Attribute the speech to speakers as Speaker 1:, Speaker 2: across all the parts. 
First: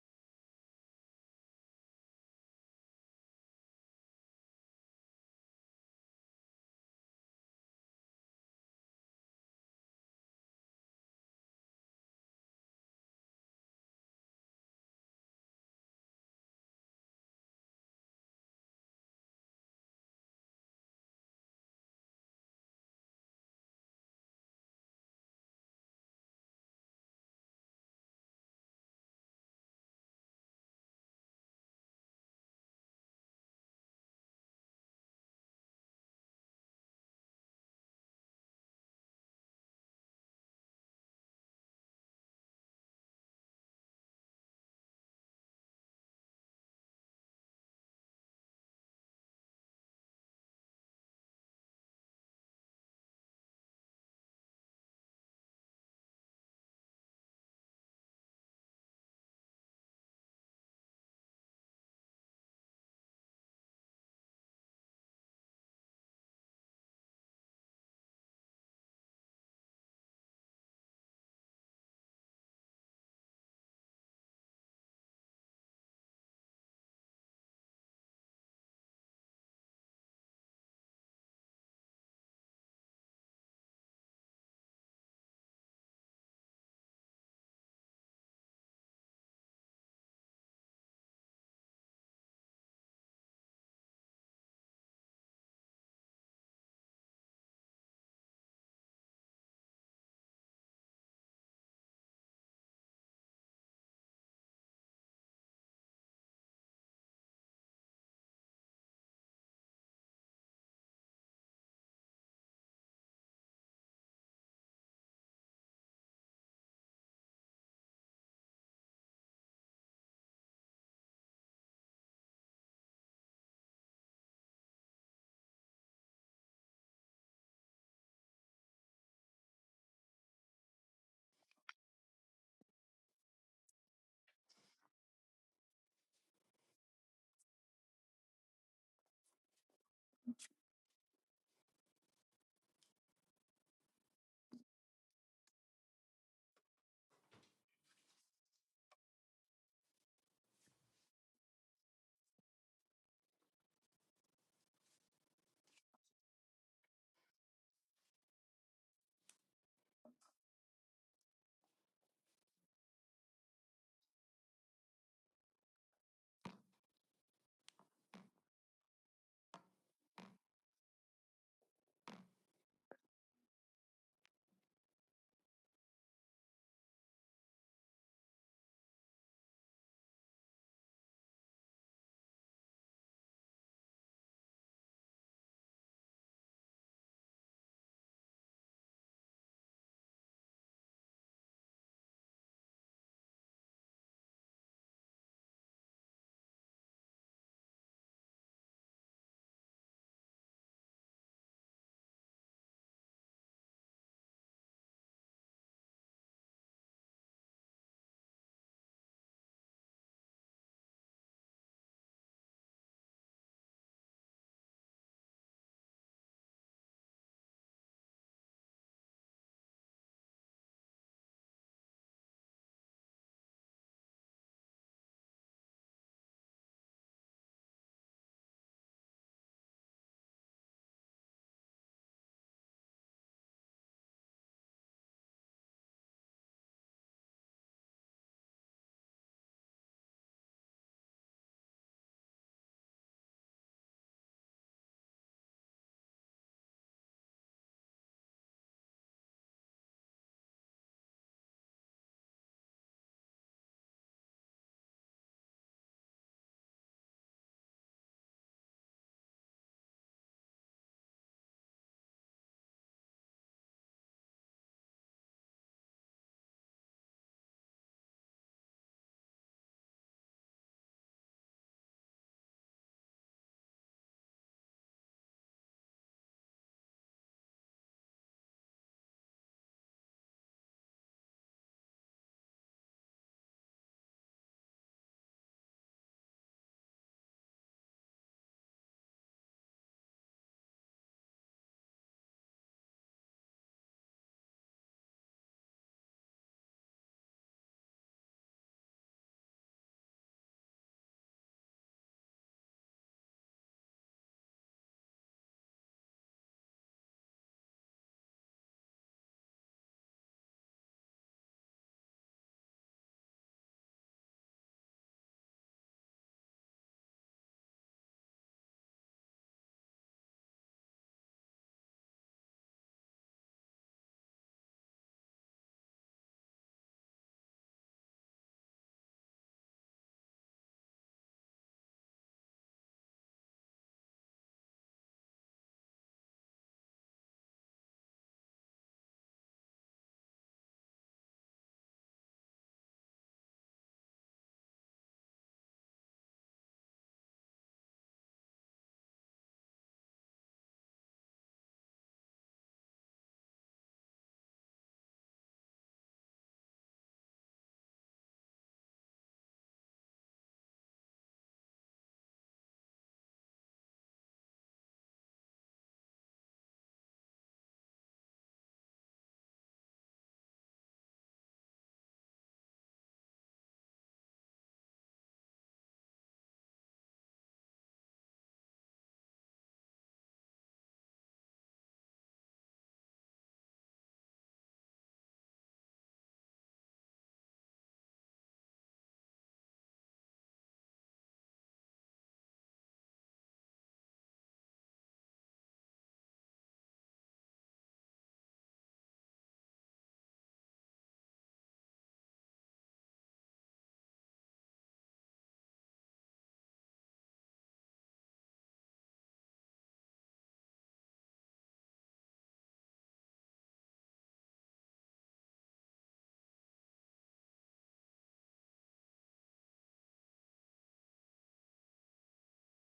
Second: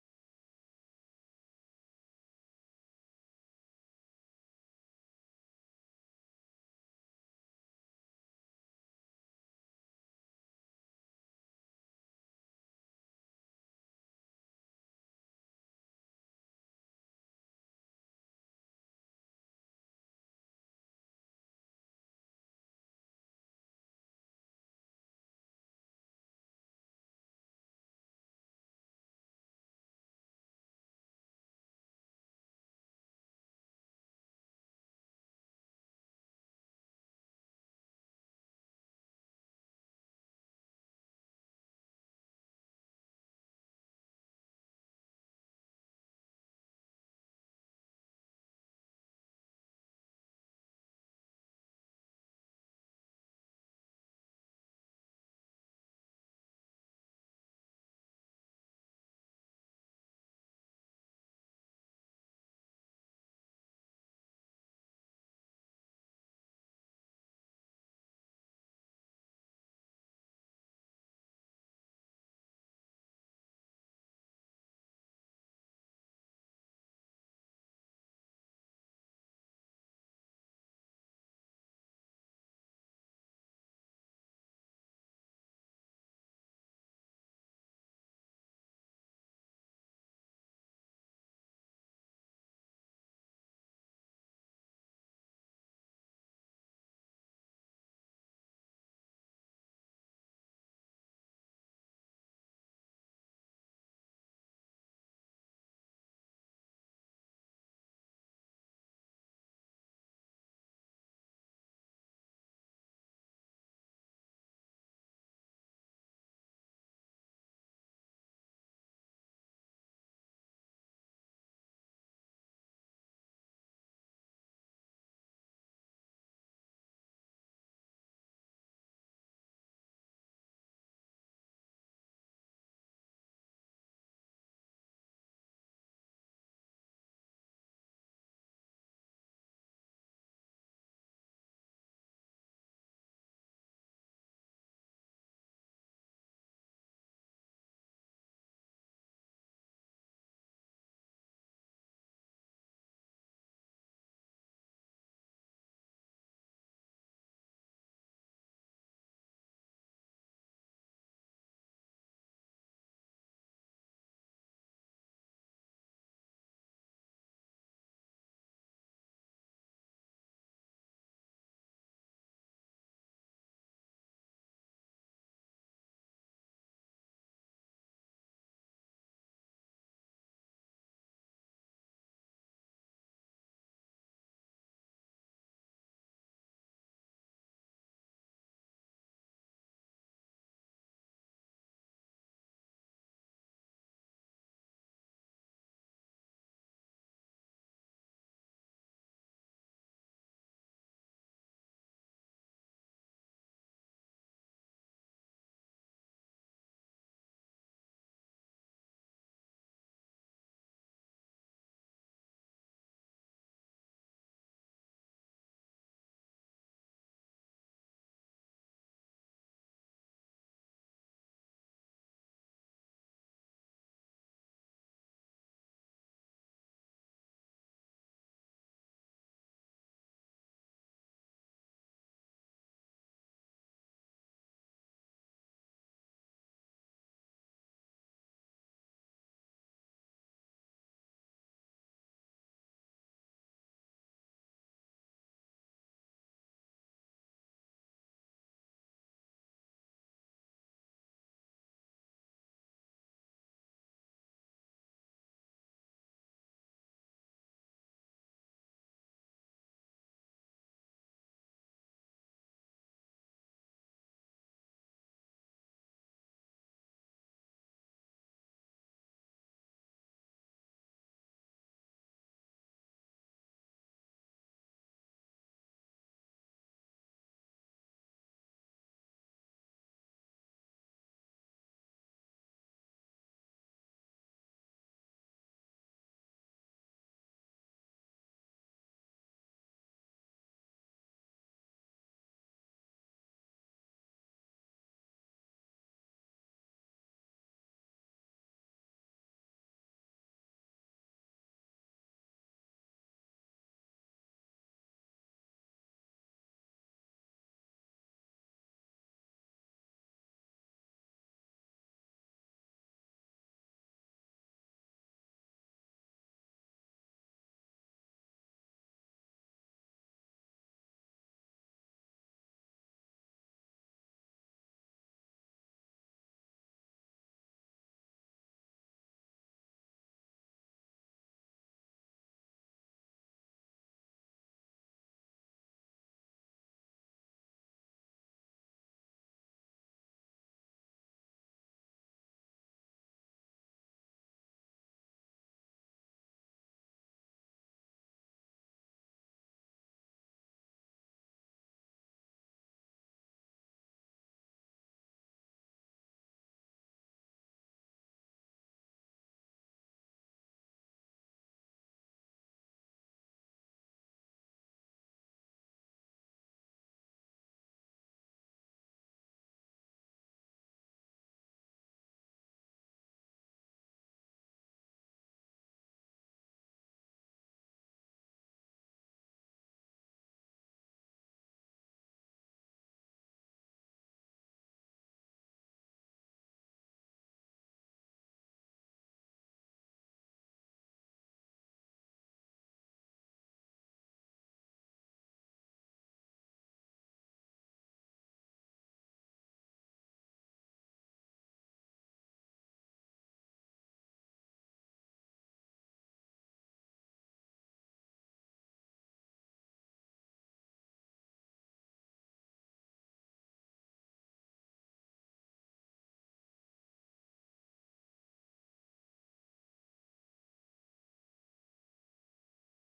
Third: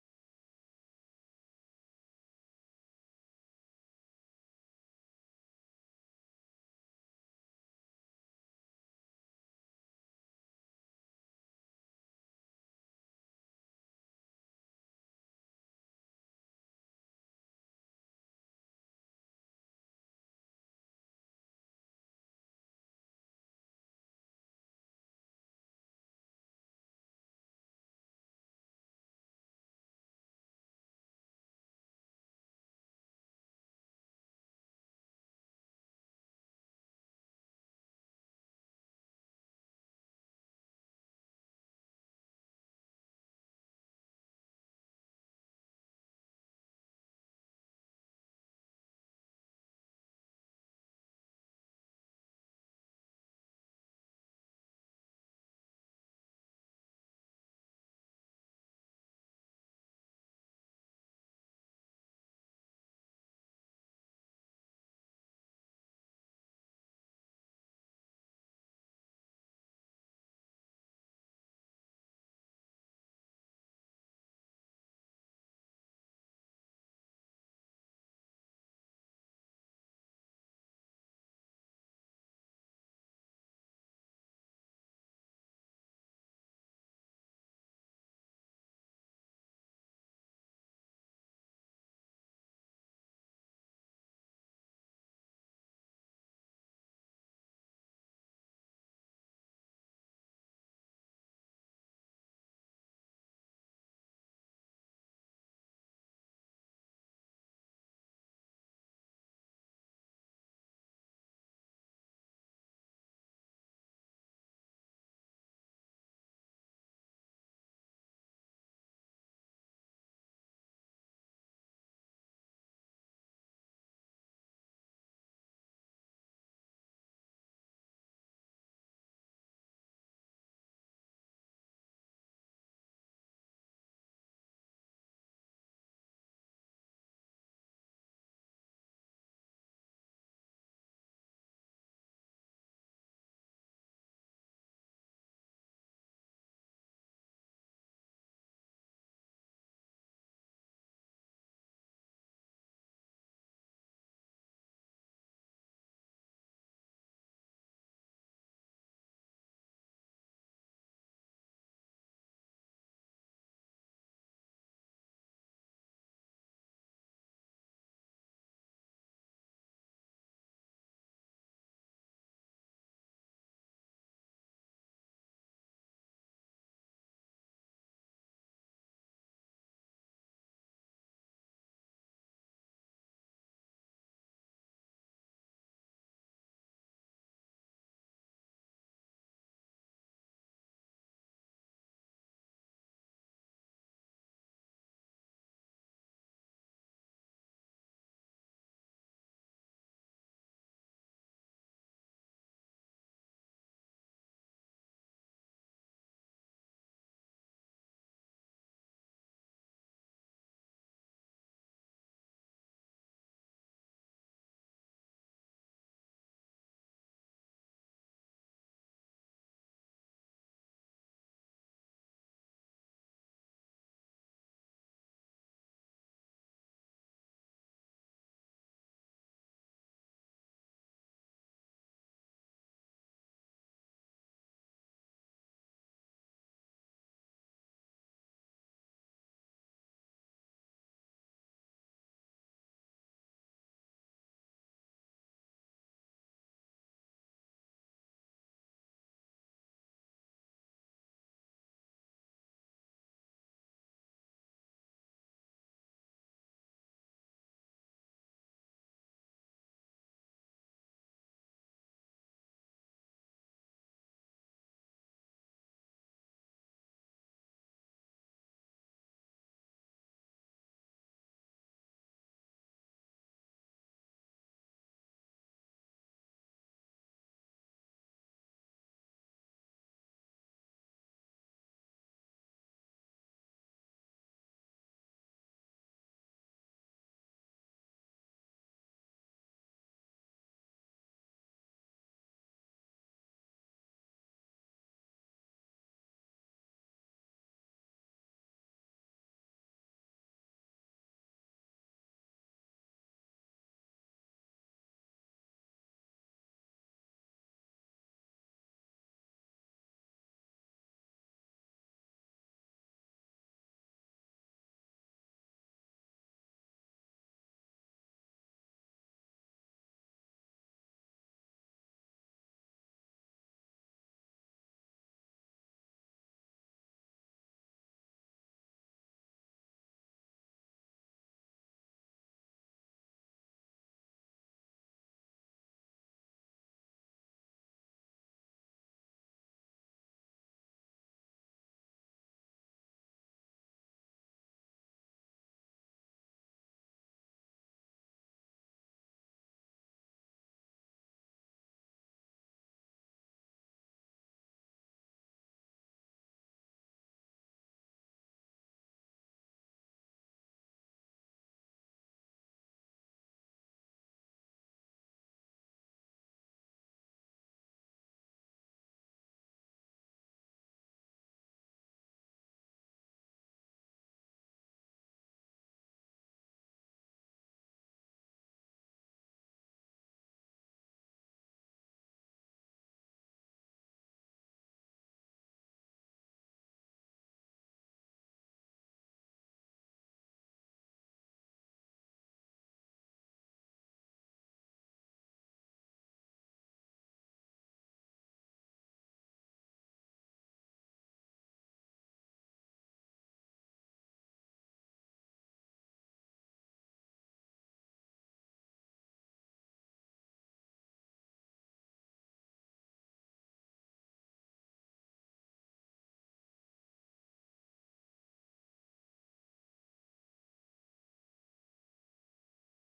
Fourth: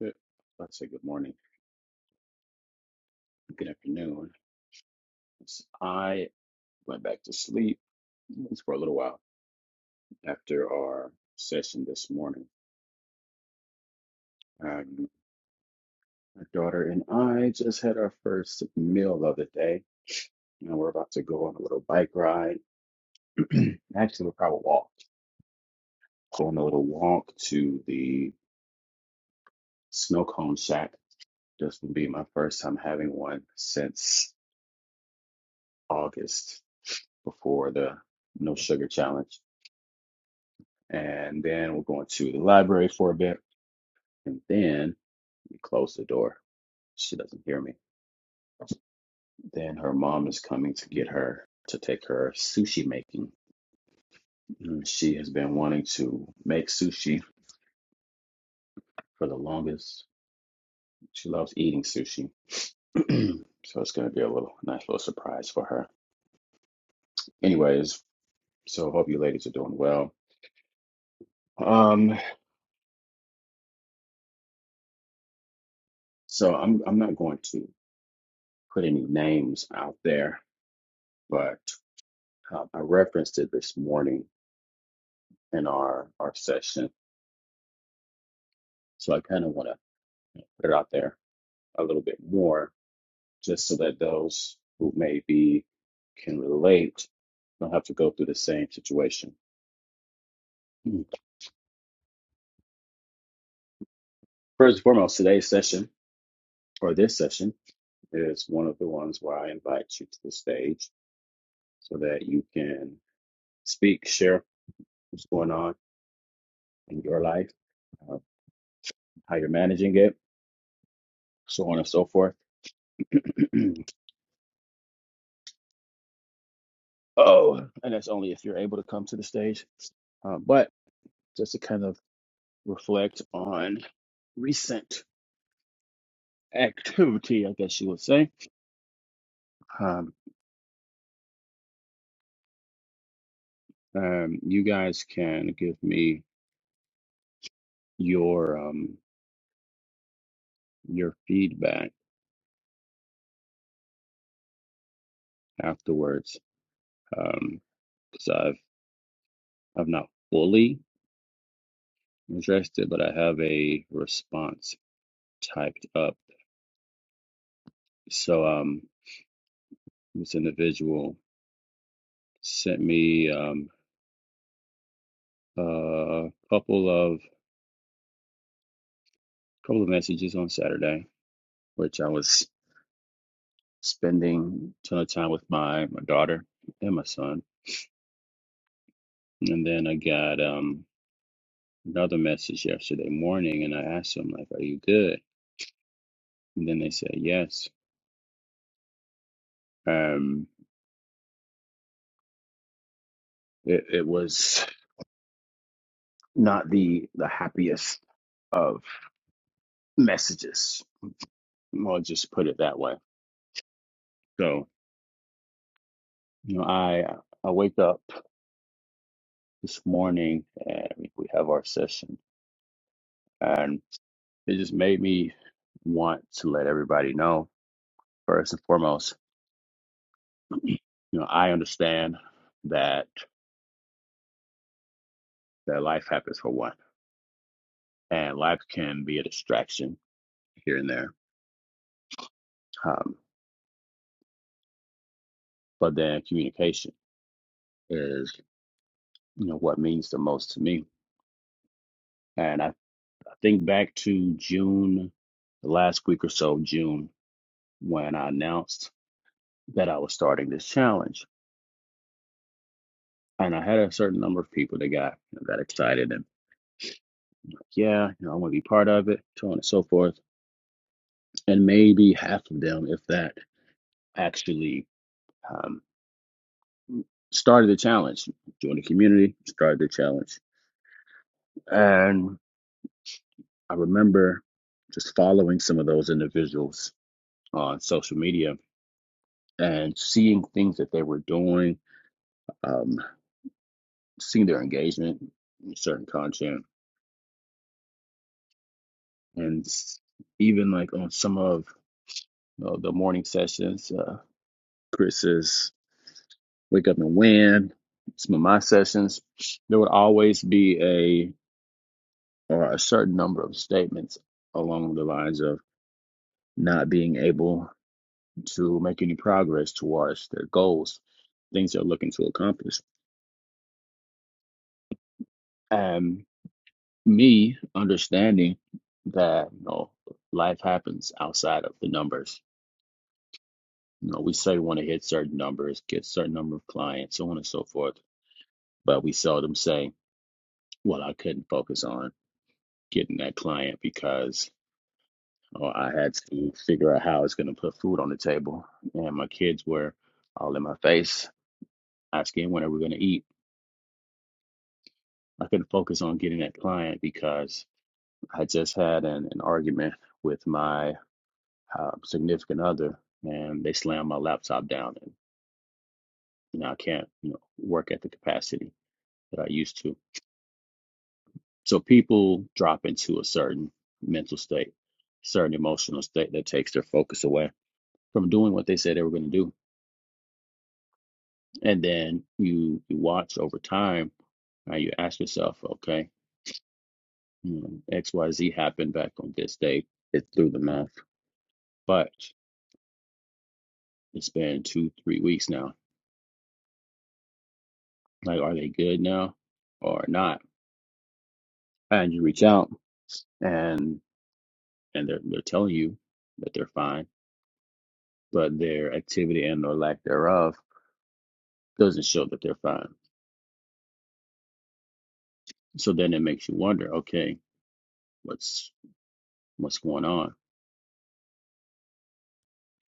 Speaker 1: Good. Let's say good morning, good afternoon. So I went back to sleep for a little while after our session this morning. Um, my daughter and I just had our first meal the other day. Now we're about to go on a little bike ride. Actually, we'll probably walk. Go on a little walk to the snow cone shack. This will be my first time having one since August before the no sugar challenge. And then we're going to the library for a bit And then we close the door. She doesn't hear me. Then her mom is coming to get her to take her sushi making. And She has been wanting to make sushi for the longest. She loves eating sushi. so it's going to be a little nice little surprise for her. Anyways, so hope you ladies are doing well. Um, so I'm I'm not going to put any names out there, but um, I referenced it this morning in our our session. So I kind of want to put it out there a little bit more just so that those who maybe can relate don't have to go through the same situation. Hmm. First and foremost, today's session or this session is one of the ones where I invite you to the stage so that you can speak, share what's going on in your life, uh, how you're managing it, so on and so forth. oh, and that's only if you're able to come to the stage. Uh, but just to kind of reflect on recent. activity, I guess you would say. Um, um, you guys can give me your um, your feedback afterwards, um, because I've I've not fully addressed it, but I have a response typed up. So um, this individual sent me um, a couple of couple of messages on Saturday, which I was spending a ton of time with my my daughter and my son, and then I got um another message yesterday morning and I asked them like, "Are you good?" And then they said, "Yes." Um, it, it was not the the happiest of messages. I'll just put it that way. So you know, I I wake up this morning and we have our session, and it just made me want to let everybody know first and foremost. You know, I understand that that life happens for one, and life can be a distraction here and there Um, but then communication is, you know, what means the most to me. And I, I think back to June, the last week or so, of June, when I announced that I was starting this challenge. And I had a certain number of people that got you know, got excited and yeah, you know, I want to be part of it, so on and so forth. And maybe half of them, if that, actually um, started the challenge, joined the community, started the challenge. And I remember just following some of those individuals on social media and seeing things that they were doing, um, seeing their engagement in certain content, and even like on some of you know, the morning sessions, uh, Chris's wake up and win. Some of my sessions, there would always be a or a certain number of statements along the lines of not being able to make any progress towards their goals, things they're looking to accomplish. and. me understanding that you know life happens outside of the numbers. You know, we say we want to hit certain numbers, get certain number of clients, so on and so forth, but we seldom say, "Well, I couldn't focus on getting that client because oh, I had to figure out how it's going to put food on the table, and my kids were all in my face asking when are we going to eat." I couldn't focus on getting that client because I just had an, an argument with my uh, significant other, and they slam my laptop down, and you know I can't you know work at the capacity that I used to. So people drop into a certain mental state, certain emotional state that takes their focus away from doing what they said they were going to do, and then you you watch over time. Uh, you ask yourself, okay, you know, X Y Z happened back on this day. It's through the math, but it's been two three weeks now. Like, are they good now or not? And you reach out and and they're they're telling you that they're fine, but their activity and or lack thereof doesn't show that they're fine. So then it makes you wonder, okay, what's what's going on?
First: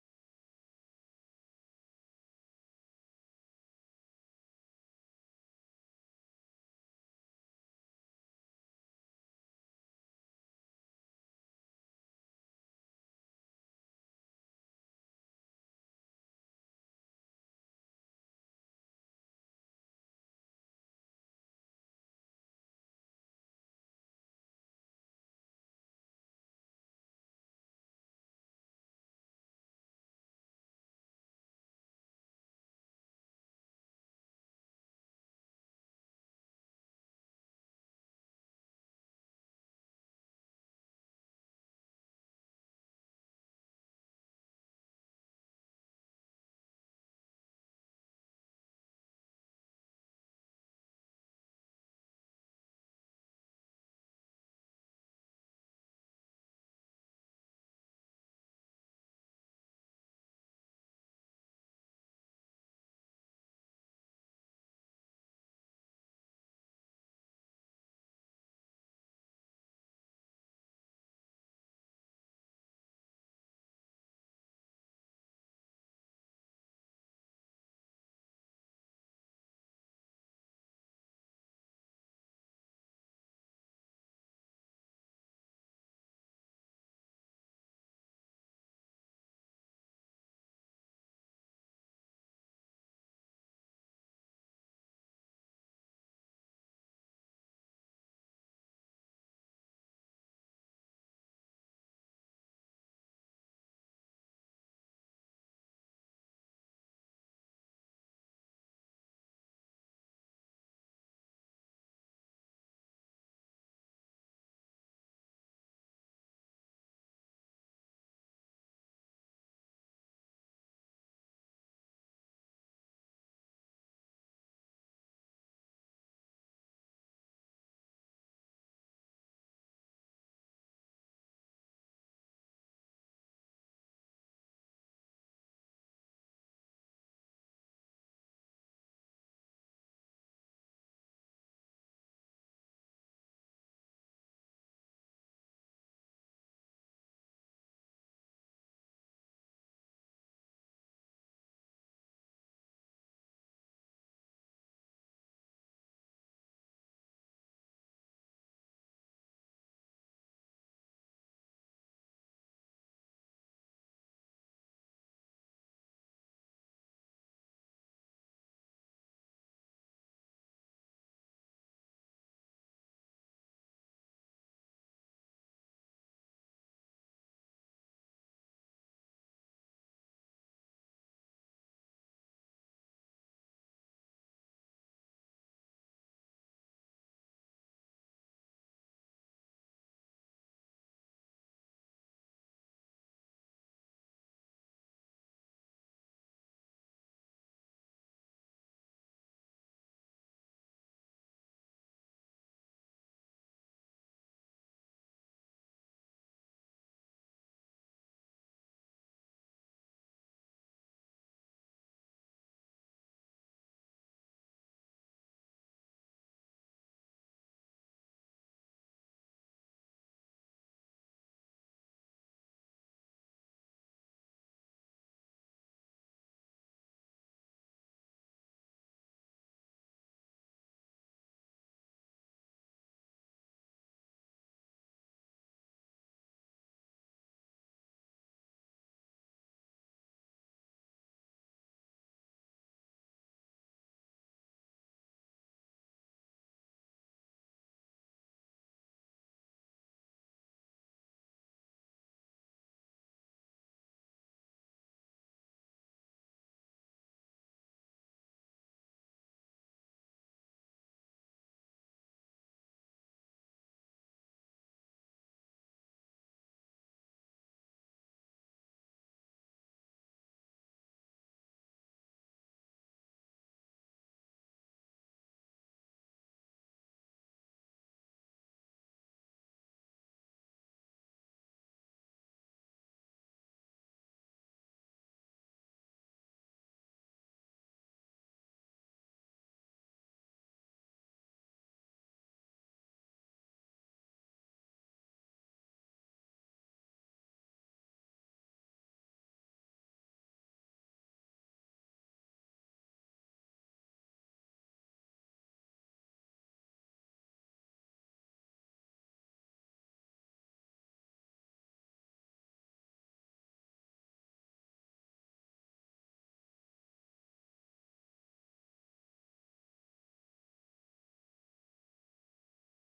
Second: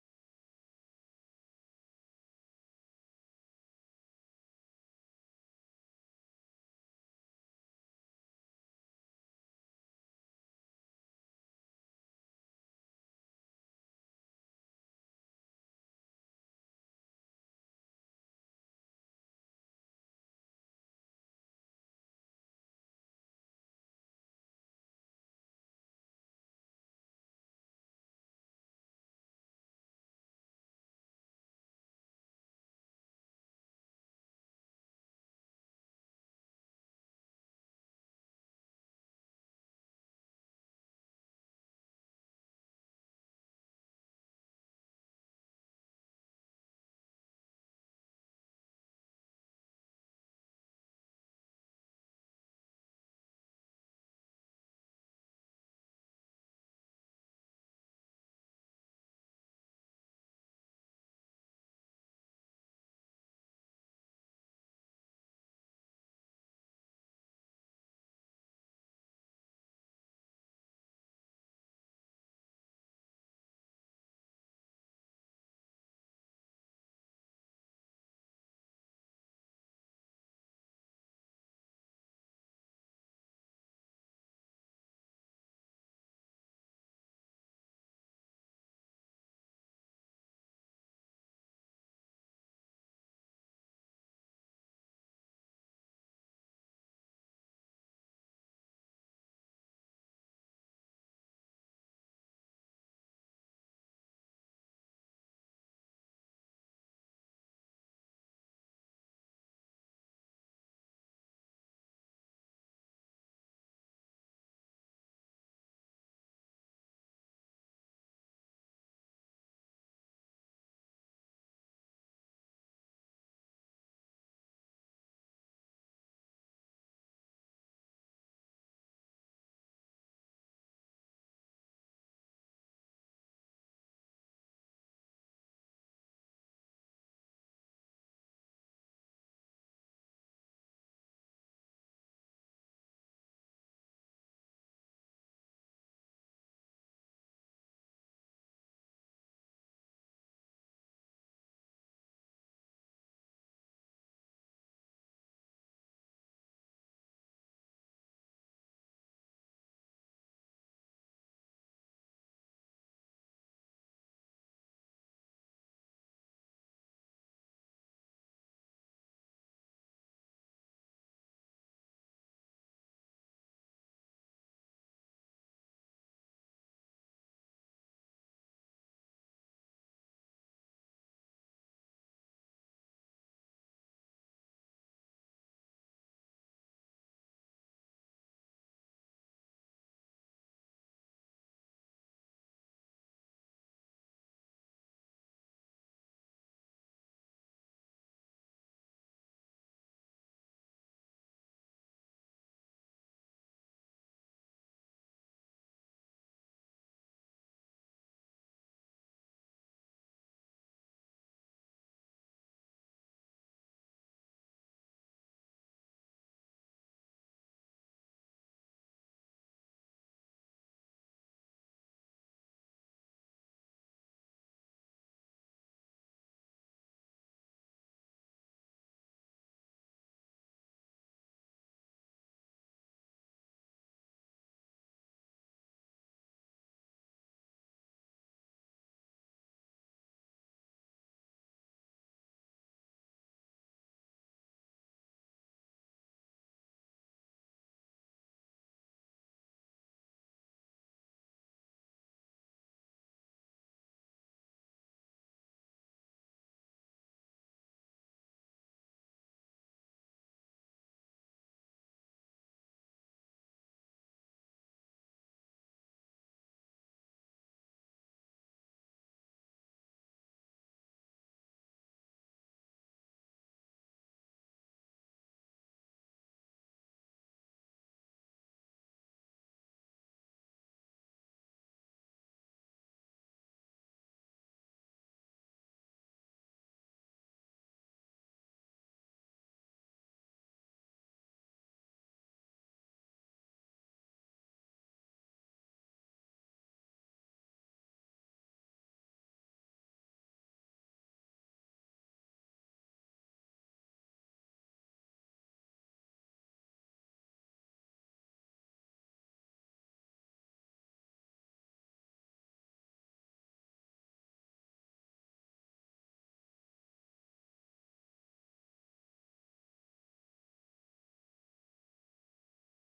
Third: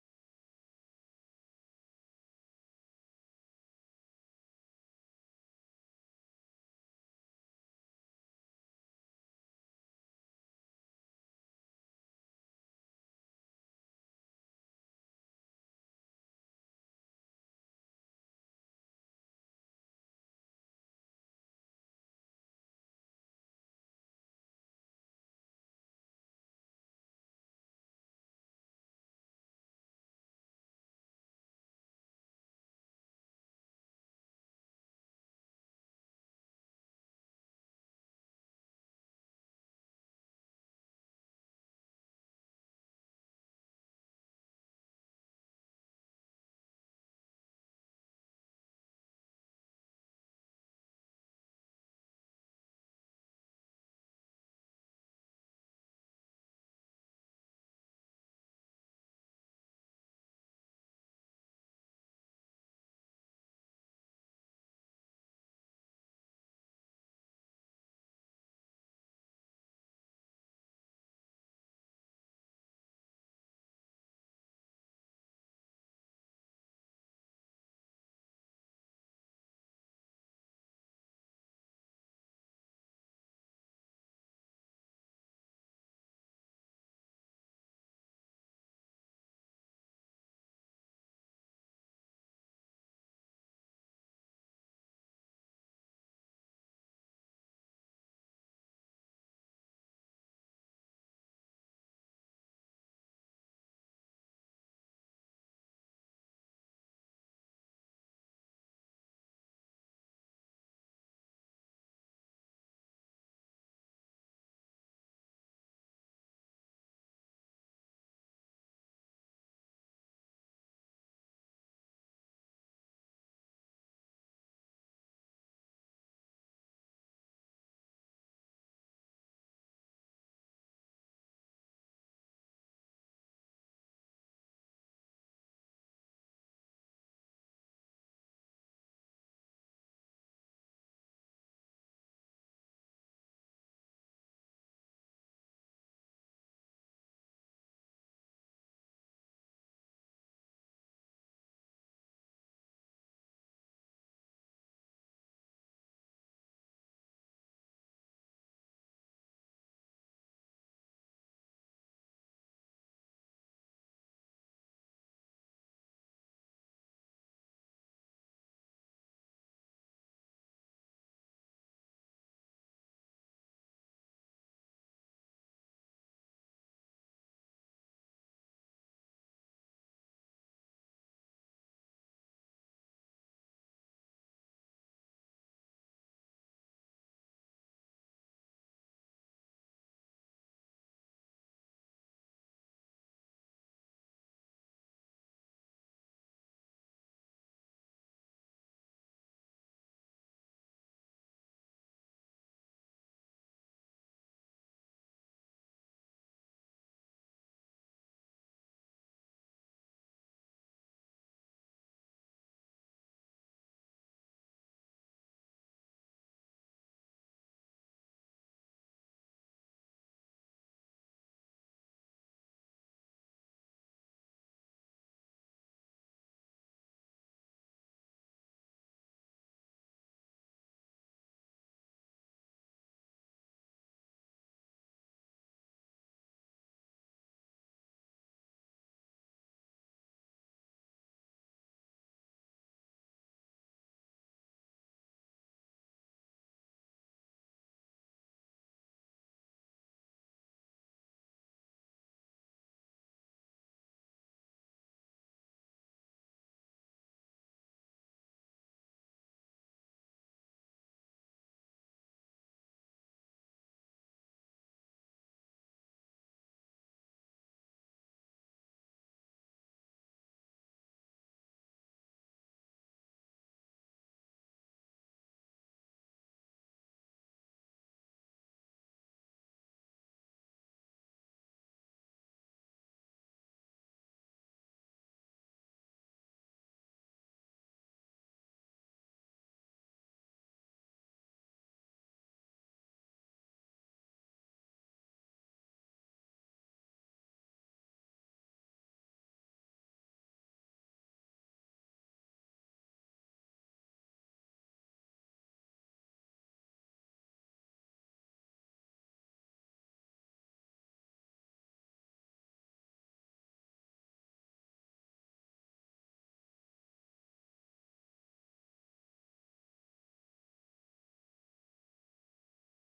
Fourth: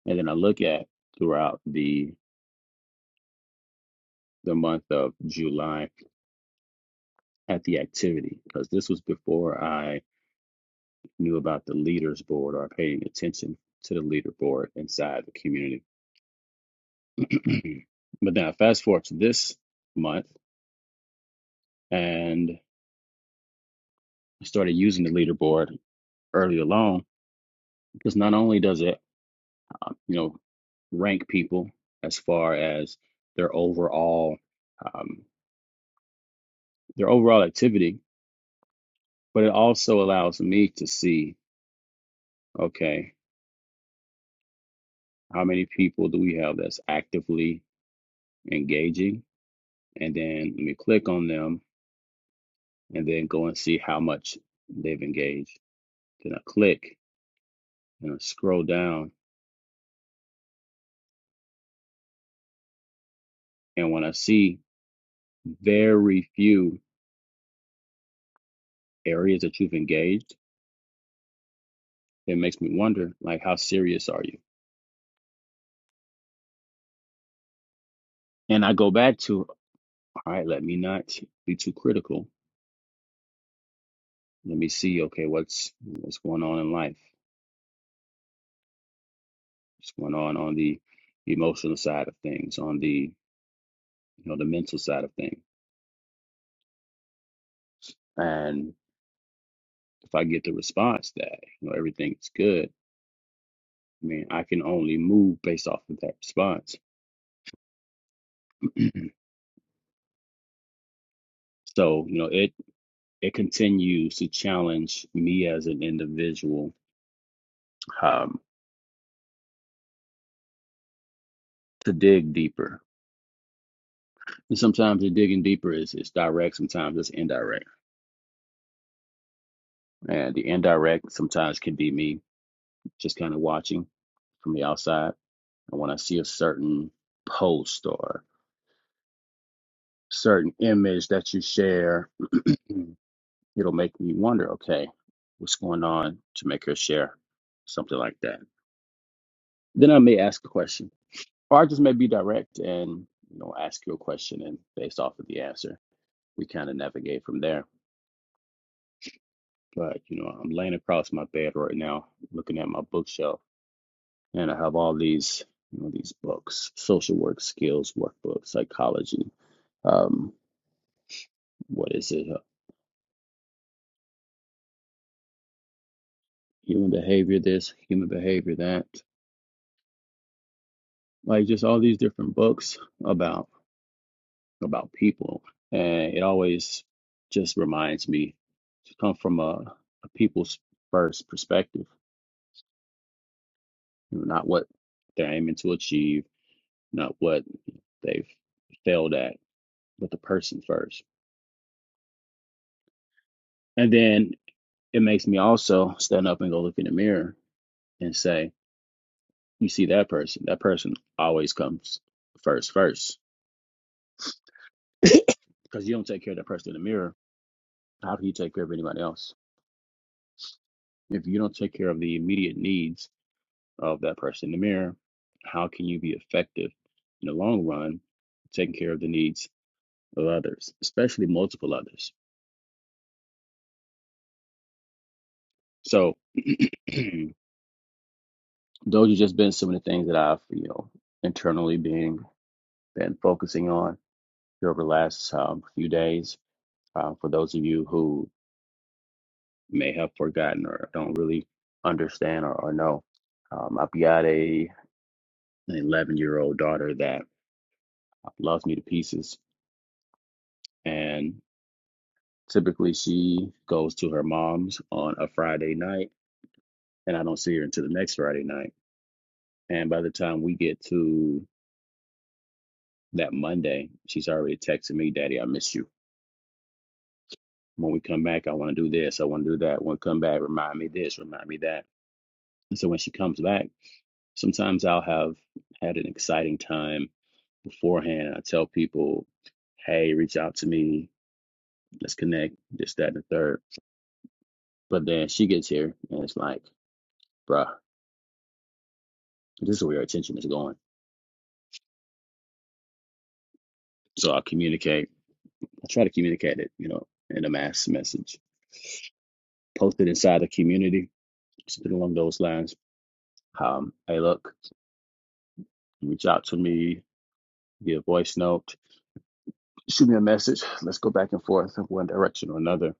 Speaker 1: And then I look at throughout the the month of July at the activity because this was before I knew about the leaders board or paying attention to the leader board inside the community. but then I fast forward to this month and I started using the leaderboard early along because not only does it uh, you know rank people as far as their overall um, their overall activity but it also allows me to see okay how many people do we have that's actively engaging and then let me click on them and then go and see how much they've engaged then i click and i scroll down and when i see very few areas that you've engaged it makes me wonder like how serious are you And I go back to, all right, let me not be too critical. Let me see, okay, what's what's going on in life? What's going on on the emotional side of things, on the you know the mental side of things. And if I get the response that you know everything's good, I mean, I can only move based off of that response. so you know, it it continues to challenge me as an individual um, to dig deeper. And sometimes the digging deeper is is direct, sometimes it's indirect And the indirect sometimes can be me just kind of watching from the outside. And when I see a certain post or certain image that you share, it'll make me wonder, okay, what's going on to make her share something like that? Then I may ask a question, or I just may be direct and you know ask you a question, and based off of the answer, we kind of navigate from there. But you know, I'm laying across my bed right now, looking at my bookshelf and I have all these you know these books, social work skills workbooks, psychology, um, what is it, uh, human behavior, this, human behavior, that, like just all these different books about about people, and it always just reminds me to come from a, a people's first perspective, you know, not what they're aiming to achieve, not what they've failed at, but the person first, and then it makes me also stand up and go look in the mirror and say, you see that person, that person always comes first, first. Because you don't take care of that person in the mirror, how can you take care of anybody else? If you don't take care of the immediate needs of that person in the mirror, how can you be effective in the long run taking care of the needs of others, especially multiple others? So those have just been some of the things that I've, you know, internally being been focusing on here over the last um, few days. Um, for those of you who may have forgotten or don't really understand or, or know. Um, I've got a an 11 year old daughter that loves me to pieces, and typically she goes to her mom's on a Friday night, and I don't see her until the next Friday night. And by the time we get to that Monday, she's already texting me, "Daddy, I miss you." When we come back, I want to do this. I want to do that. When we come back, remind me this, remind me that. And so when she comes back, sometimes I'll have had an exciting time beforehand. I tell people, hey, reach out to me, let's connect, this, that, and the third. But then she gets here and it's like, bruh, this is where your attention is going. So I communicate, I try to communicate it, you know, in a mass message, post it inside the community, something along those lines. Um, hey, look, reach out to me, get a voice note, shoot me a message. Let's go back and forth in one direction or another.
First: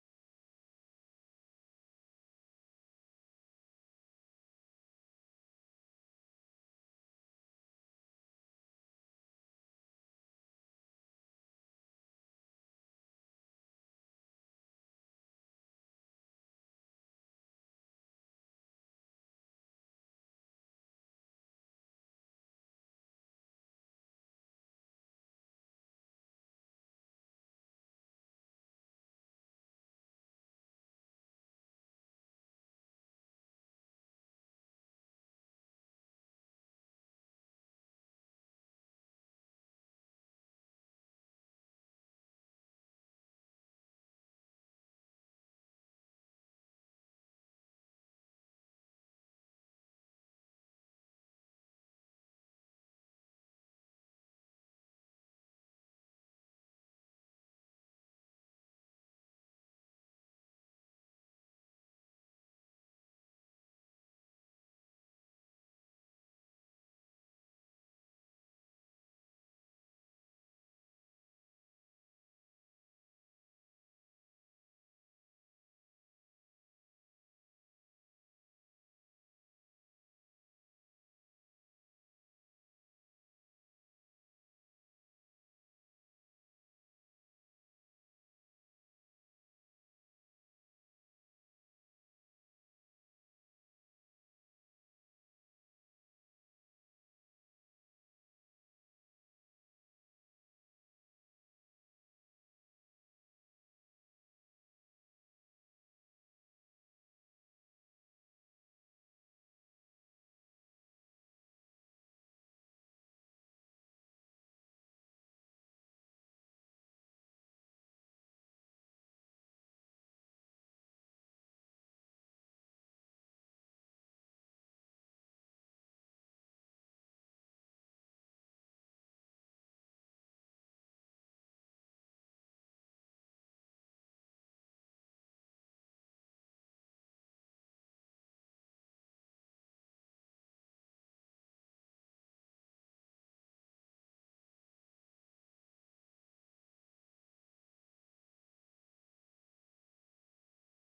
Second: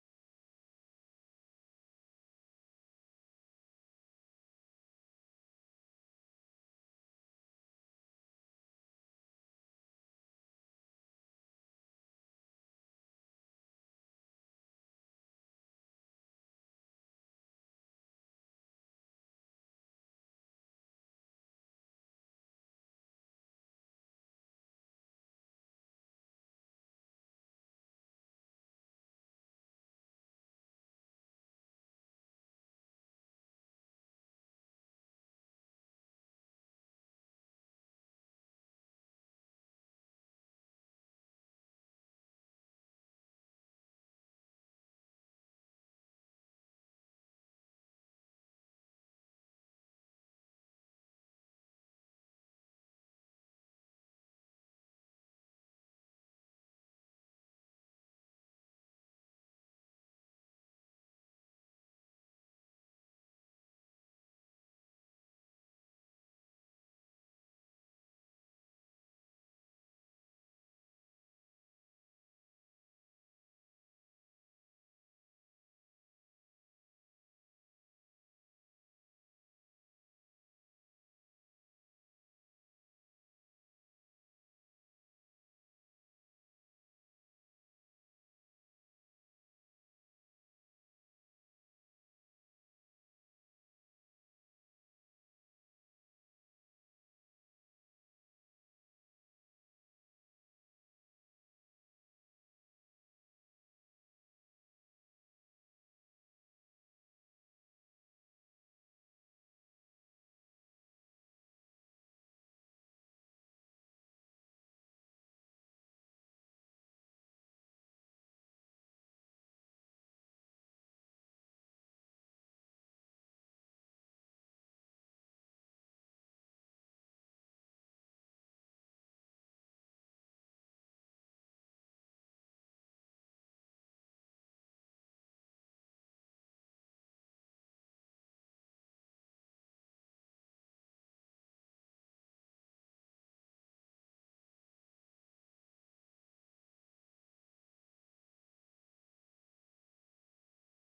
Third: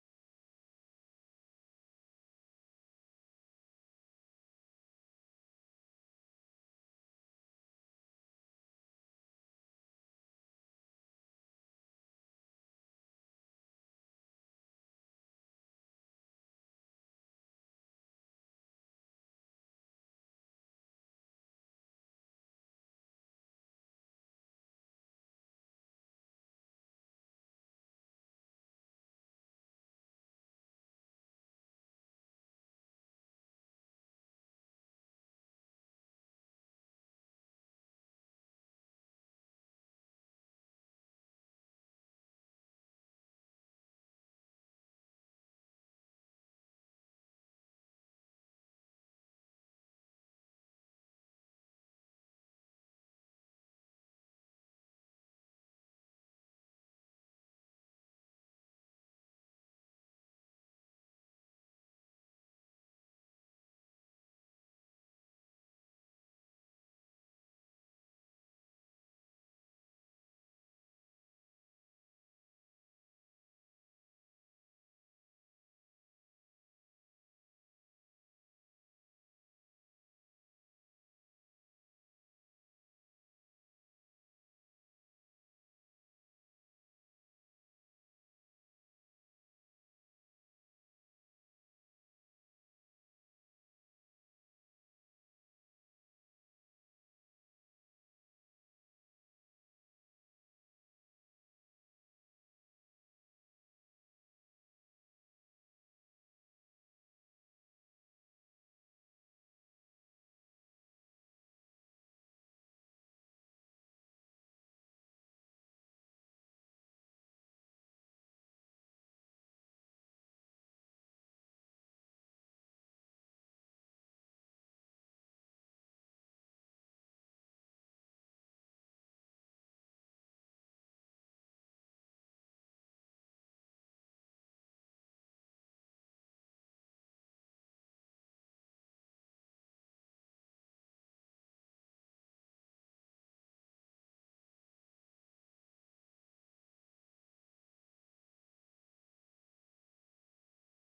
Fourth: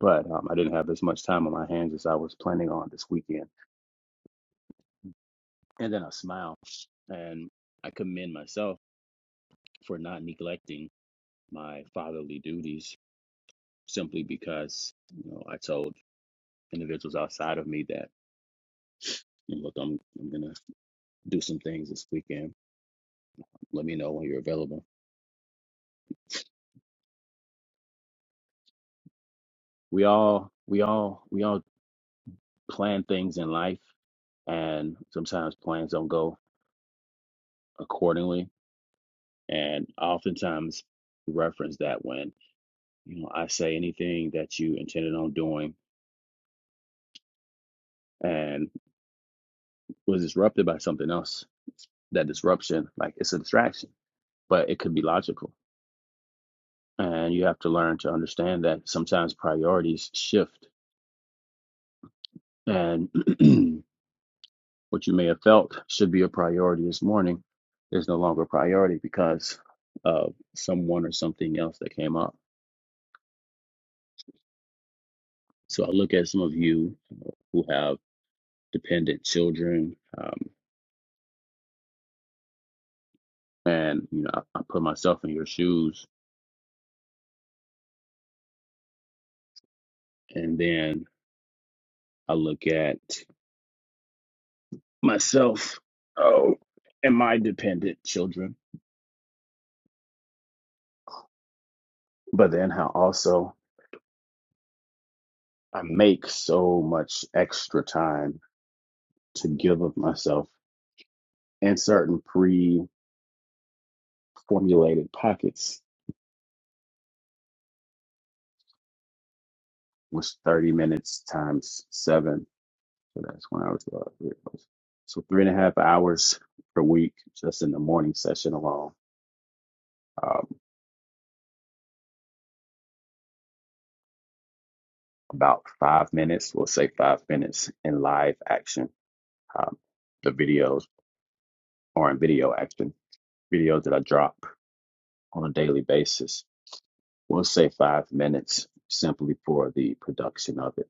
Speaker 1: But um, I didn't have as much time on my hands as I was planning on this weekend. and then I smile. And I commend myself for not neglecting my fatherly duties simply because, you know, I told individuals outside of me that, "And look, I'm I'm gonna do some things this weekend. Let me know when you're available. We all we all we all plan things in life and sometimes plans don't go accordingly. And I oftentimes reference that when, you know, I say anything that you intended on doing and. was disrupted by something else. That disruption, like it's a distraction, but it could be logical. And you have to learn to understand that sometimes priorities shift. And what you may have felt should be a priority this morning is no longer a priority because of someone or something else that came up. So I look at some of you who have dependent children, um, and you know, I, I put myself in your shoes, and then I look at myself oh, and my dependent children, but then how also I make so much extra time to give of myself in certain pre formulated pockets, which 30 minutes times seven. So that's one hour, 12 hours. three hours. So three and a half hours per week, just in the morning session alone. Um, about five minutes, we'll say five minutes in live action, um, the videos or in video action video that I drop on a daily basis. We'll say five minutes simply for the production of it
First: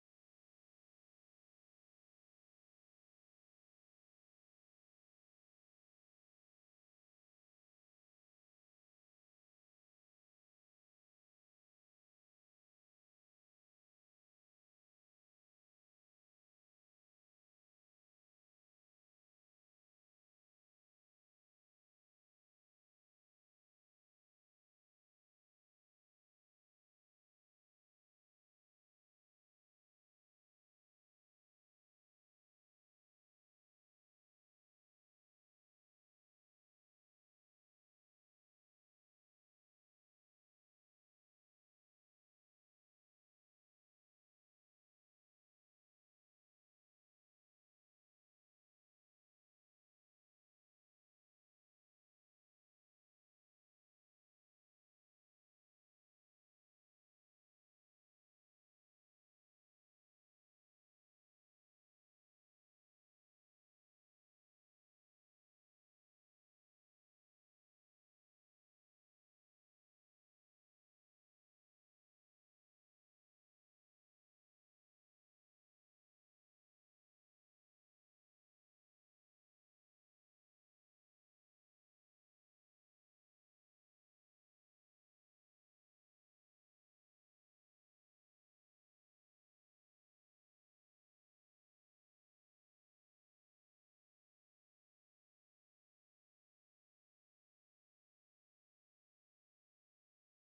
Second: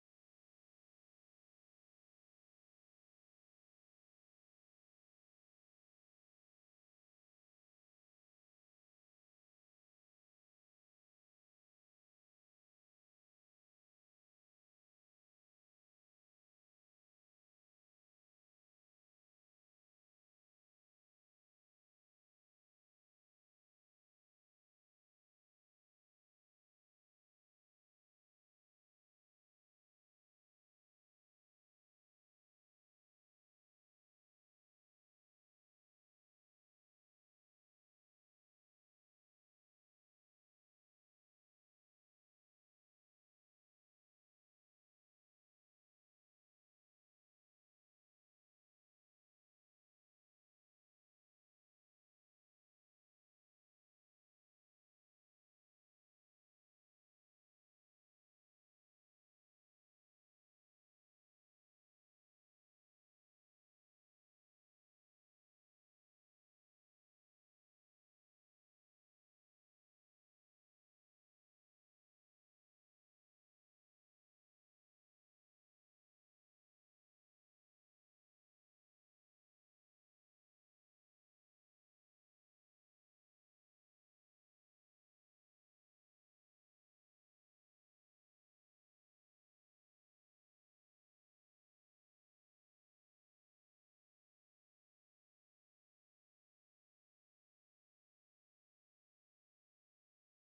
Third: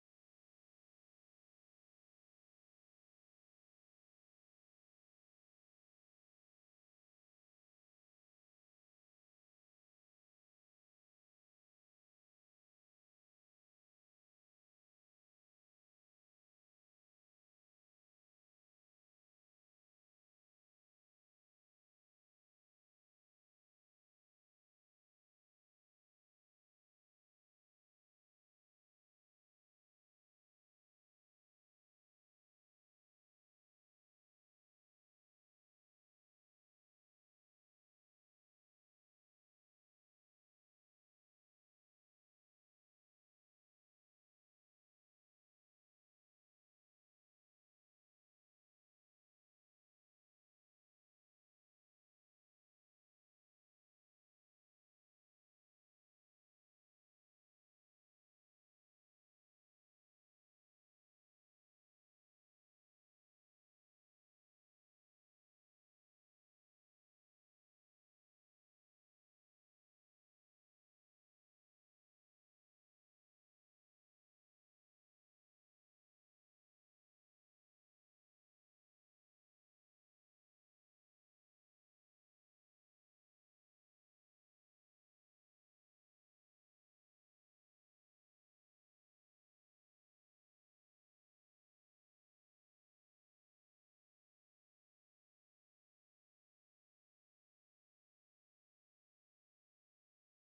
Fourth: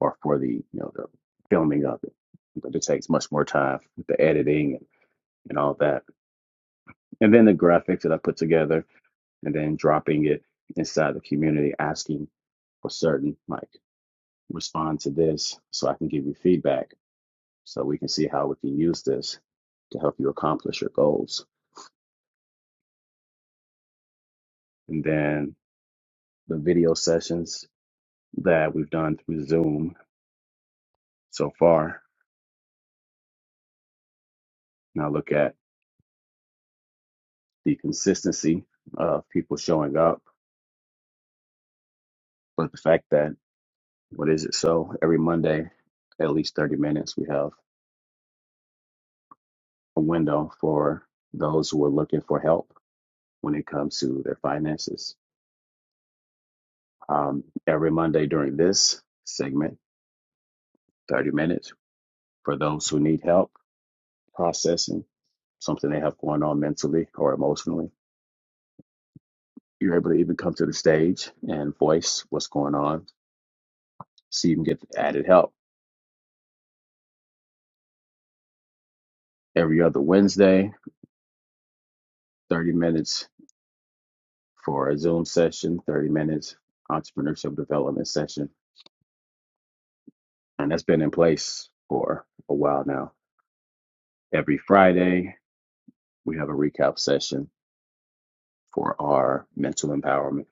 Speaker 1: or for the, you know, the filming of it. But it takes much more time with the editing and, and all that. And then the graphics that I put together and then dropping it inside the community, asking for certain, like, respond to this so I can give you feedback so we can see how we can use this to help you accomplish your goals. And then the video sessions that we've done through Zoom so far. Now look at the consistency of people showing up, but the fact that what is it? So every Monday, at least 30 minutes, we have a window for those who are looking for help when it comes to their finances. Um, every Monday during this segment, 30 minutes for those who need help processing something they have going on mentally or emotionally. You're able to even come to the stage and voice what's going on so you can get added help. Every other Wednesday, 30 minutes for a Zoom session, 30 minutes entrepreneurship development session. And that's been in place for a while now. Every Friday, we have a recap session for our mental empowerment,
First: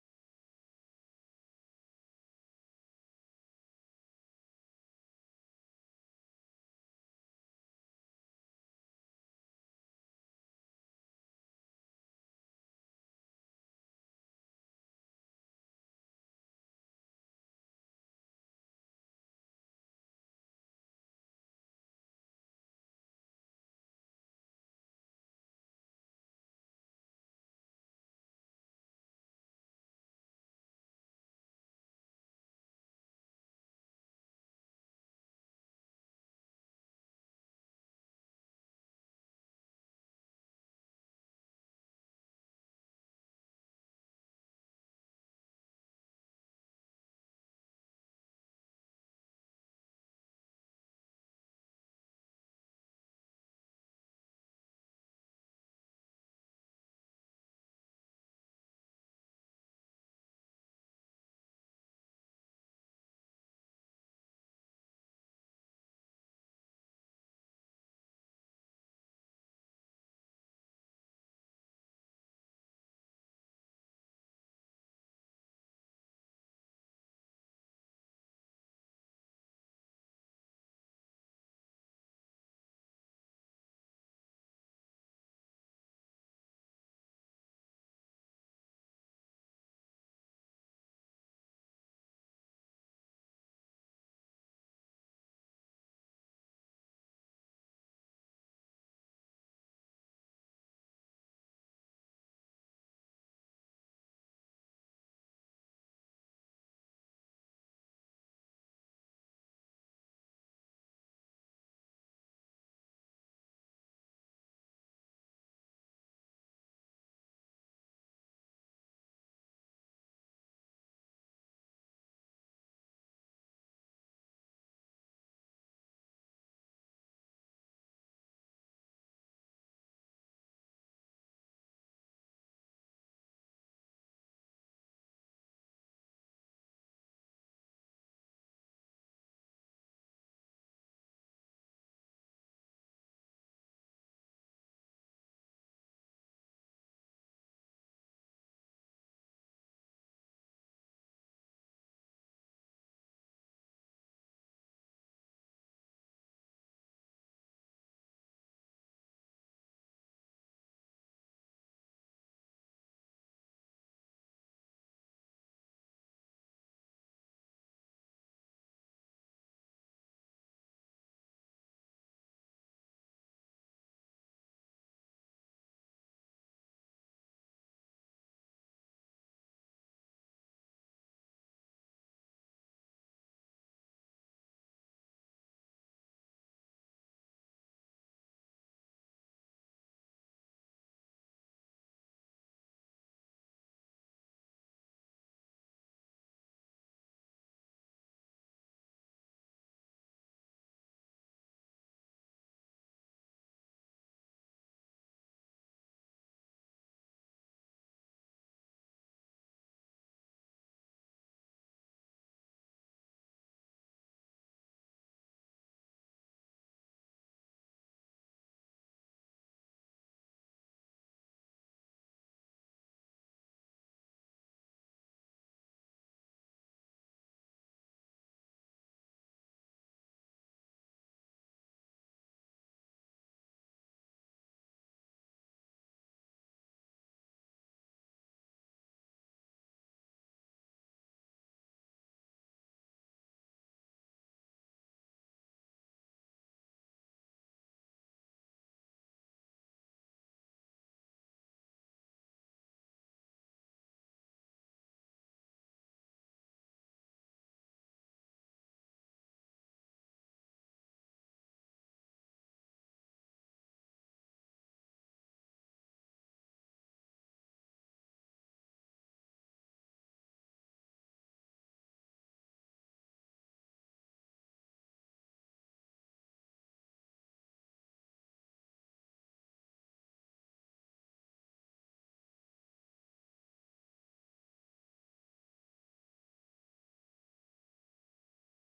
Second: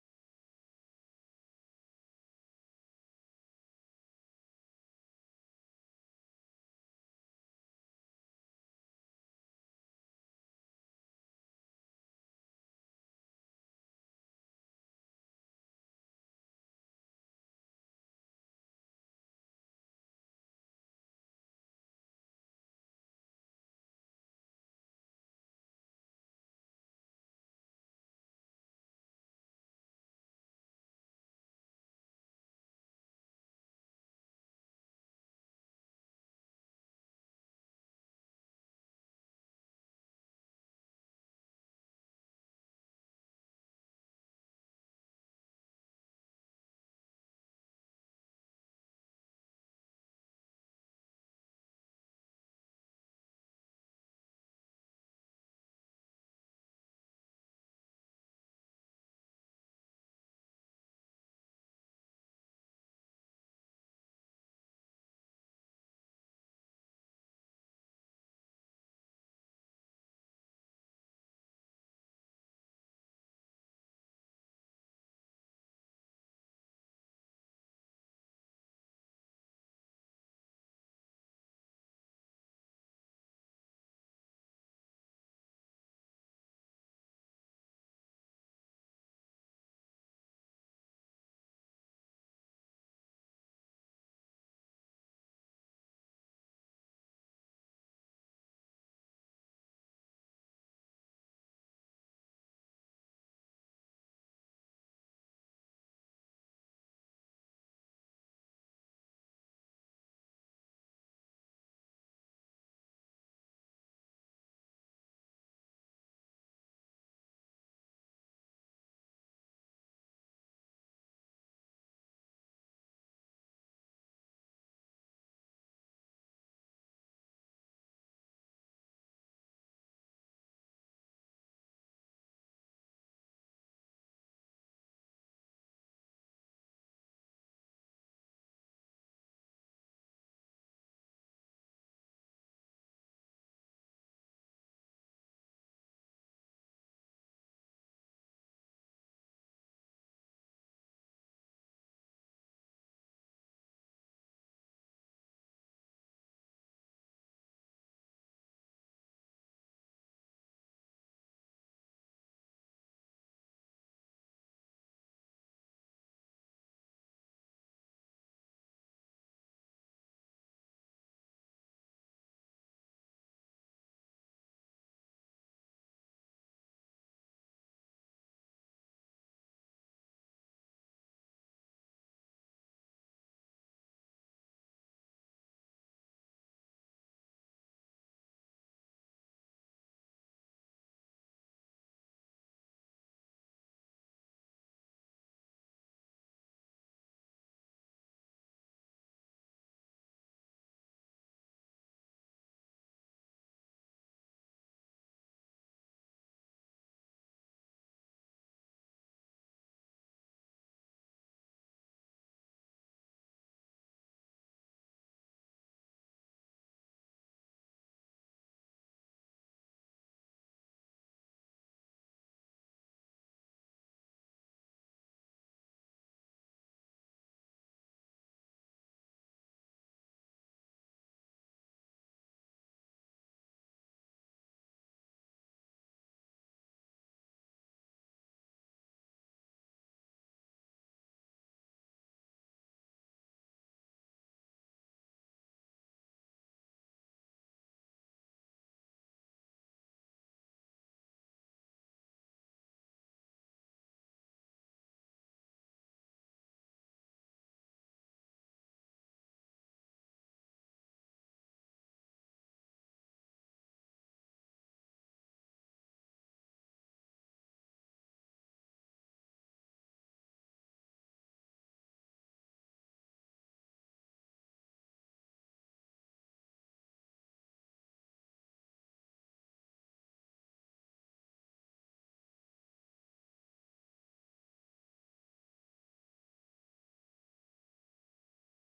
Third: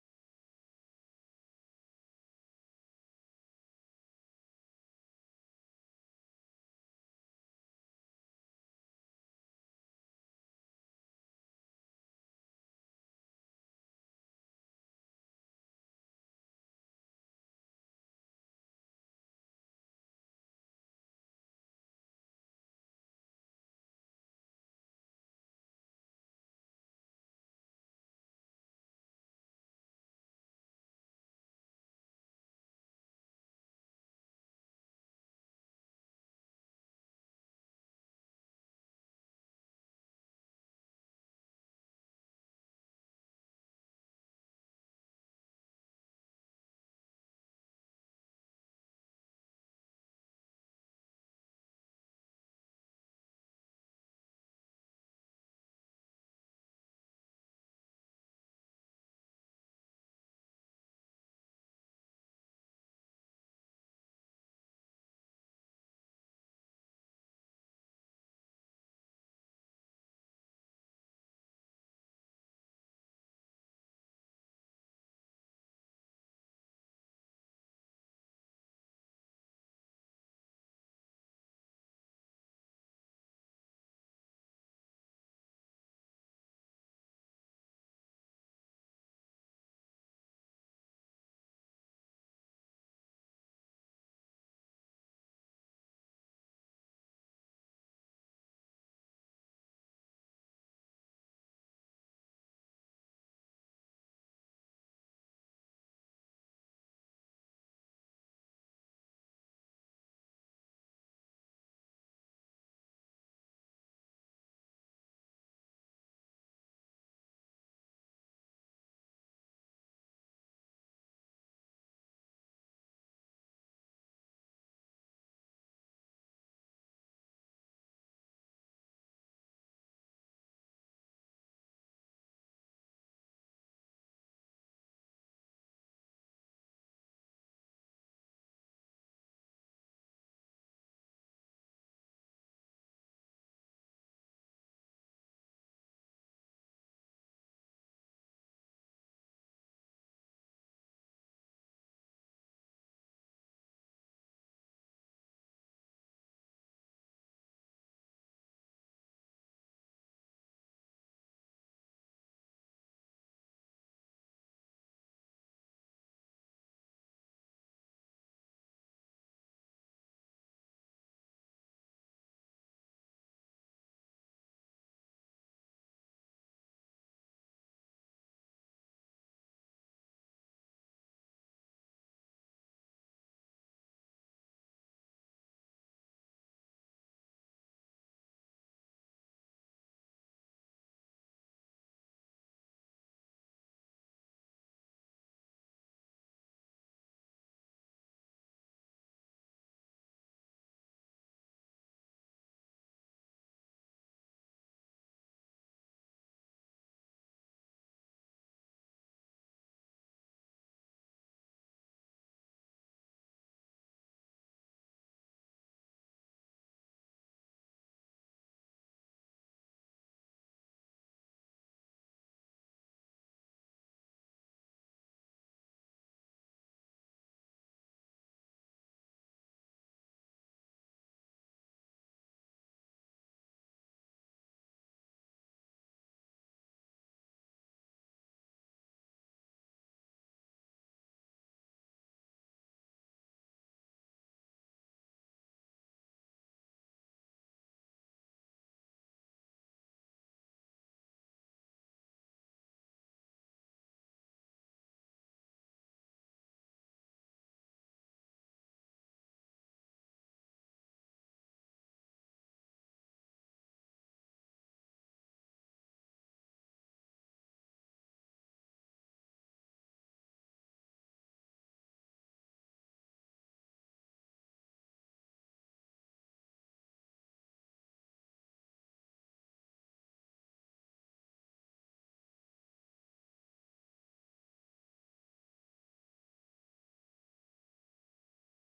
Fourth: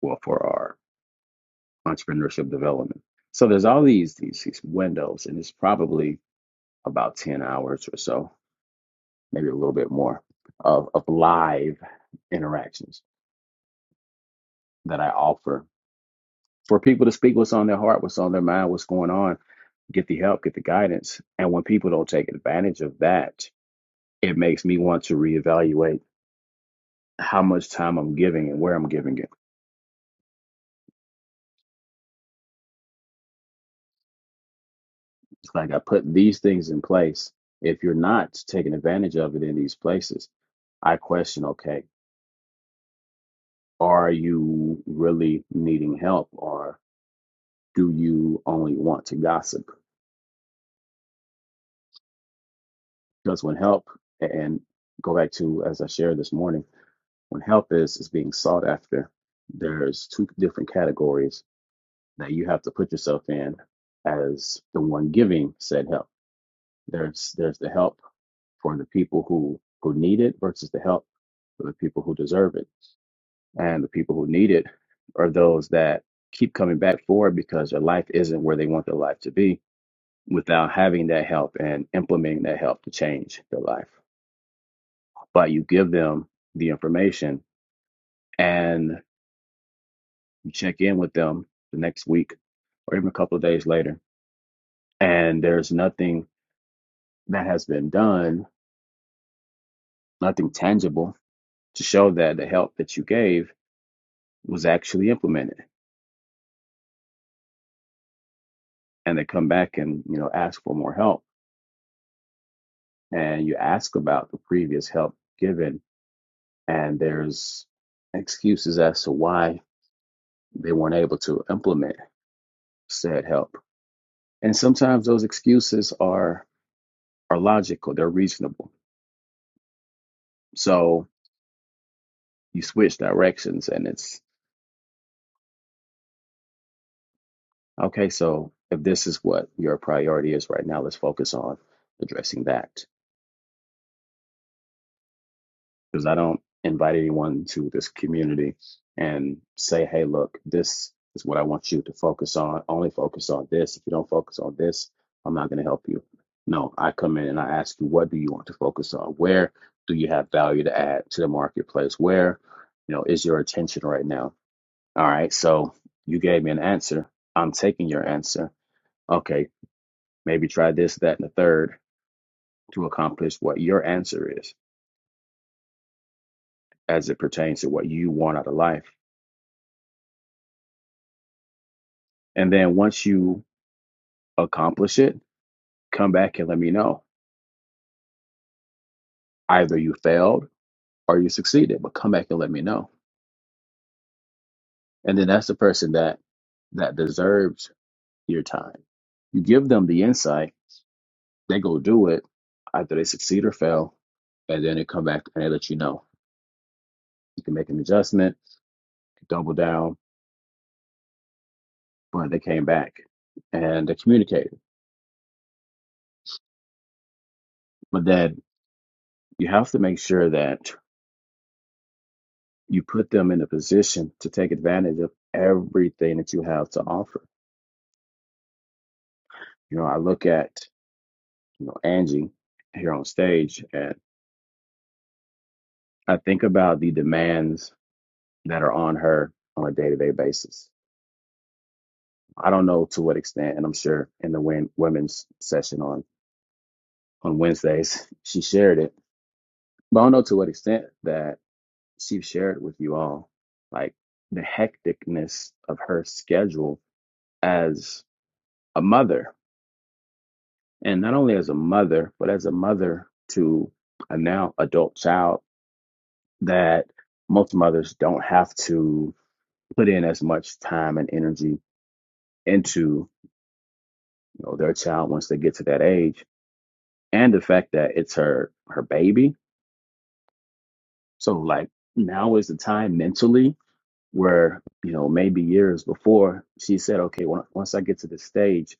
Speaker 1: well, for our entrepreneurship development. So there's all these these, these windows, and it's probably about 10 hours or so, maybe a little bit more of, of live interactions that I offer for people to speak what's on their heart, what's on their mind, what's going on, get the help, get the guidance. And when people don't take advantage of that, it makes me want to reevaluate how much time I'm giving and where I'm giving it. It's like I put these things in place. If you're not taking advantage of it in these places, I question, okay, are you really needing help or do you only want to gossip? Because when help and go back to as I shared this morning when help is is being sought after there's two different categories that you have to put yourself in as the one giving said help there's there's the help for the people who who need it versus the help for the people who deserve it and the people who need it are those that keep coming back for it because their life isn't where they want their life to be without having that help and implementing that help to change their life but you give them the information and You check in with them the next week or even a couple of days later, and there's nothing that has been done, nothing tangible to show that the help that you gave was actually implemented. And they come back and you know ask for more help, and you ask about the previous help given, and there's excuses as to why they weren't able to implement said help. And sometimes those excuses are are logical, they're reasonable. So you switch directions and it's Okay, so if this is what your priority is right now, let's focus on addressing that. Because I don't invite anyone to this community and say, hey, look, this is what I want you to focus on. Only focus on this. If you don't focus on this, I'm not going to help you. No, I come in and I ask you, what do you want to focus on? Where do you have value to add to the marketplace? Where, you know, is your attention right now? All right, so you gave me an answer. I'm taking your answer. Okay, Maybe try this, that, and the third to accomplish what your answer is as it pertains to what you want out of life. And then once you accomplish it, come back and let me know. Either you failed or you succeeded, but come back and let me know. And then that's the person that that deserves your time. You give them the insight, they go do it, either they succeed or fail, and then they come back and they let you know. You can make an adjustment, double down, but they came back and they communicated. But then you have to make sure that you put them in a position to take advantage of everything that you have to offer. You know, I look at, you know, Angie here on stage and I think about the demands that are on her on a day-to-day basis. I don't know to what extent, and I'm sure in the win- women's session on on Wednesdays, she shared it. But I don't know to what extent that she shared with you all, like the hecticness of her schedule as a mother and not only as a mother, but as a mother to a now adult child that most mothers don't have to put in as much time and energy into you know their child once they get to that age and the fact that it's her her baby so like now is the time mentally where you know maybe years before she said okay when, once i get to this stage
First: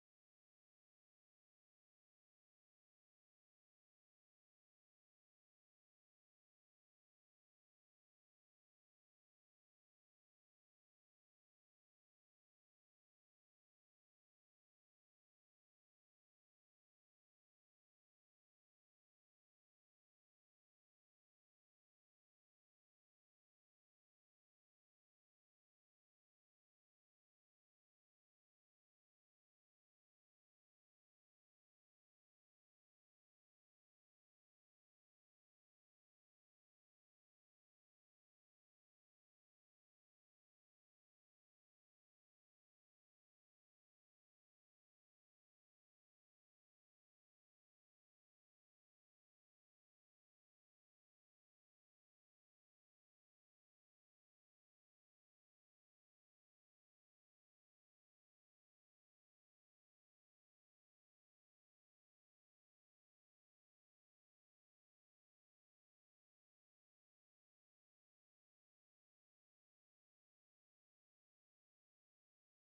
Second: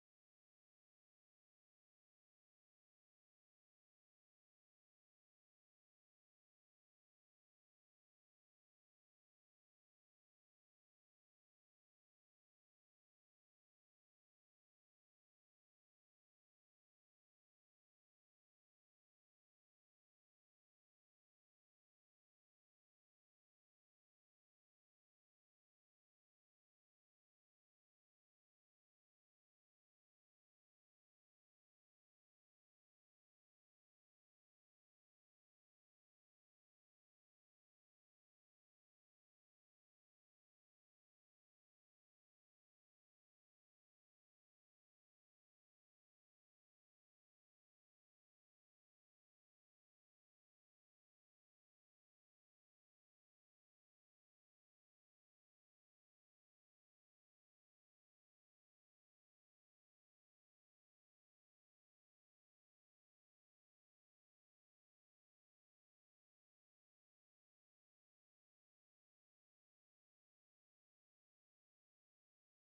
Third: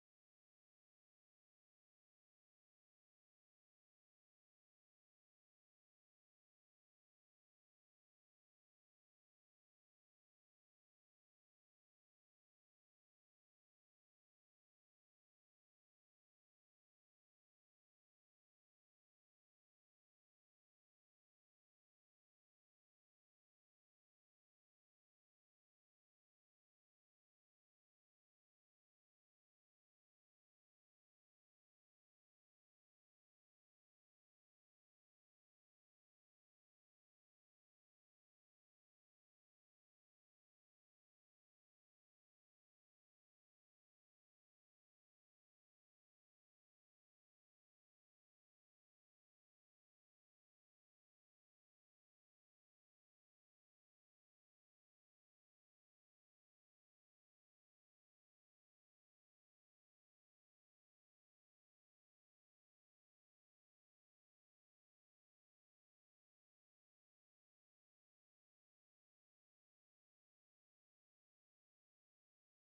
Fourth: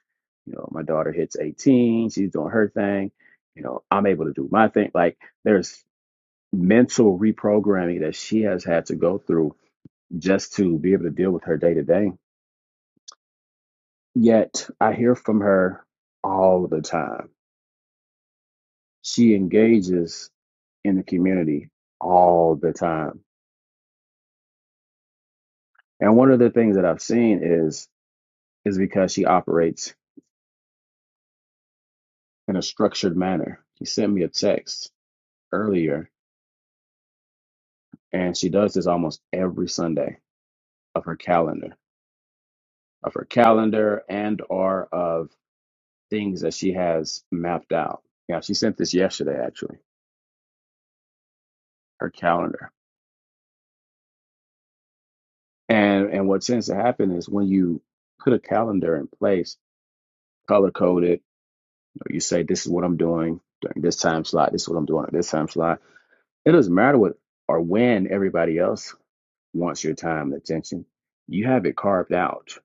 Speaker 1: you know my daughter hits 18 she's doing her thing you know i'm able to do my thing like there's mental reprogramming that she has had to go through just to be able to deal with her day to day. Yet I hear from her all the time. She engages in the community all the time. And one of the things that I've seen is is because she operates in a structured manner. She sent me a text earlier and she does this almost every Sunday of her calendar, of her calendar and or of things that she has mapped out. Yeah, she sent this yesterday actually, her calendar. And and what tends to happen is when you put a calendar in place, color coded, you know, you say this is what I'm doing during this time slot, this is what I'm doing at this time slot. It doesn't matter what or when everybody else wants your time and attention. You have it carved out.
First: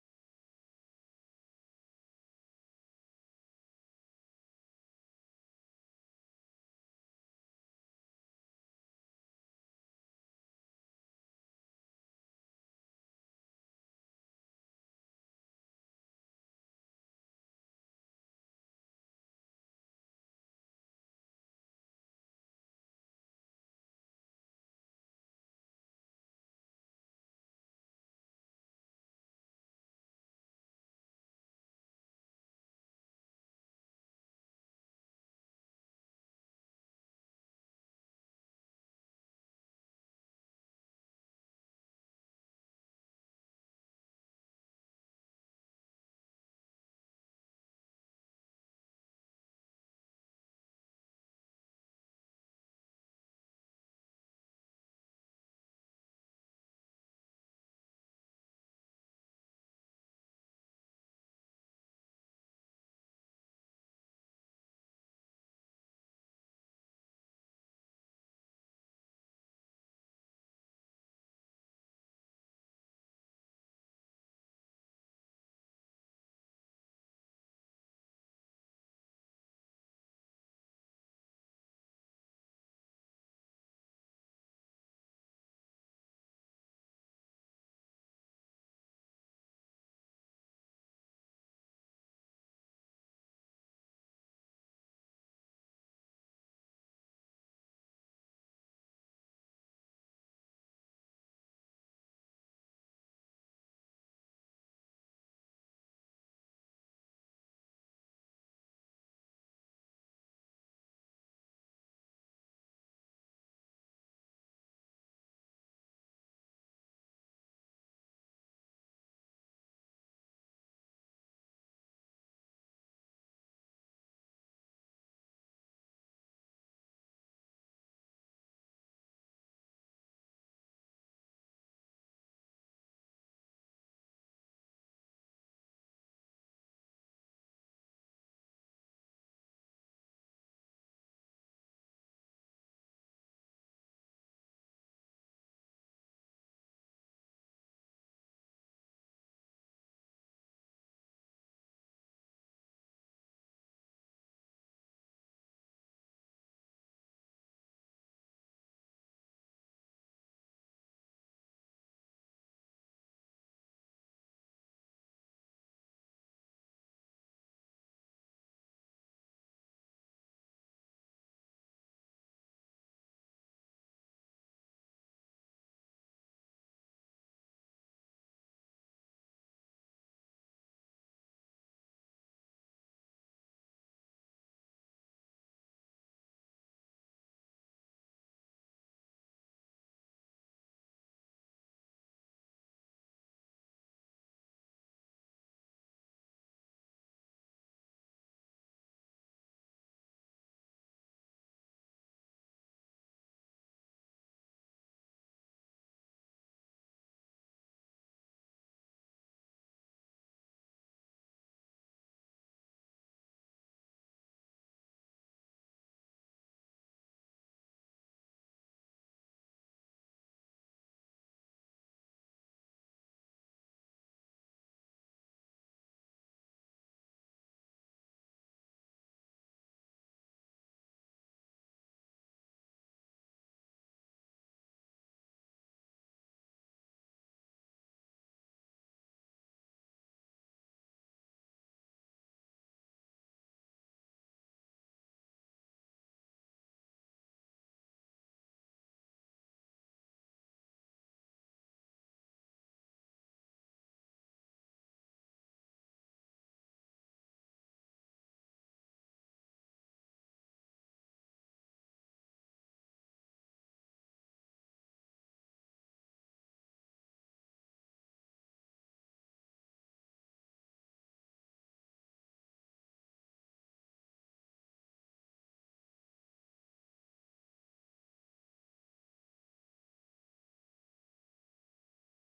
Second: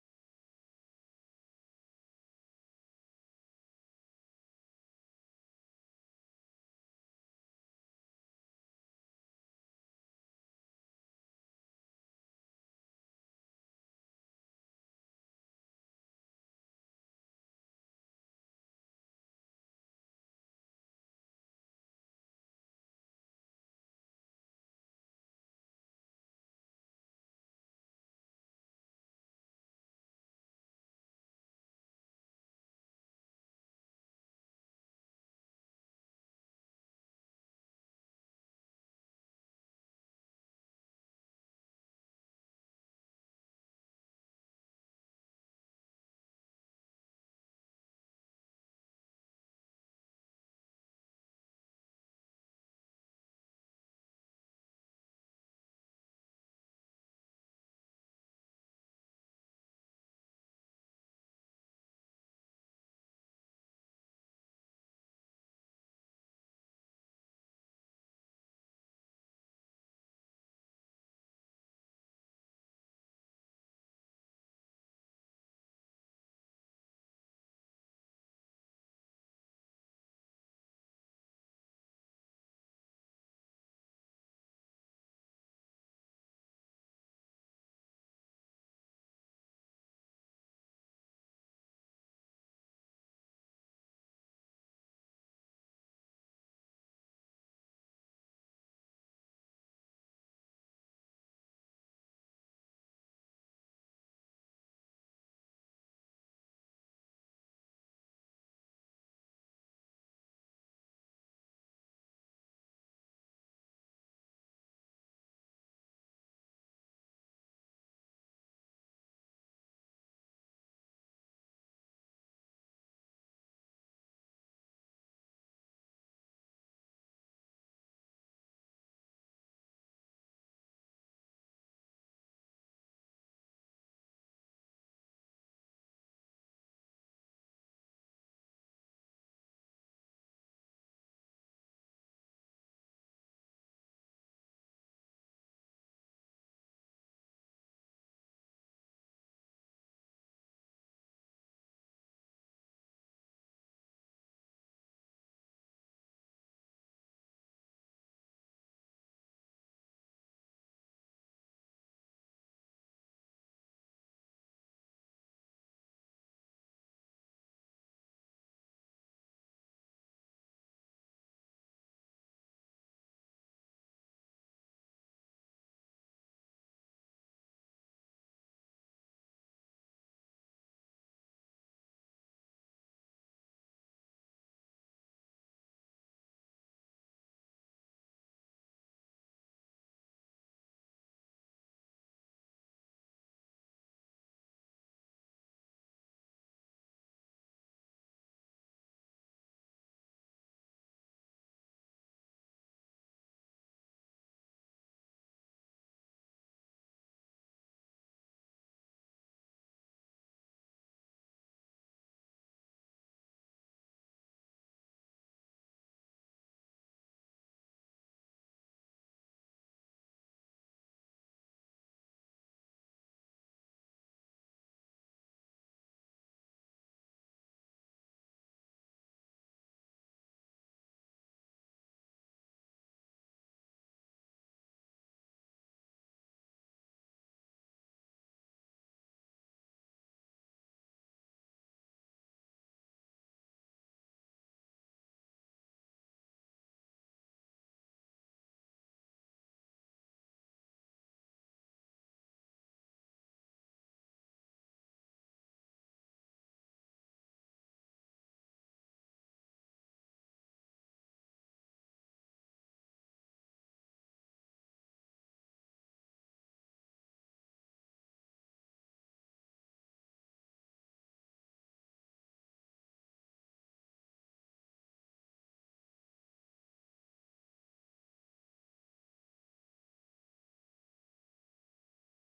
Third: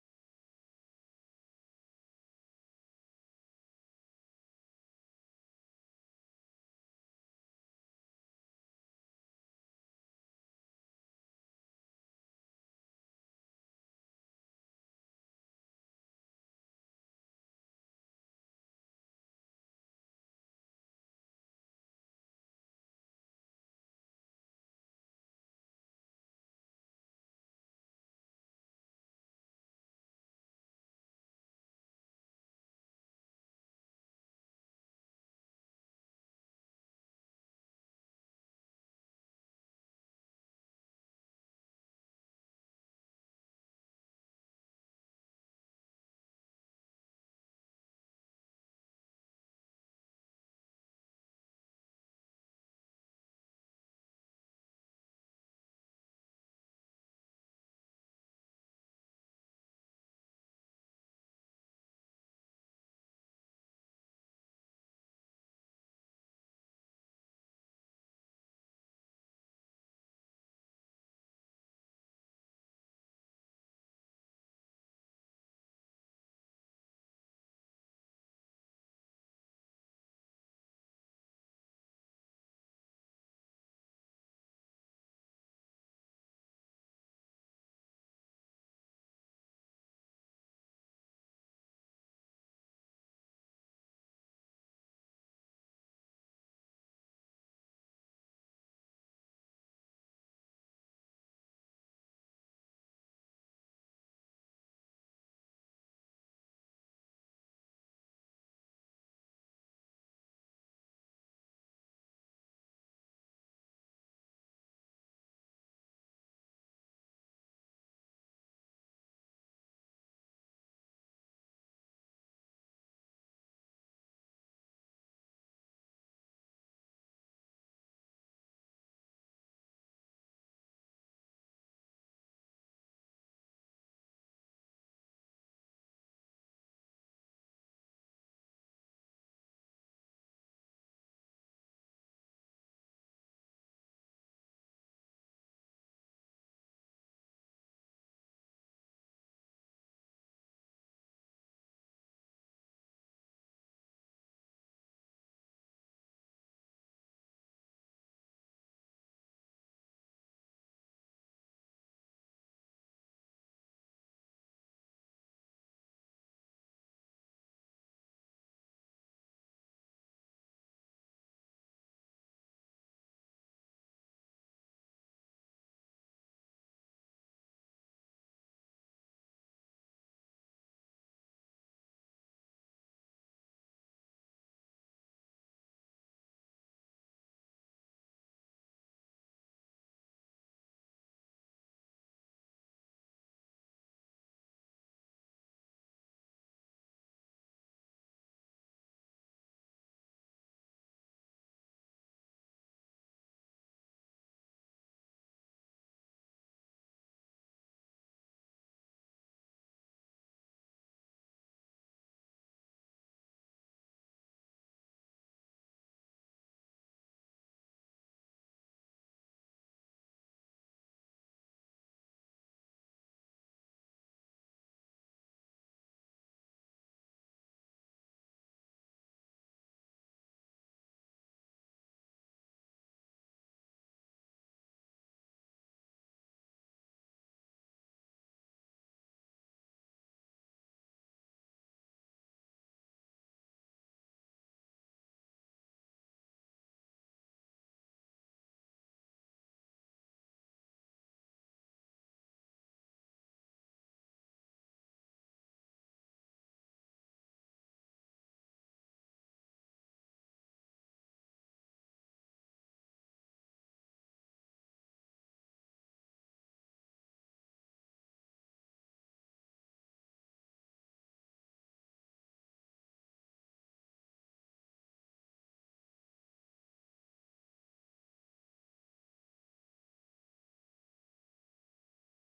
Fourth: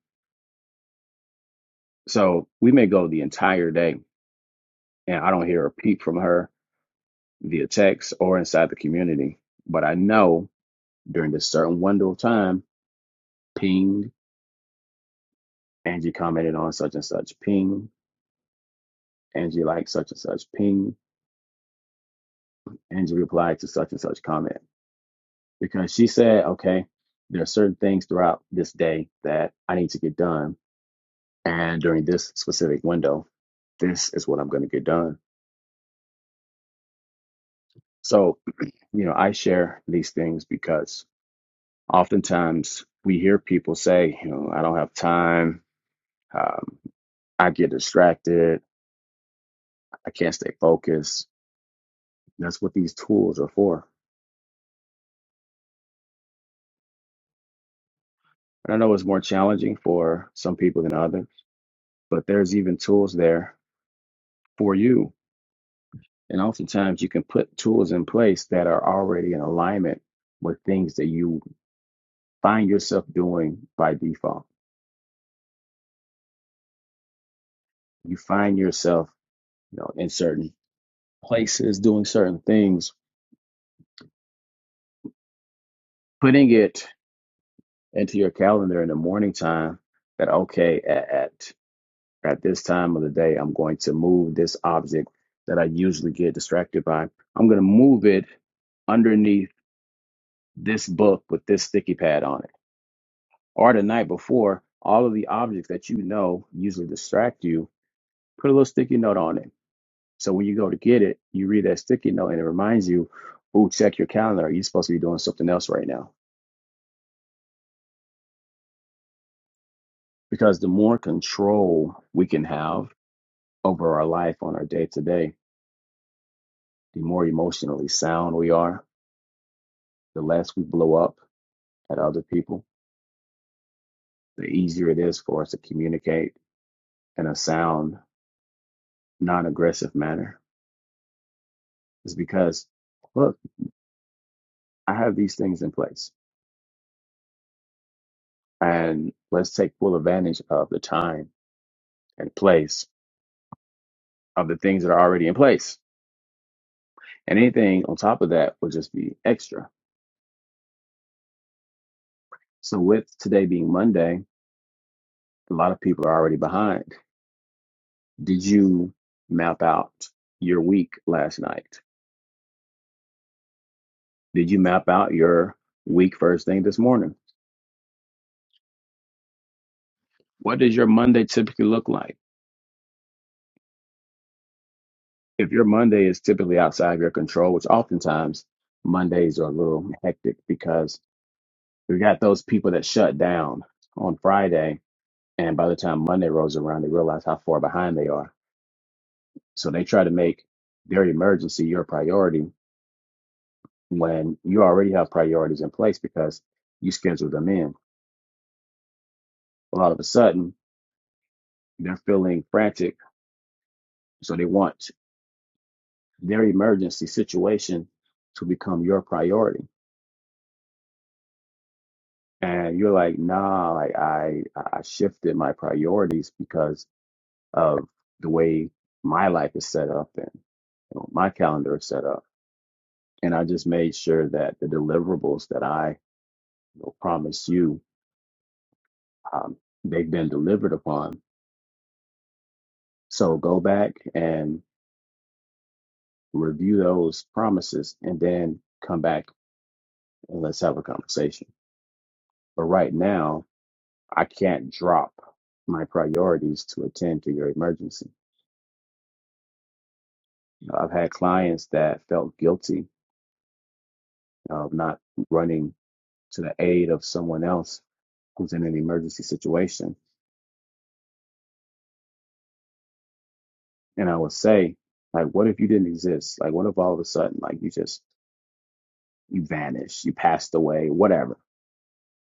Speaker 1: So we may go the entire day and I don't hear a peep from her via text or inside the community. But I know during this certain window of time Ping, Angie commented on such and such. Ping, Angie liked such and such. Ping, Angie replied to such and such comment. Because she said, okay, there are certain things throughout this day that I need to get done. And during this specific window, this is what I'm going to get done. So, you know, I share these things because oftentimes we hear people say, you know, I don't have time. Um, I get distracted. I can't stay focused. That's what these tools are for And I know it's more challenging for some people than others, but there's even tools there for you. And oftentimes you can put tools in place that are already in alignment with things that you find yourself doing by default. You find yourself, you know, in certain places doing certain things, putting it into your calendar in the morning time that okay, at at, at this time of the day, I'm going to move this object that I usually get distracted by. I'm going to move it underneath this book with this sticky pad on it. Or the night before, all of the objects that you know usually distract you, put a little sticky note on it. So when you go to get it, you read that sticky note and it reminds you, ooh, check your calendar. You're supposed to be doing something else right now. Because the more control we can have over our life on our day to day, the more emotionally sound we are, the less we blow up at other people, the easier it is for us to communicate in a sound, non aggressive manner is because, look, I have these things in place, and let's take full advantage of the time and place of the things that are already in place. And anything on top of that will just be extra. So, with today being Monday, a lot of people are already behind. Did you map out your week last night? Did you map out your week first thing this morning? What does your Monday typically look like? If your Monday is typically outside of your control, which oftentimes Mondays are a little hectic because We got those people that shut down on Friday, and by the time Monday rolls around, they realize how far behind they are. So they try to make their emergency your priority when you already have priorities in place because you scheduled them in. Well, all of a sudden, they're feeling frantic, so they want their emergency situation to become your priority. And you're like, nah, like I I shifted my priorities because of the way my life is set up and you know, my calendar is set up. And I just made sure that the deliverables that I you know, promised you, um, they've been delivered upon. So go back and review those promises and then come back and let's have a conversation. But right now, I can't drop my priorities to attend to your emergency. I've had clients that felt guilty of not running to the aid of someone else who's in an emergency situation. And I would say, like, what if you didn't exist? Like, what if all of a sudden, like, you just, you vanished, you passed away, whatever?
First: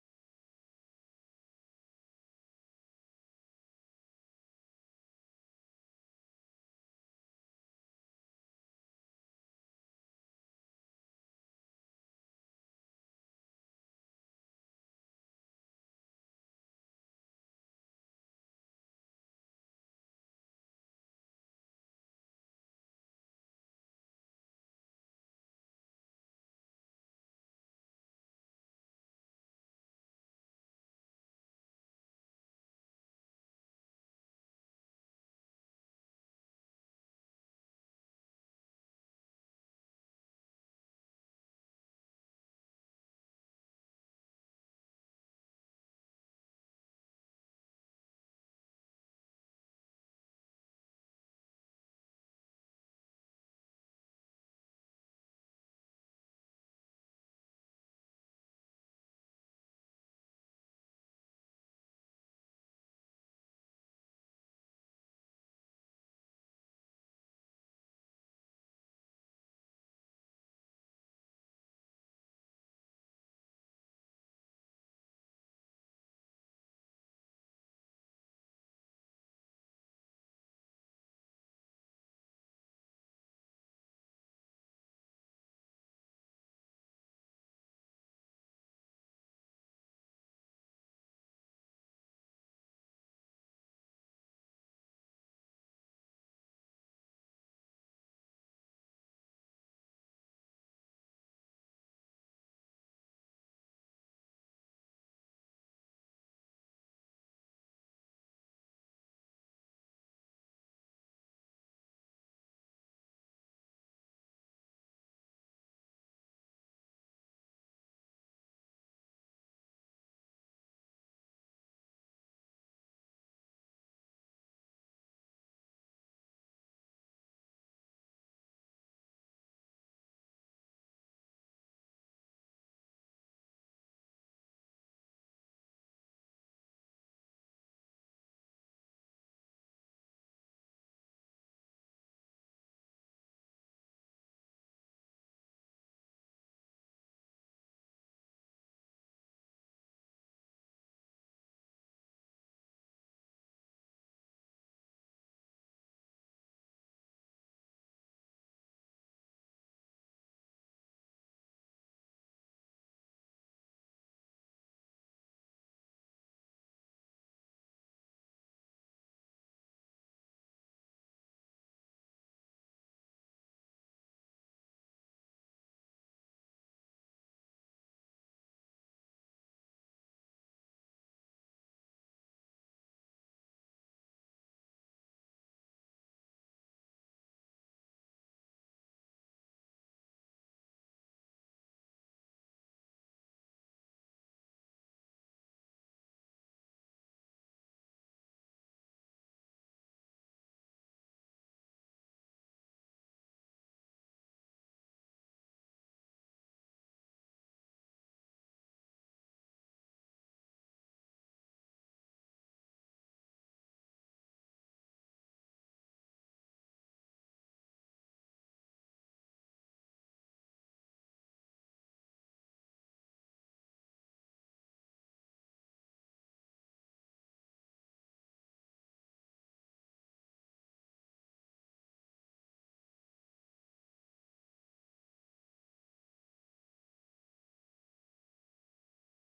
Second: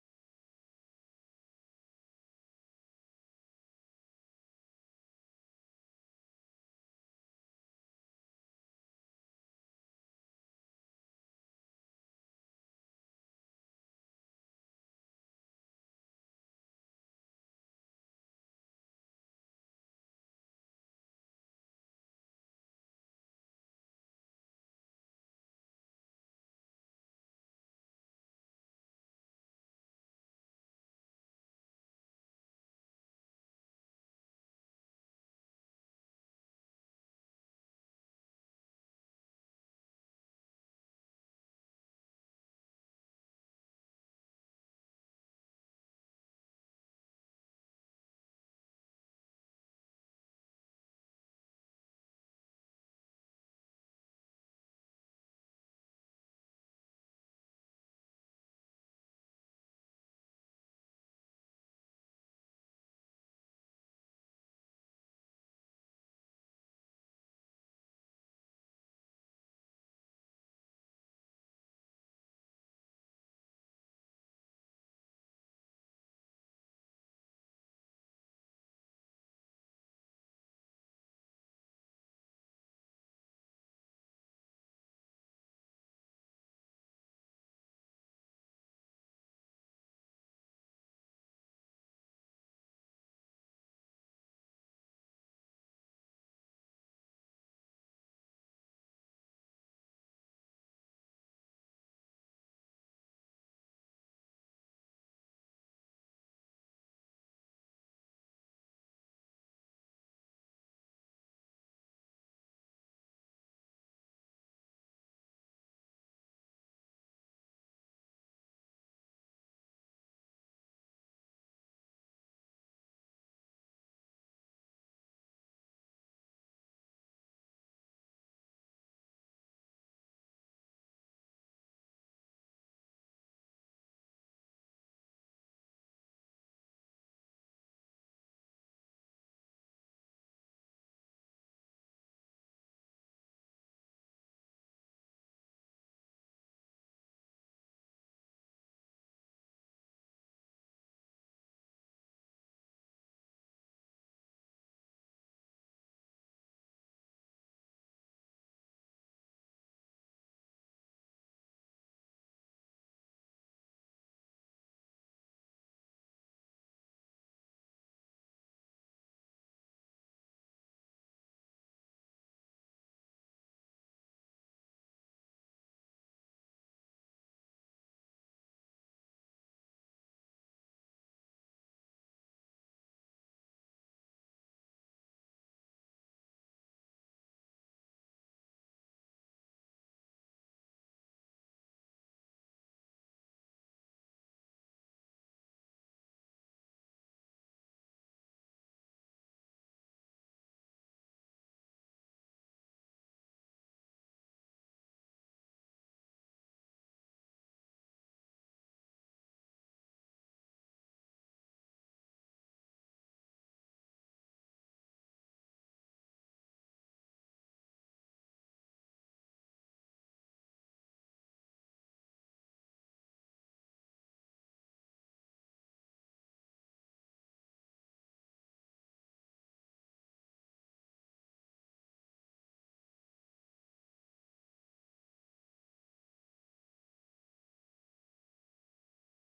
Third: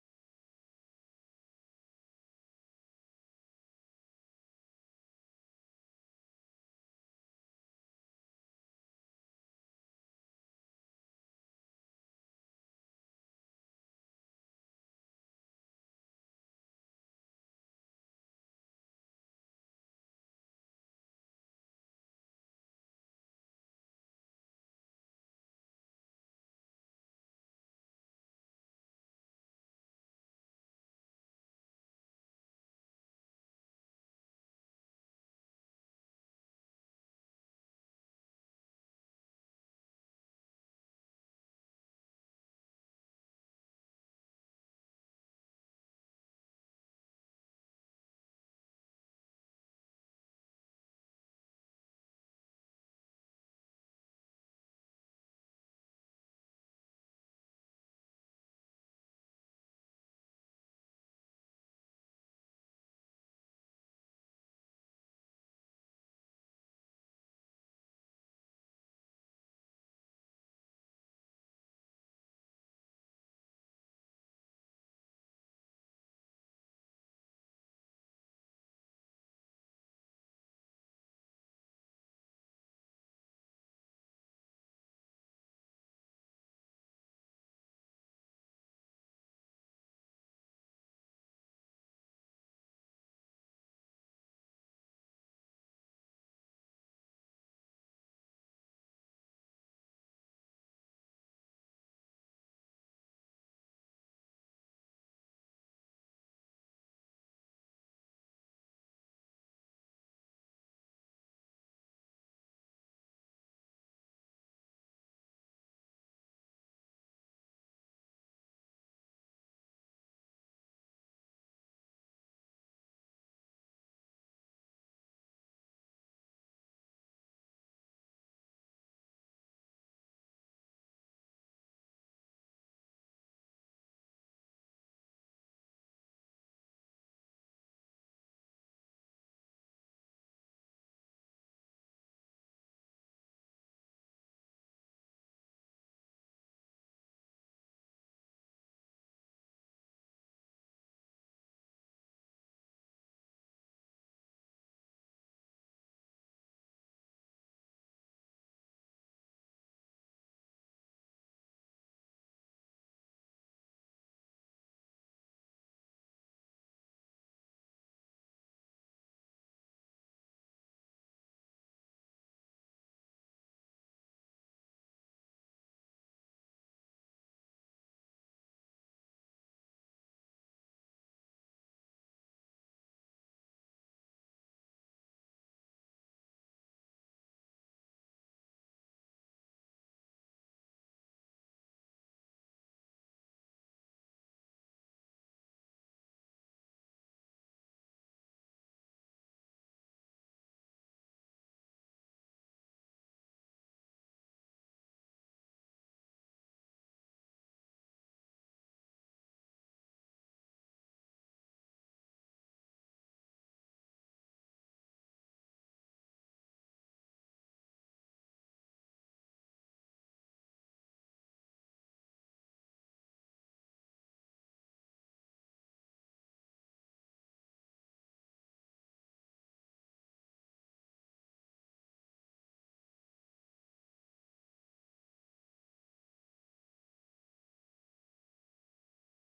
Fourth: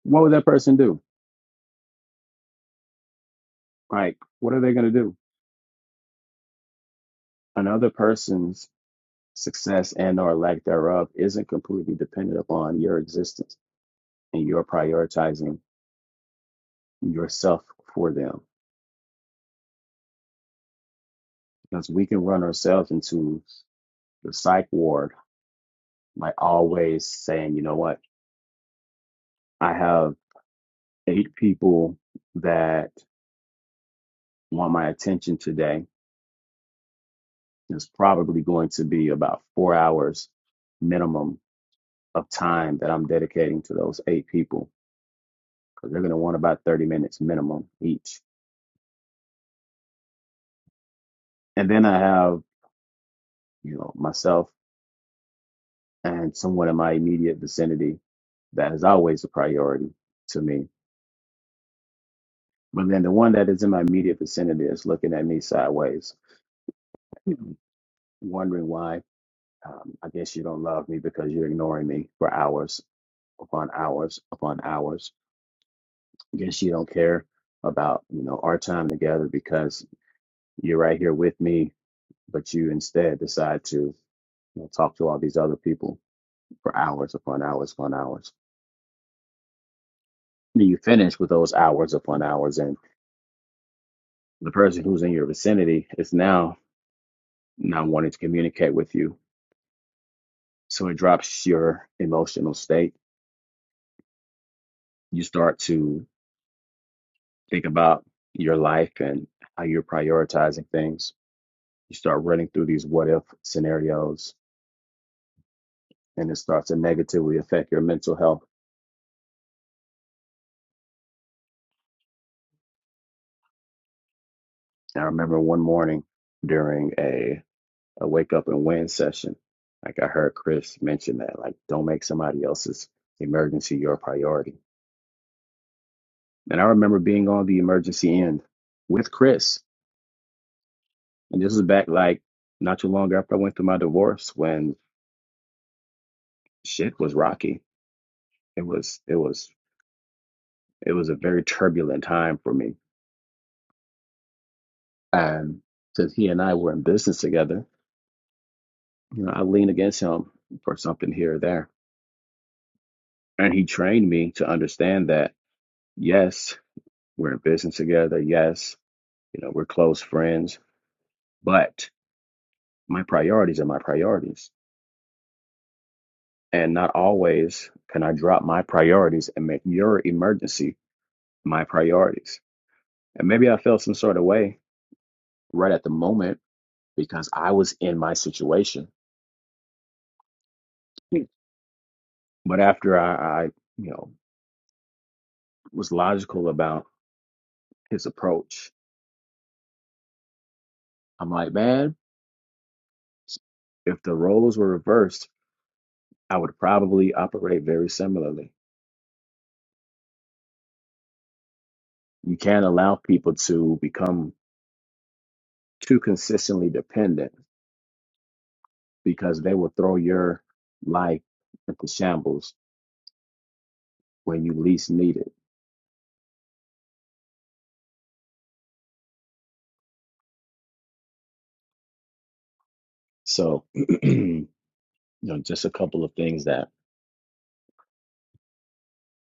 Speaker 1: What would that person do? Like, what are they going to do? Another person's success and or lack thereof isn't completely dependent upon your existence and your prioritizing yourself for them. Because we can run ourselves into the psych ward, like always saying, you know what? I have eight people that want my attention today. There's probably going to be about four hours minimum of time that I'm dedicating to those eight people because they're going to want about 30 minutes minimum each. And then I have, you know, myself and someone in my immediate vicinity that is always a priority to me. But then the one that is in my immediate vicinity is looking at me sideways, you know, wondering why Um, I guess you don't love me because you're ignoring me for hours upon hours upon hours. I guess you don't care about you know our time together because you're right here with me, but you instead decide to you know, talk to all these other people for hours upon hours upon hours. Then you finish with those hours upon hours, and the person who's in your vicinity is now not wanting to communicate with you. So it drops your emotional state. You start to think about your life and how you're prioritizing things. You start running through these what if scenarios and it starts to negatively affect your mental health. And I remember one morning during a, a wake up and win session, like I heard Chris mention that, like, don't make somebody else's emergency your priority. And I remember being on the emergency end with Chris. And this was back like not too long after I went through my divorce when shit was rocky. It was it was It was a very turbulent time for me. And since he and I were in business together, you know, I leaned against him for something here or there. And he trained me to understand that, yes, we're in business together. Yes, you know, we're close friends, but my priorities are my priorities. And not always can I drop my priorities and make your emergency my priorities. And maybe I felt some sort of way right at the moment because I was in my situation. But after I, I, you know, was logical about his approach, I'm like, man, if the roles were reversed, I would probably operate very similarly. You can't allow people to become too consistently dependent because they will throw your life into shambles when you least need it. So, you know, just a couple of things that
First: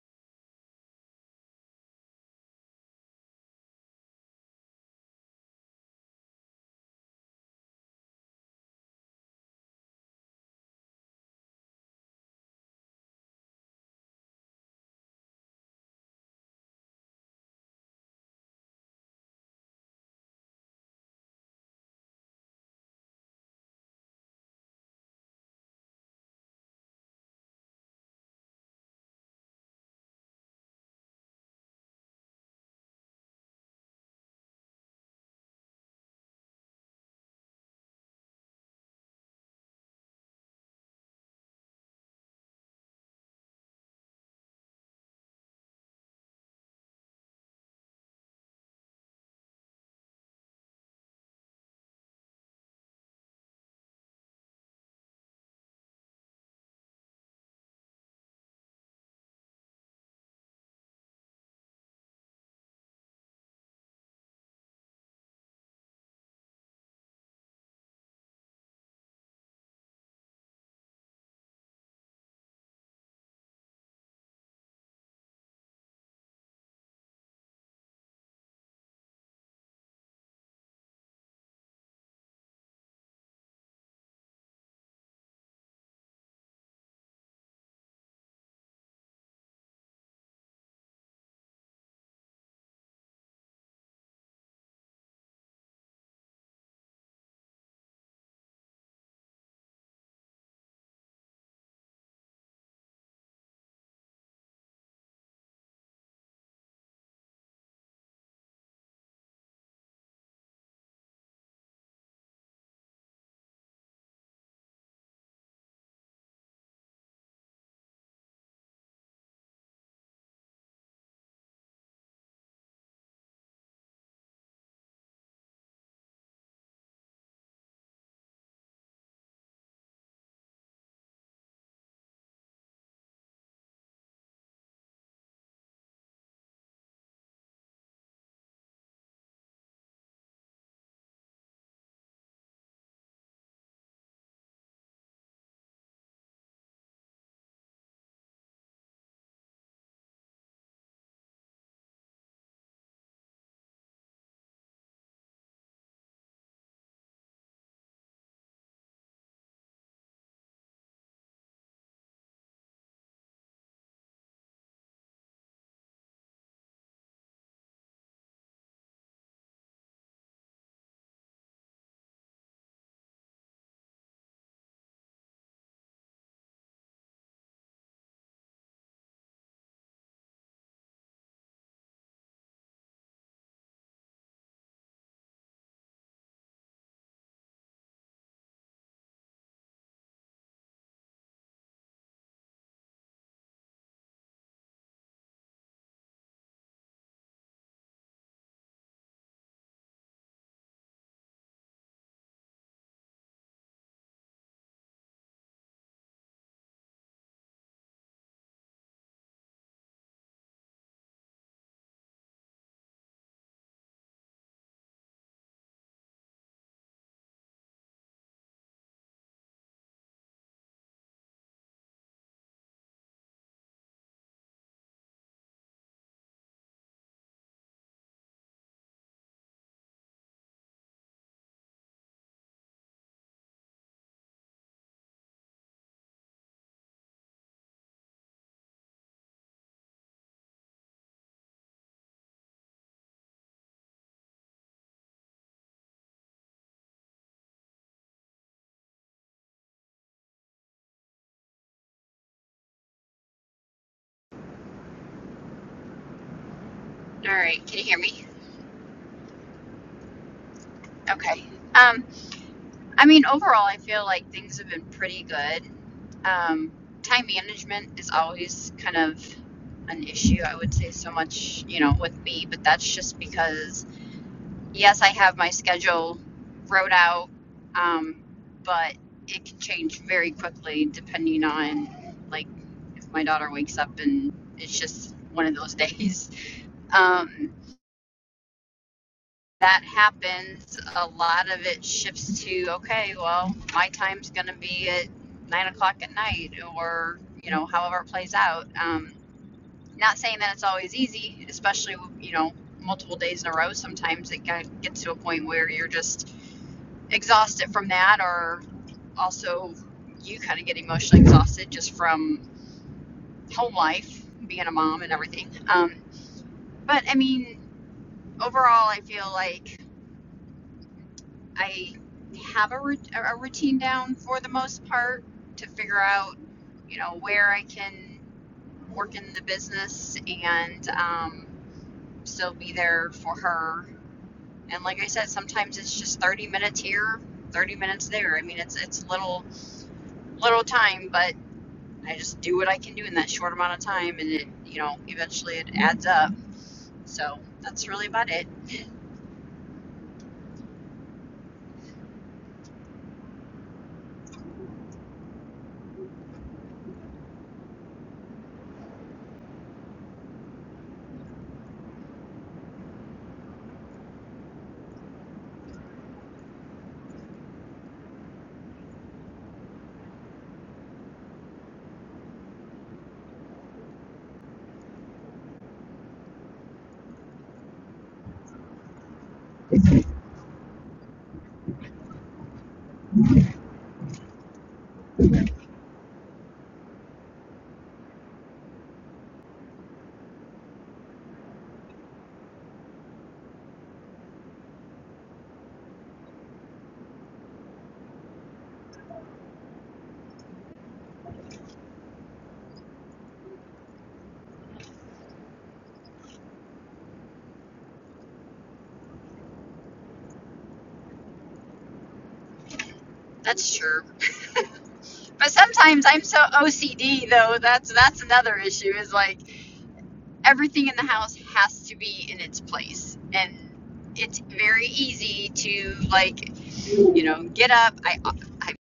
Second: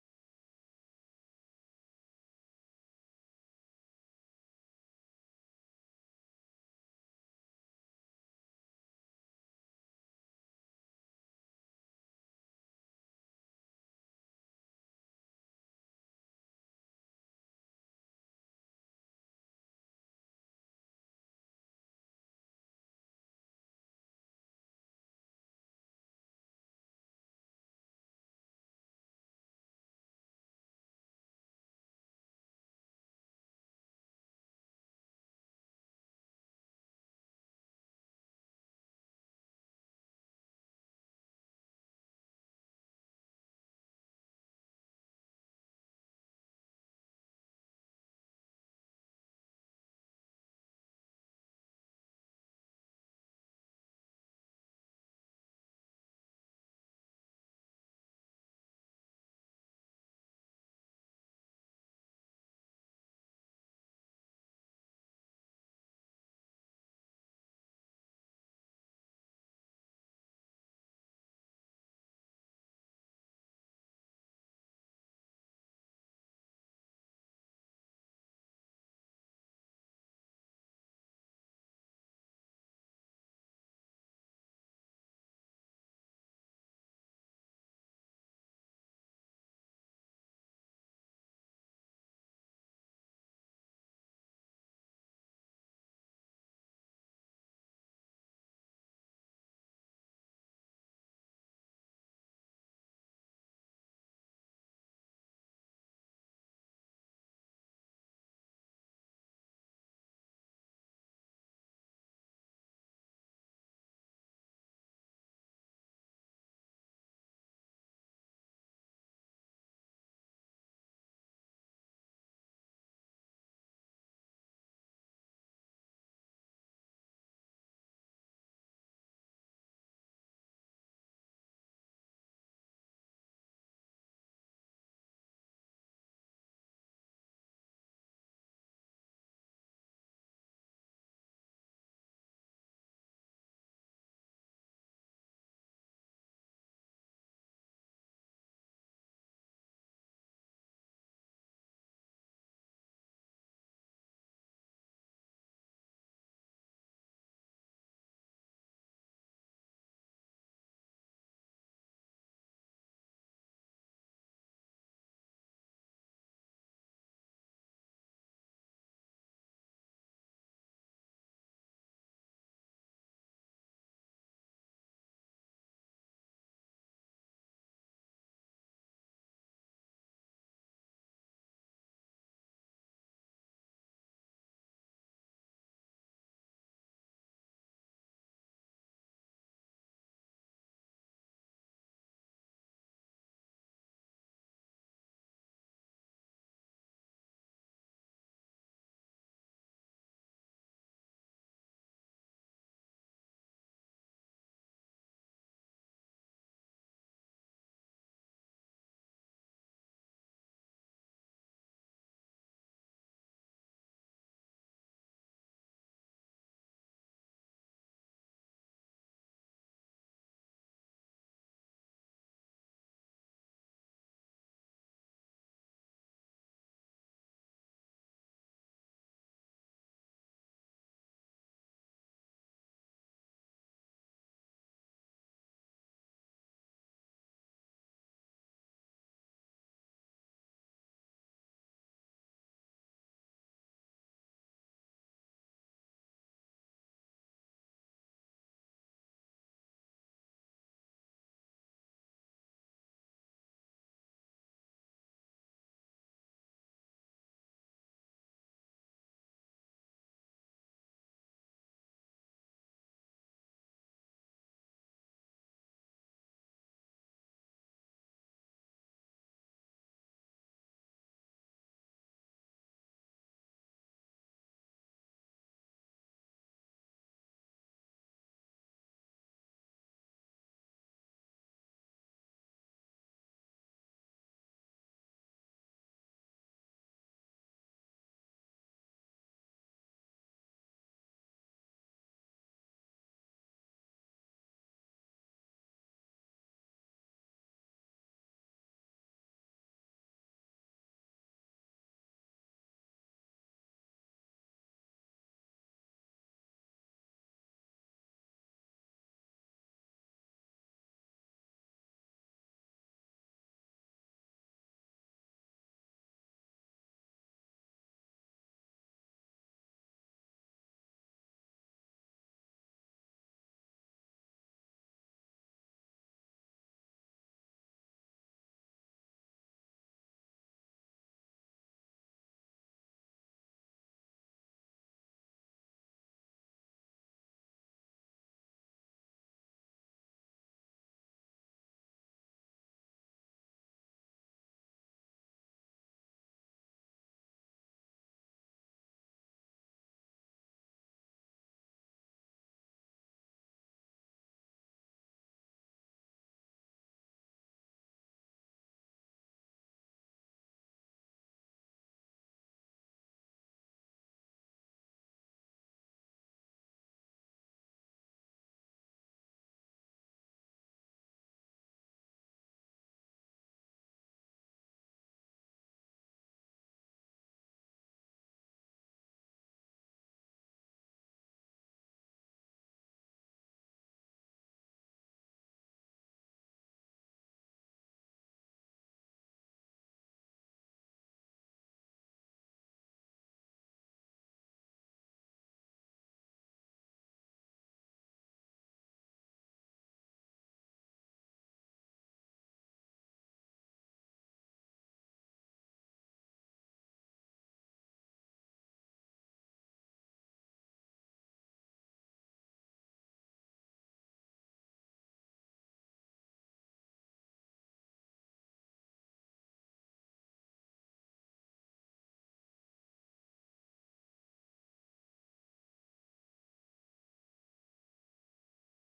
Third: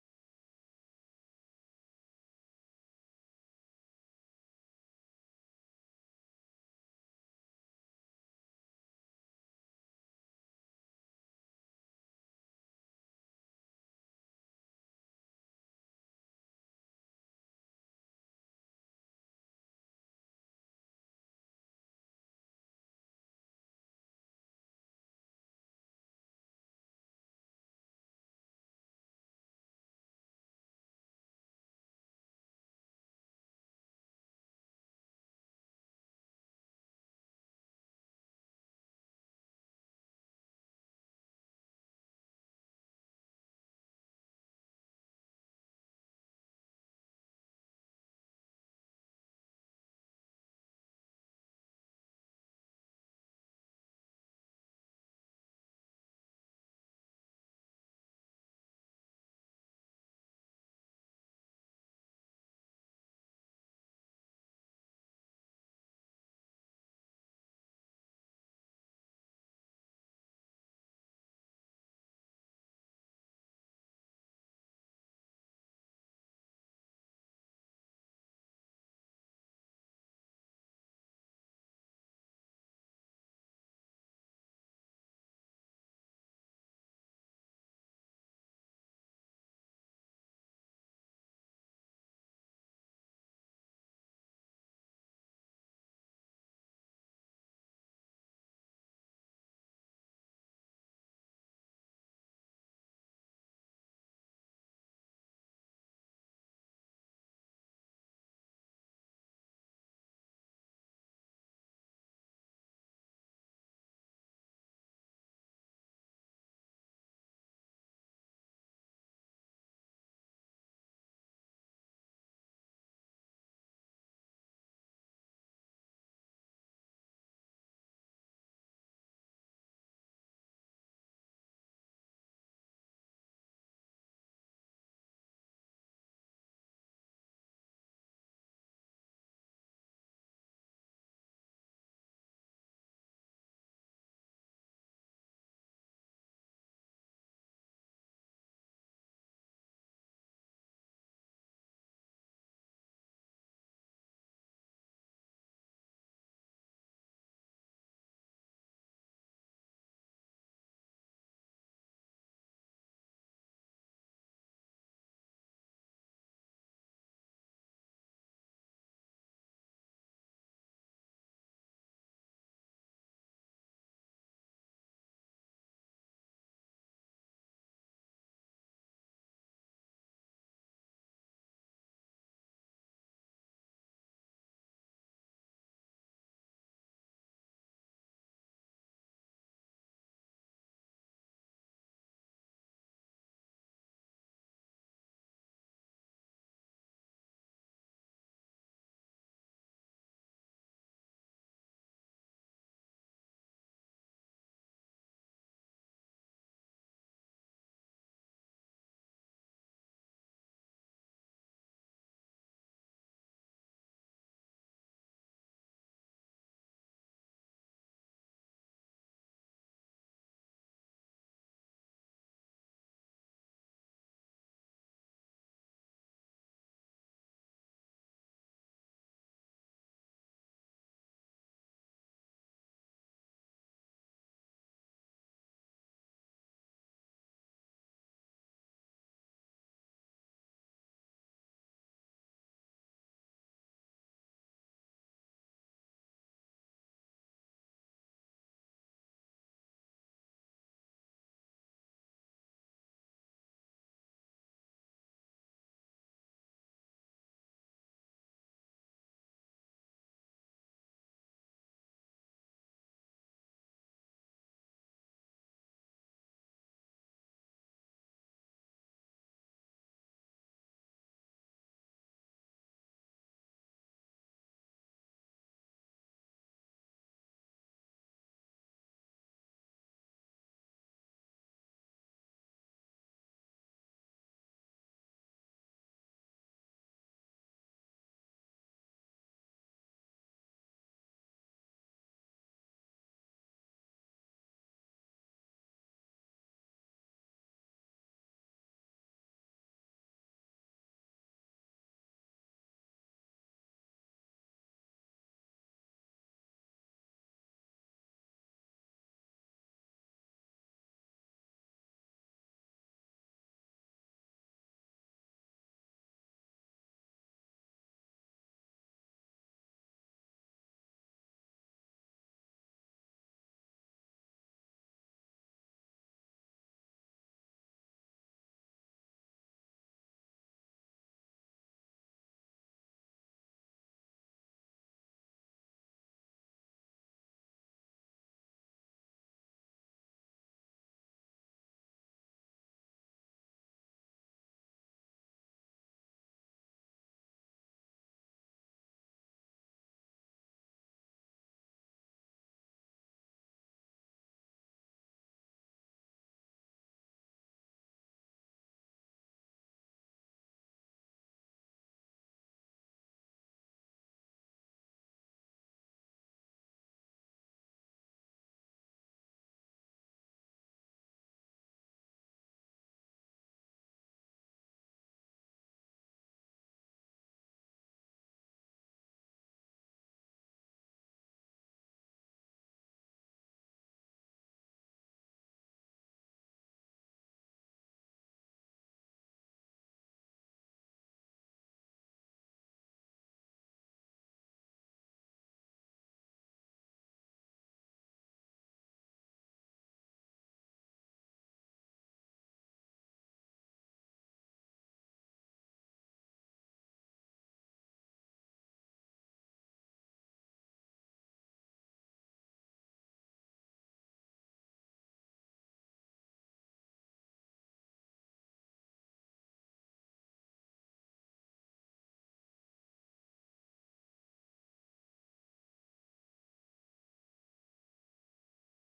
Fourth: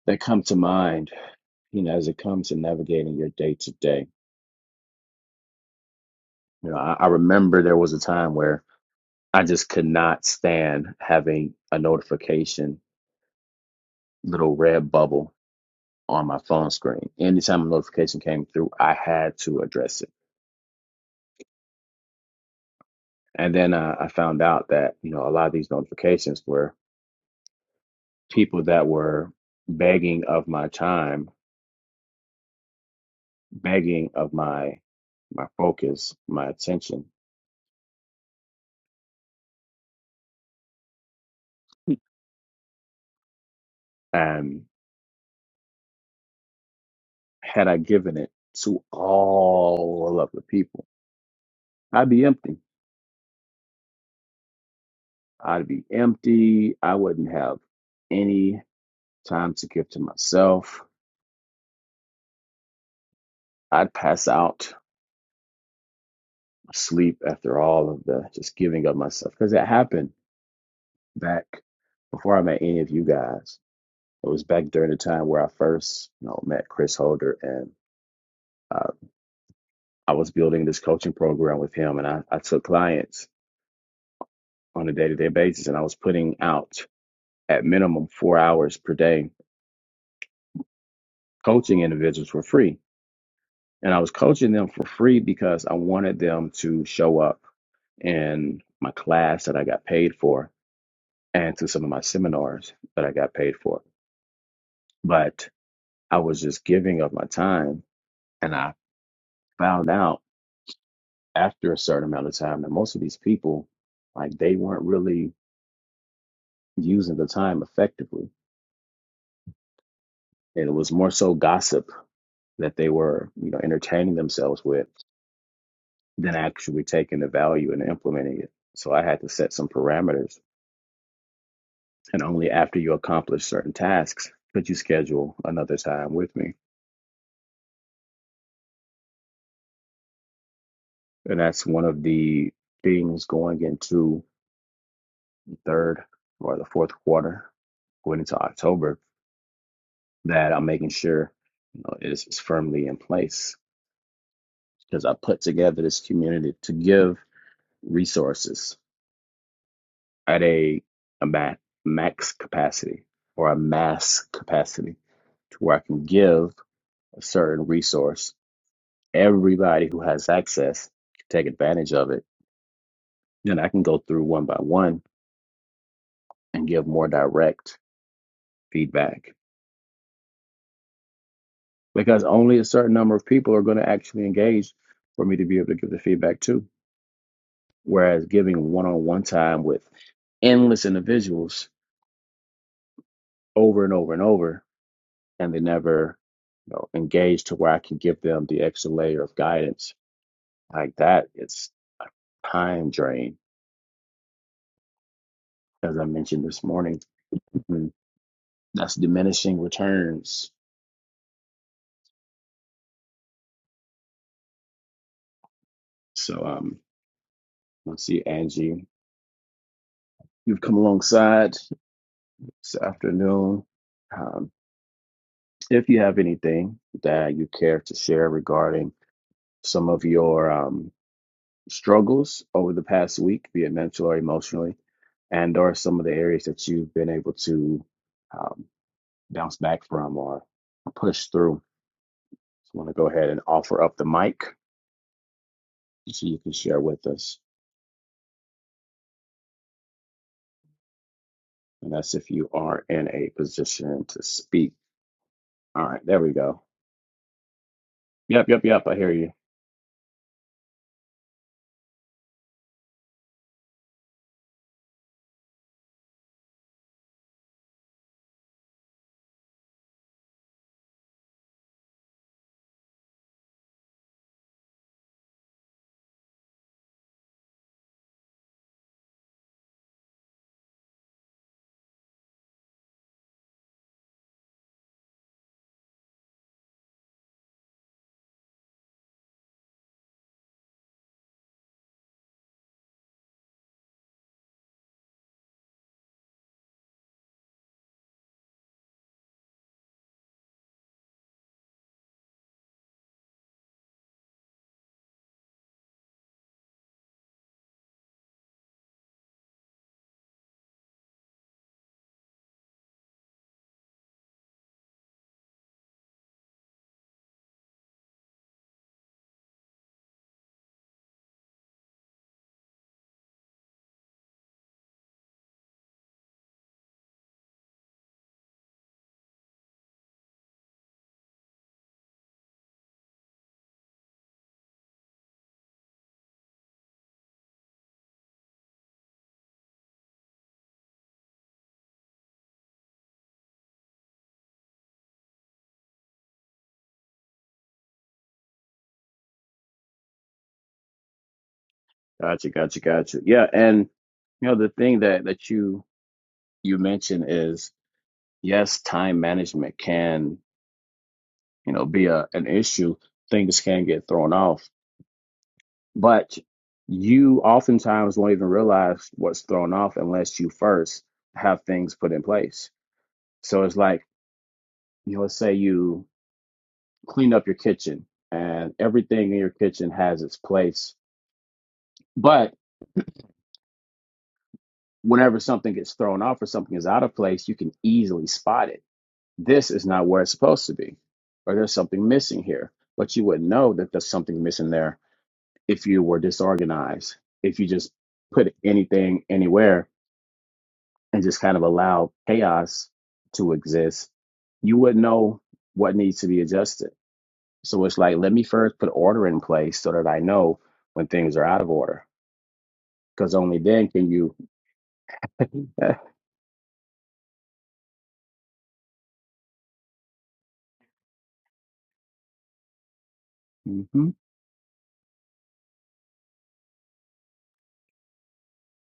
Speaker 1: that come to mind, you know, as it comes to navigating your day to day. You know, I, I remember there was a time where I just could not stand having a notification little red bubble on my phone screen. Anytime a notification came through, I had to address it. And then uh, I found out that you know a lot of these notifications were people that were begging of my time, begging of my my focus, my attention. And had I given it to all of the people, I'd be empty. I'd be empty. I wouldn't have any. time to give to myself. I'd pass out, sleep after all of the just giving of myself because it happened back before I met any of you guys. It was back during the time where I first you know, met Chris Holder and uh, I was building this coaching program with him and I, I took clients on a day to day basis and I was putting out at minimum four hours per day coaching individuals for free. And I was coaching them for free because I wanted them to show up in my class that I got paid for and to some of my seminars that I got paid for. But I was just giving of my time and I found out after a certain amount of time that most of these people like they weren't really using the time effectively. And it was more so gossip that they were, you know, entertaining themselves with than actually taking the value and implementing it. So I had to set some parameters. And only after you accomplish certain tasks could you schedule another time with me And that's one of the things going into the third or the fourth quarter, going into October, that I'm making sure you know, is, is firmly in place because I put together this community to give resources at a, a ma- max capacity or a mass capacity to where I can give a certain resource. Everybody who has access can take advantage of it. Then I can go through one by one and give more direct feedback because only a certain number of people are going to actually engage for me to be able to give the feedback to. Whereas giving one on one time with endless individuals over and over and over, and they never you know, engage to where I can give them the extra layer of guidance like that, it's a time drain. As I mentioned this morning, Mhm. that's diminishing returns. So, um, let's see, Angie, you've come alongside this afternoon. Um, if you have anything that you care to share regarding some of your um, struggles over the past week, be it mental or emotionally, and or some of the areas that you've been able to um, bounce back from or push through, so I want to go ahead and offer up the mic so you can share with us. And that's if you are in a position to speak. All right, there we go.
Speaker 2: All right, can you hear me?
Speaker 1: Yep, yep, yep. I hear you.
Speaker 2: Okay. Um, I mean, overall, I feel like things have been pretty good. Um, time management is always kind of an issue, I would say, so much, you know, with me, but that's just because, yes, I have my schedule wrote out, um, but it can change very quickly depending on, like, if my daughter wakes up and it's just one of those days. Um, that happens, a lot of it shifts to okay, well, my time's going to be at nine o'clock at night, or you know, however it plays out. Um, not saying that it's always easy, especially you know, multiple days in a row. Sometimes it gets to a point where you're just exhausted from that, or also you kind of get emotionally exhausted just from home life, being a mom and everything. Um, but I mean, overall, I feel like I have a, a routine down for the most part to figure out, you know, where I can work in the business and um, still be there for her. And like I said, sometimes it's just 30 minutes here, 30 minutes there. I mean, it's it's little little time, but I just do what I can do in that short amount of time, and it you know eventually it adds up. So that's really about it.
Speaker 1: Gotcha, gotcha, gotcha. Yeah, and you know the thing that that you you mentioned is yes, time management can, you know, be a, an issue. Things can get thrown off, but you oftentimes won't even realize what's thrown off unless you first have things put in place. So it's like, you know, let's say you clean up your kitchen and everything in your kitchen has its place, but whenever something gets thrown off or something is out of place, you can easily spot it. This is not where it's supposed to be, or there's something missing here, but you would not know that there's something missing there if you were disorganized, if you just put anything anywhere and just kind of allow chaos to exist, you wouldn't know what needs to be adjusted. So it's like, let me first put order in place so that I know when things are out of order, because only
Speaker 2: That's
Speaker 1: then
Speaker 2: true.
Speaker 1: can you.
Speaker 2: But sometimes I'm so OCD though. That's that's another issue. Is like everything in the house has to be in its place and
Speaker 1: hmm
Speaker 2: it's very easy to like you know get up i i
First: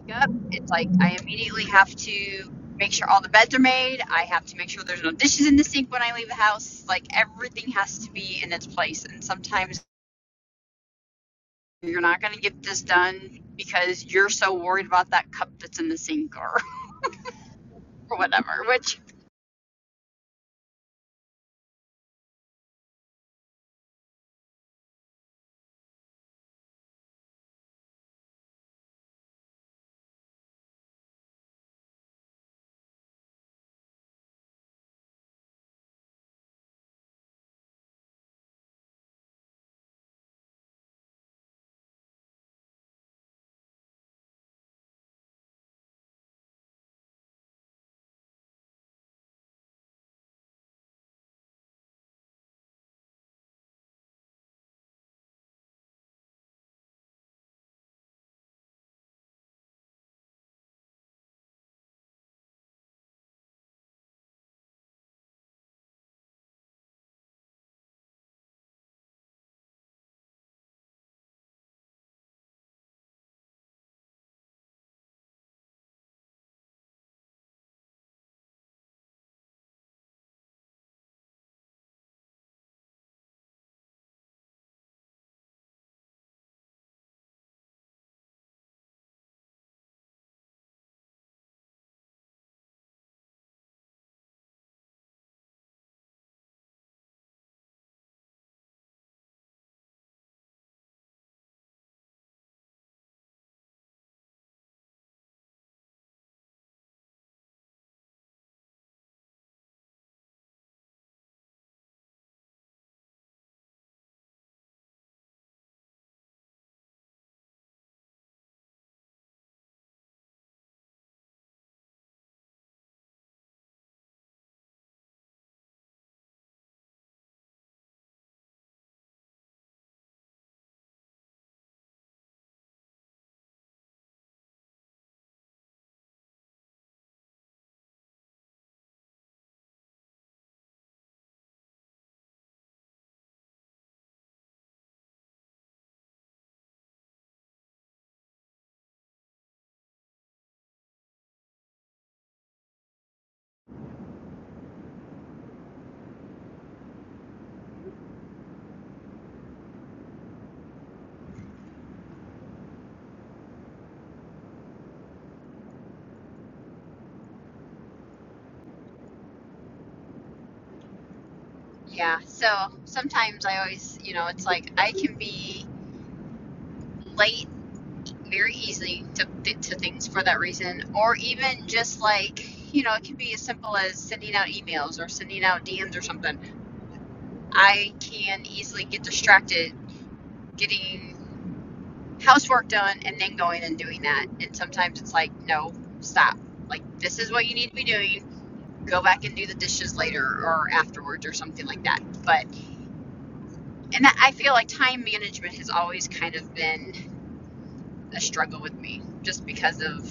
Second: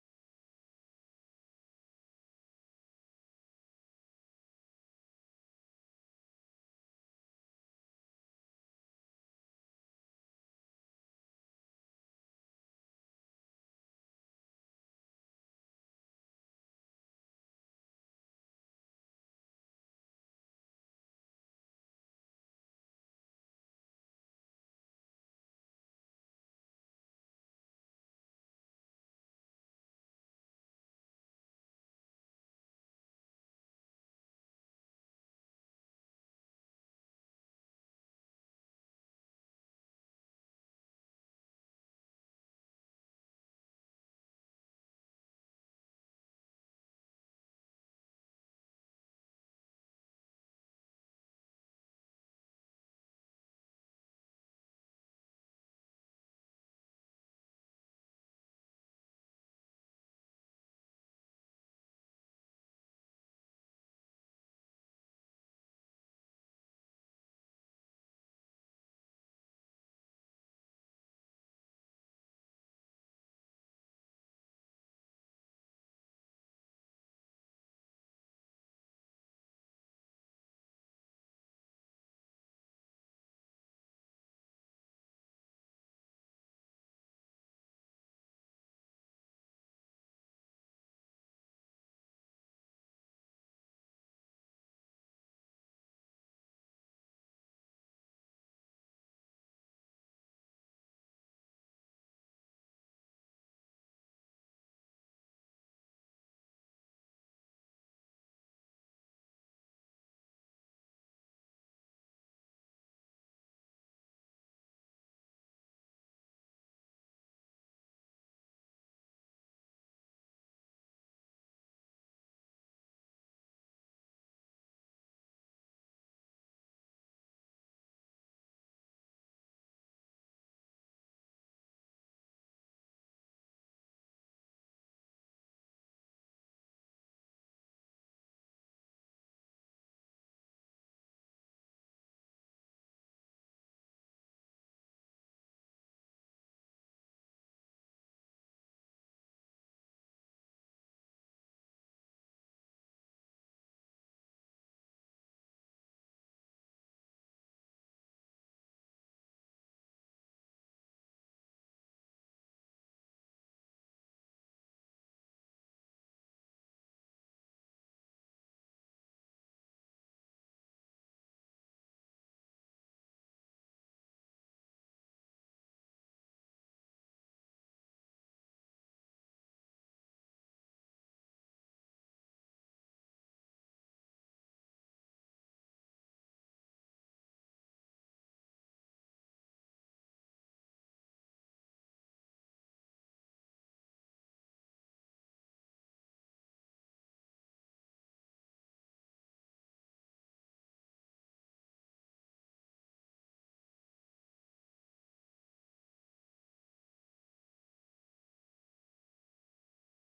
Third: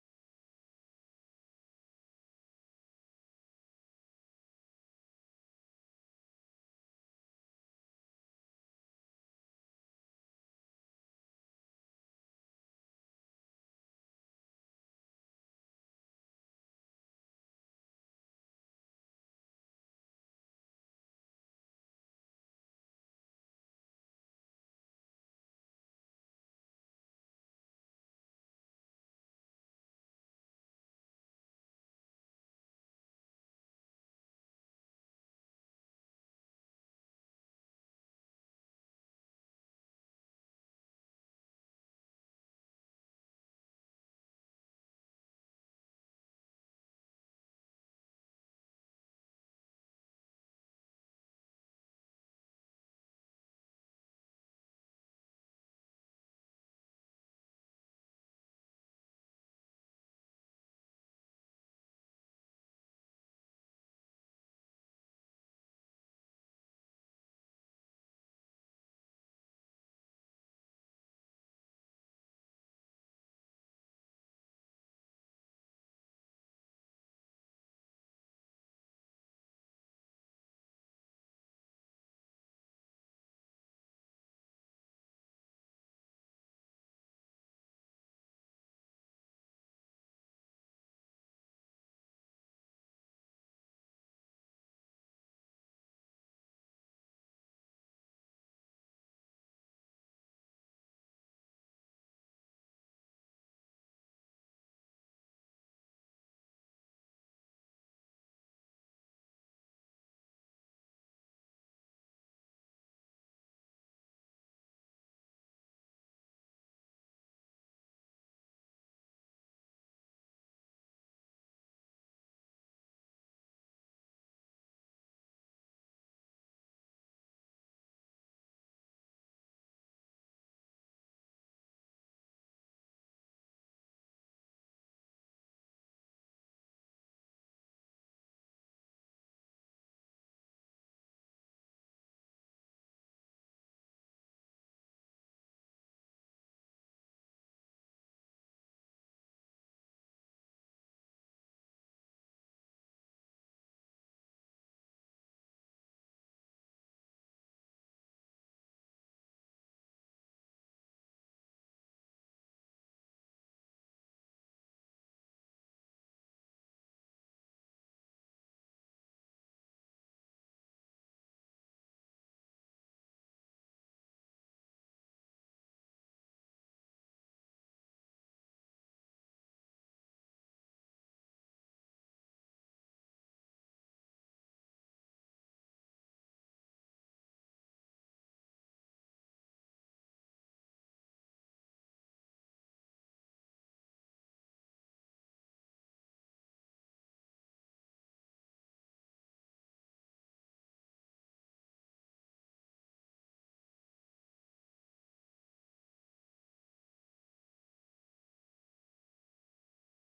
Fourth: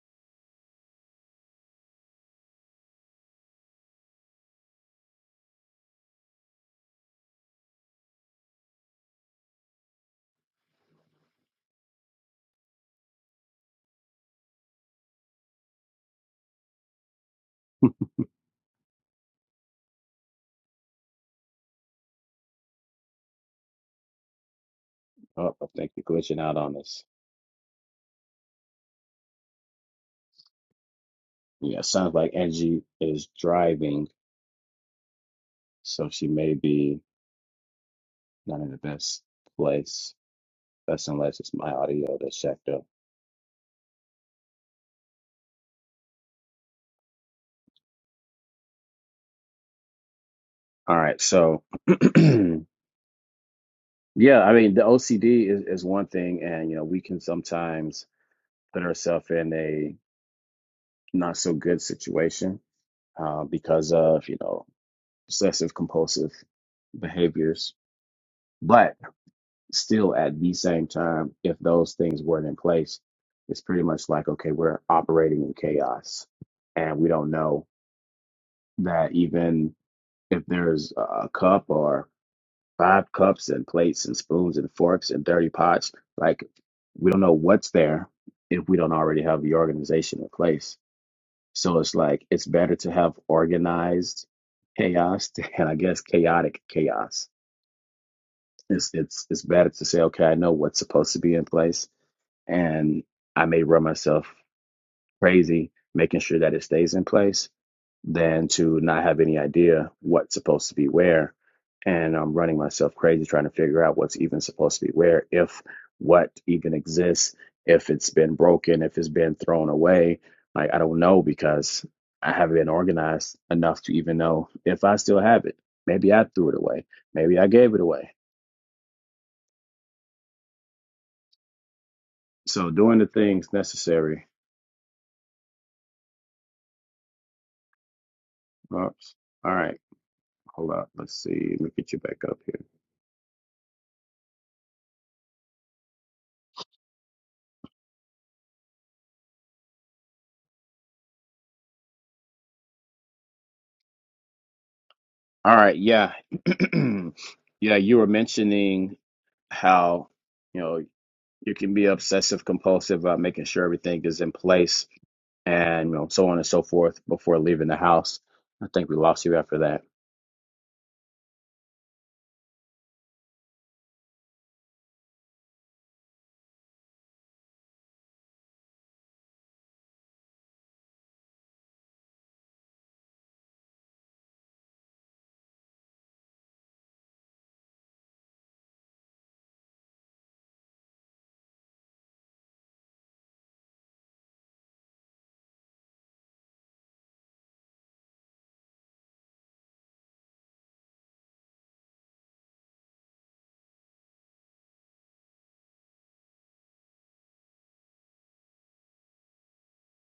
Speaker 2: wake up it's like i immediately have to make sure all the beds are made i have to make sure there's no dishes in the sink when i leave the house like everything has to be in its place and sometimes you're not going to get this done because you're so worried about that cup that's in the sink or, or whatever which
Speaker 1: Oh, I think you're glitching out on us. Yeah, sounds like Angie is driving, so she may be not in the best place. That's unless it's my audio that's checked up. All right, so yeah, I mean the OCD is, is one thing, and you know we can sometimes put ourselves in a not so good situation uh, because of you know obsessive compulsive behaviors. But still, at the same time, if those things weren't in place, it's pretty much like okay, we're operating in chaos, and we don't know that even if there's a a cup or five cups and plates and spoons and forks and dirty pots. Like we don't know what's there if we don't already have the organization in place. So it's like it's better to have organized chaos to, and I guess chaotic chaos. It's it's it's better to say, okay, I know what's supposed to be in place and I may run myself crazy making sure that it stays in place than to not have any idea what's supposed to be where. And I'm running myself crazy trying to figure out what's even supposed to be where, if what even exists, if it's been broken, if it's been thrown away. Like, I don't know because I haven't been organized enough to even know if I still have it. Maybe I threw it away. Maybe I gave it away. So, doing the things necessary. Oops. All right. Hold up. Let's see. Let me get you back up here. All right, yeah. Yeah, you were mentioning how, you know, you can be obsessive compulsive about making sure everything is in place and, you know, so on and so forth before leaving the house. I think we lost you after that.
Speaker 2: yeah so sometimes i always you know it's like i can be late very easily to, to things for that reason, or even just like, you know, it can be as simple as sending out emails or sending out DMs or something. I can easily get distracted getting housework done and then going and doing that. And sometimes it's like, no, stop. Like, this is what you need to be doing. Go back and do the dishes later or afterwards or something like that. But, and I feel like time management has always kind of been a struggle with me just because of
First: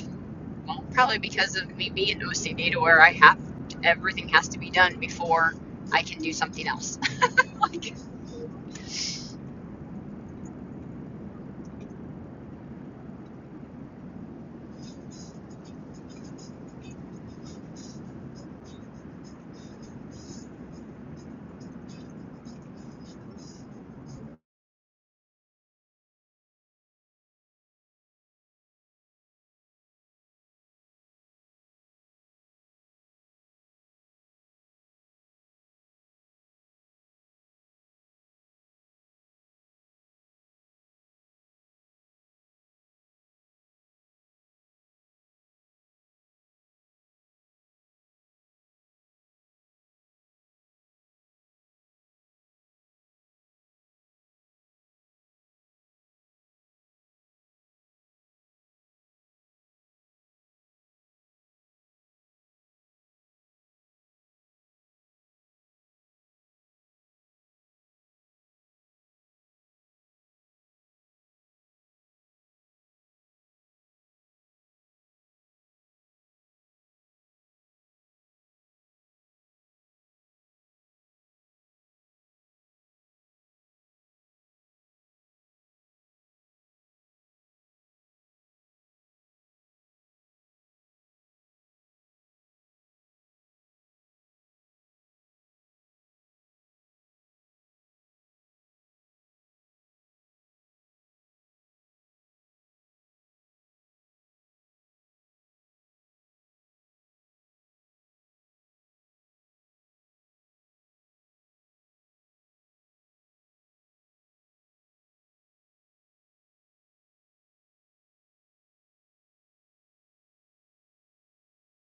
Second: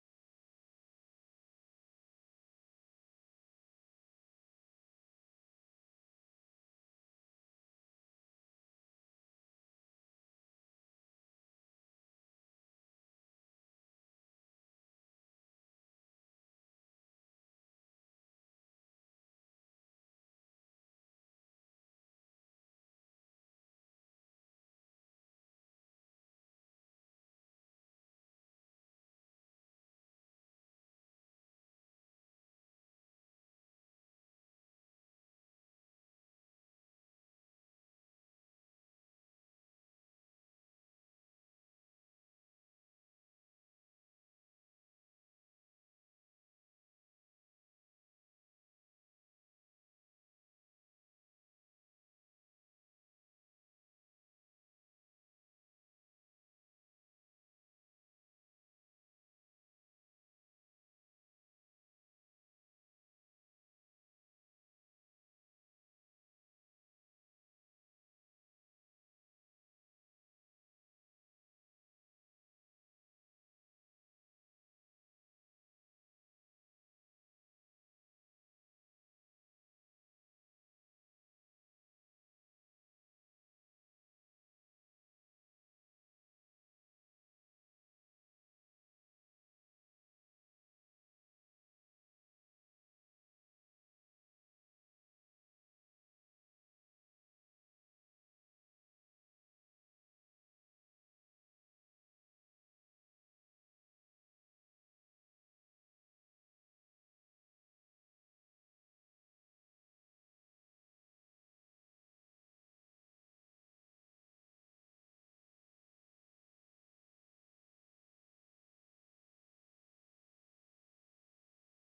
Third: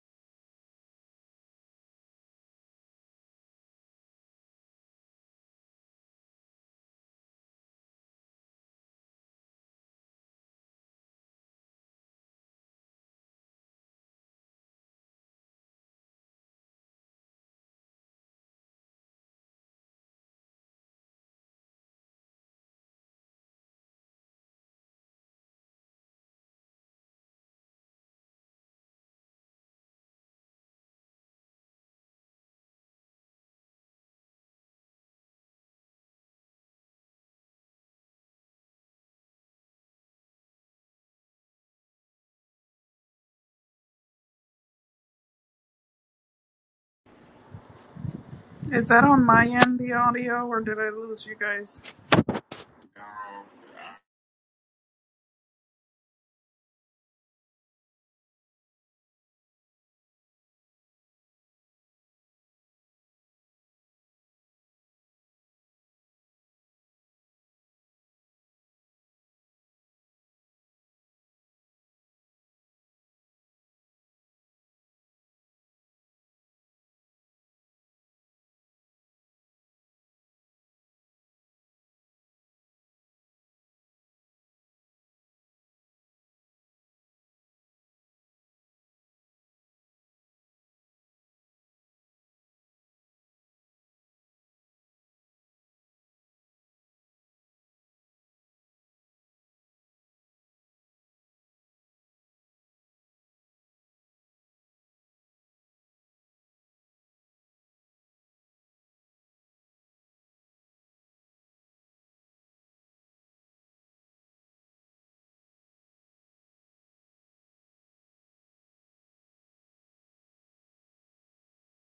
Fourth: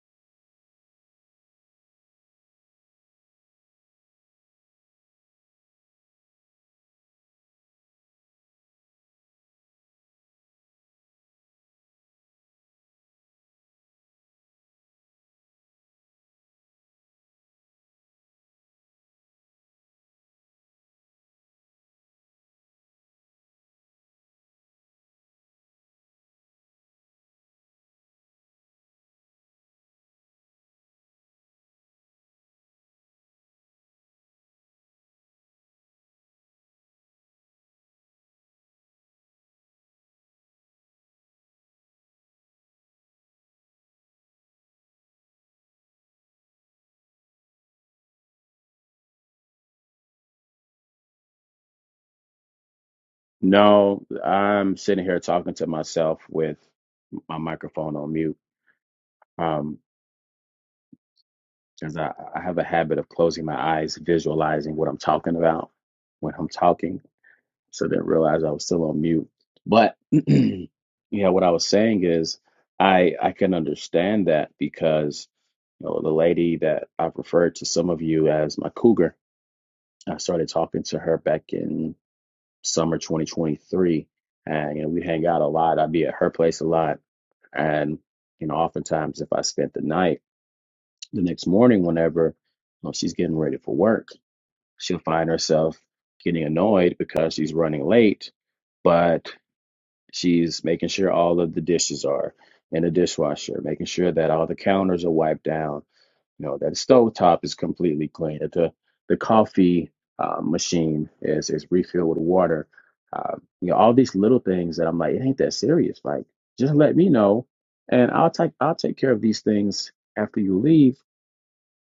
Speaker 2: well, Probably because of me being OCD to where I have to, everything has to be done before I can do something else. Like,
Speaker 3: Is that on my end, the audio, or did I lose you guys?
Speaker 1: No, I'm sitting here talking to myself with my microphone on mute um, because I, I have a habit of closing my eyes, visualizing what I'm talking about when I'm talking. so I didn't realize I was still on mute. But yeah, what I was saying is I I can understand that because you know the lady that I've referred to some of you as my cougar, I started talking to her back in summer 2023, and you know we hang out a lot. I'd be at her place a lot, and you know oftentimes if I spent the night, the next morning whenever you know, she's getting ready for work, she'll find herself getting annoyed because she's running late, but She's making sure all of the dishes are in the dishwasher, making sure that all the counters are wiped down, you know, that the stove top is completely clean, that the, the coffee uh, machine is, is refilled with water. Uh, you know, all these little things that I'm like, it ain't that serious. Like, just let me know and I'll take I'll take care of these things after you leave,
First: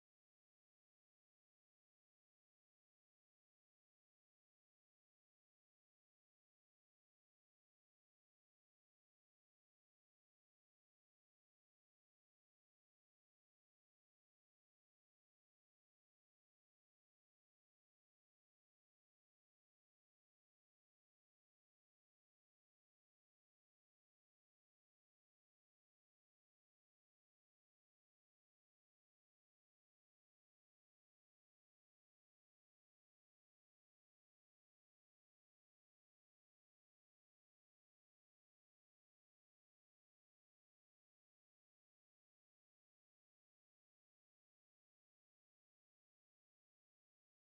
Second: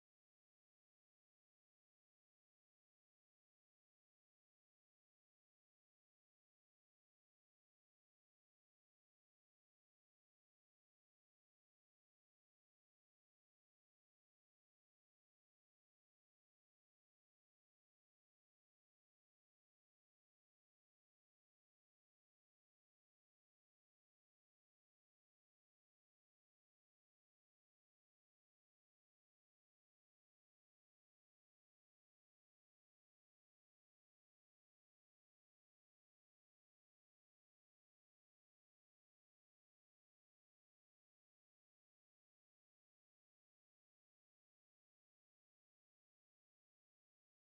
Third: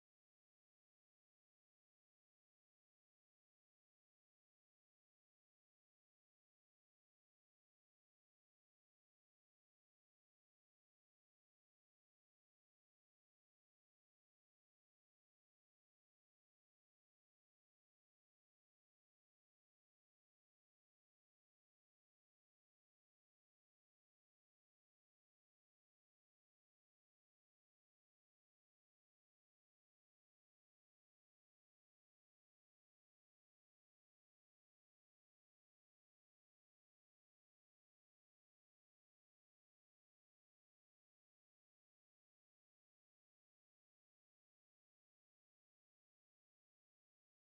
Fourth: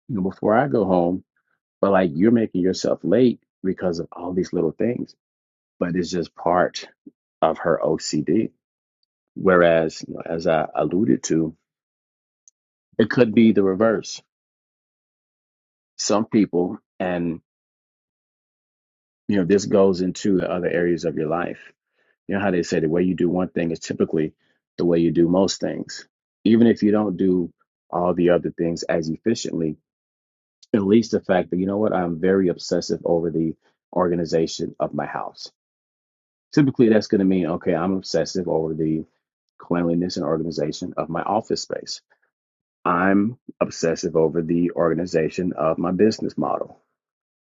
Speaker 1: you know, before I go home. But like you're making yourself late because of all these little things. But it's just part of her OCD Whereas, you know, as I alluded to, it could be the reverse. Some people, and you know, this goes into the other areas of your life. You know how they say the way you do one thing is typically the way you do most things. Even if you don't do all the other things as efficiently, at least the fact that, you know what, I'm very obsessive over the organization of my house. Typically, that's going to mean, okay, I'm obsessive over the cleanliness and organization of my office space I'm obsessive over the organization of my business model.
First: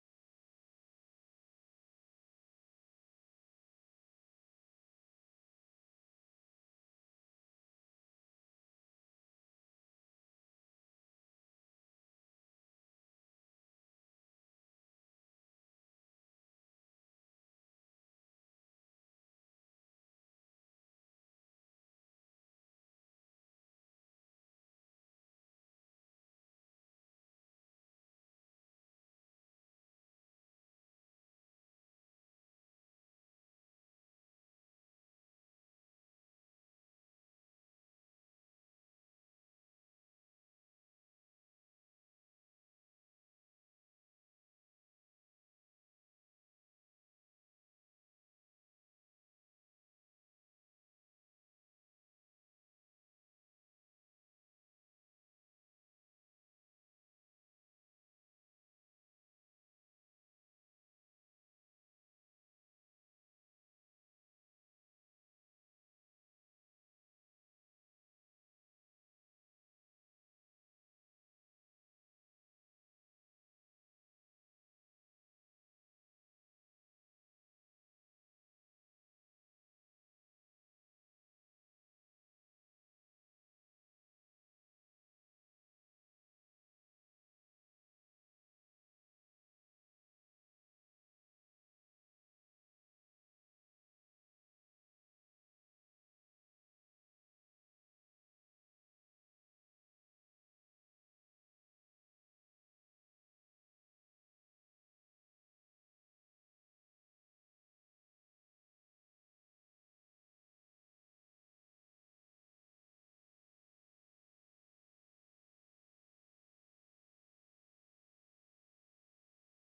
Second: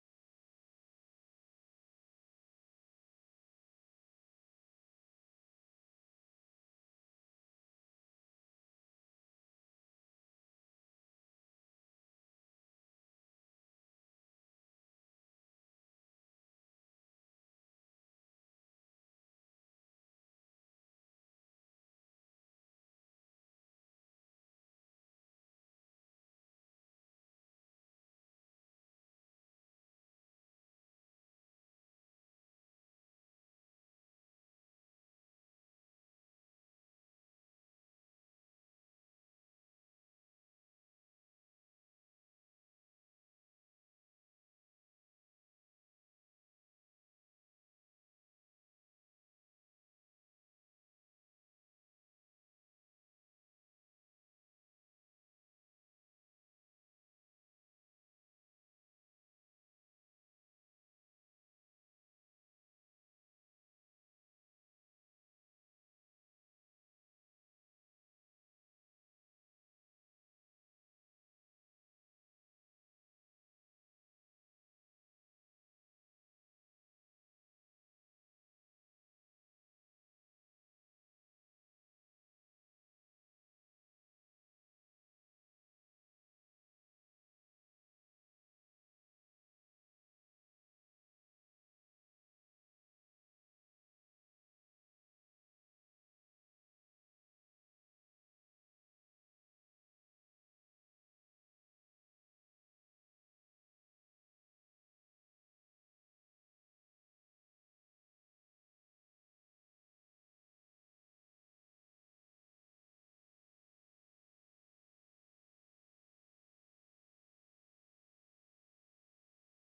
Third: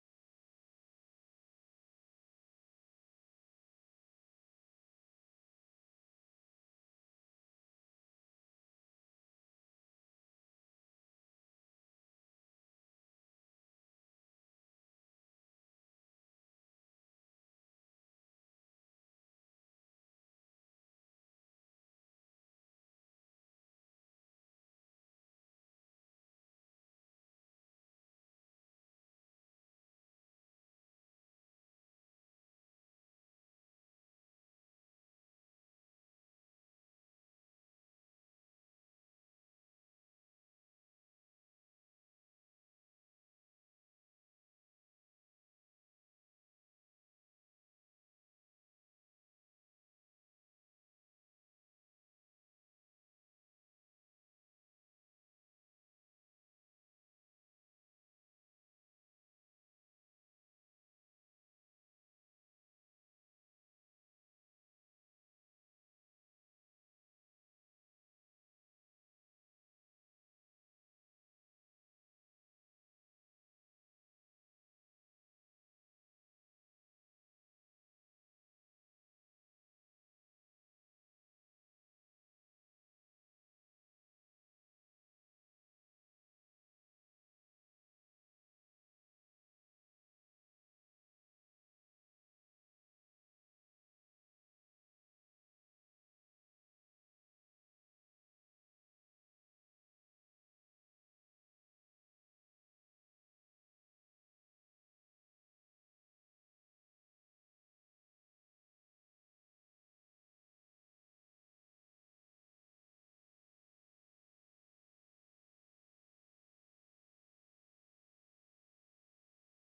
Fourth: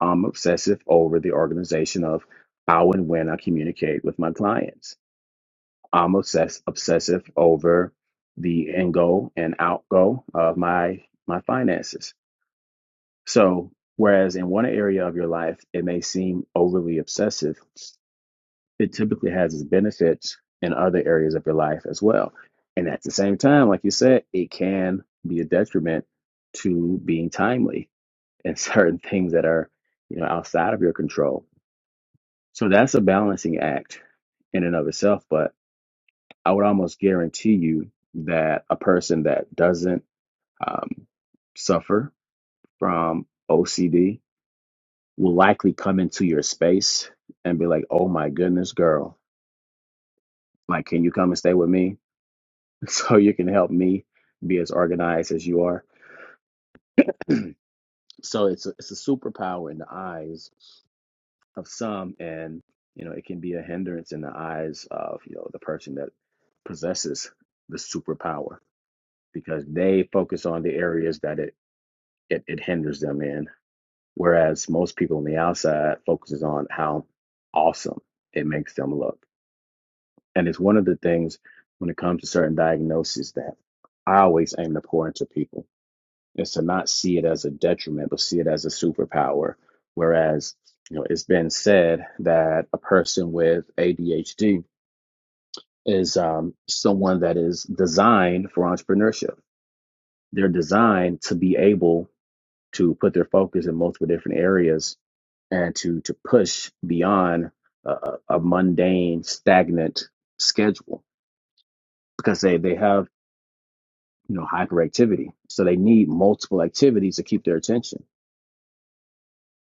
Speaker 1: I'm obsessive over the organization of how and when I communicate with my clients. I'm obsess- obsessive over the in go and out go of my my finances. So whereas in one area of your life it may seem overly obsessive, it typically has its benefits in other areas of your life as well. And at the same time, like you said, it can be a detriment to being timely and certain things that are, you know, outside of your control. So that's a balancing act in and of itself. But I would almost guarantee you that a person that doesn't um, suffer from OCD will likely come into your space and be like, oh my goodness, girl, like, can you come and stay with me? so you can help me be as organized as you are. So it's a, it's a superpower in the eyes of some, and you know it can be a hindrance in the eyes of you know the person that possesses the superpower because they focus on the areas that it it, it hinders them in, whereas most people on the outside focuses on how awesome it makes them look, and it's one of the things when it comes to certain diagnoses that I always aim to pour into people is to not see it as a detriment, but see it as a superpower. Whereas, you know, it's been said that a person with ADHD is um, someone that is designed for entrepreneurship. They're designed to be able to put their focus in multiple different areas and to to push beyond a, a a mundane, stagnant schedule because they they have you know hyperactivity, so they need multiple activities to keep their attention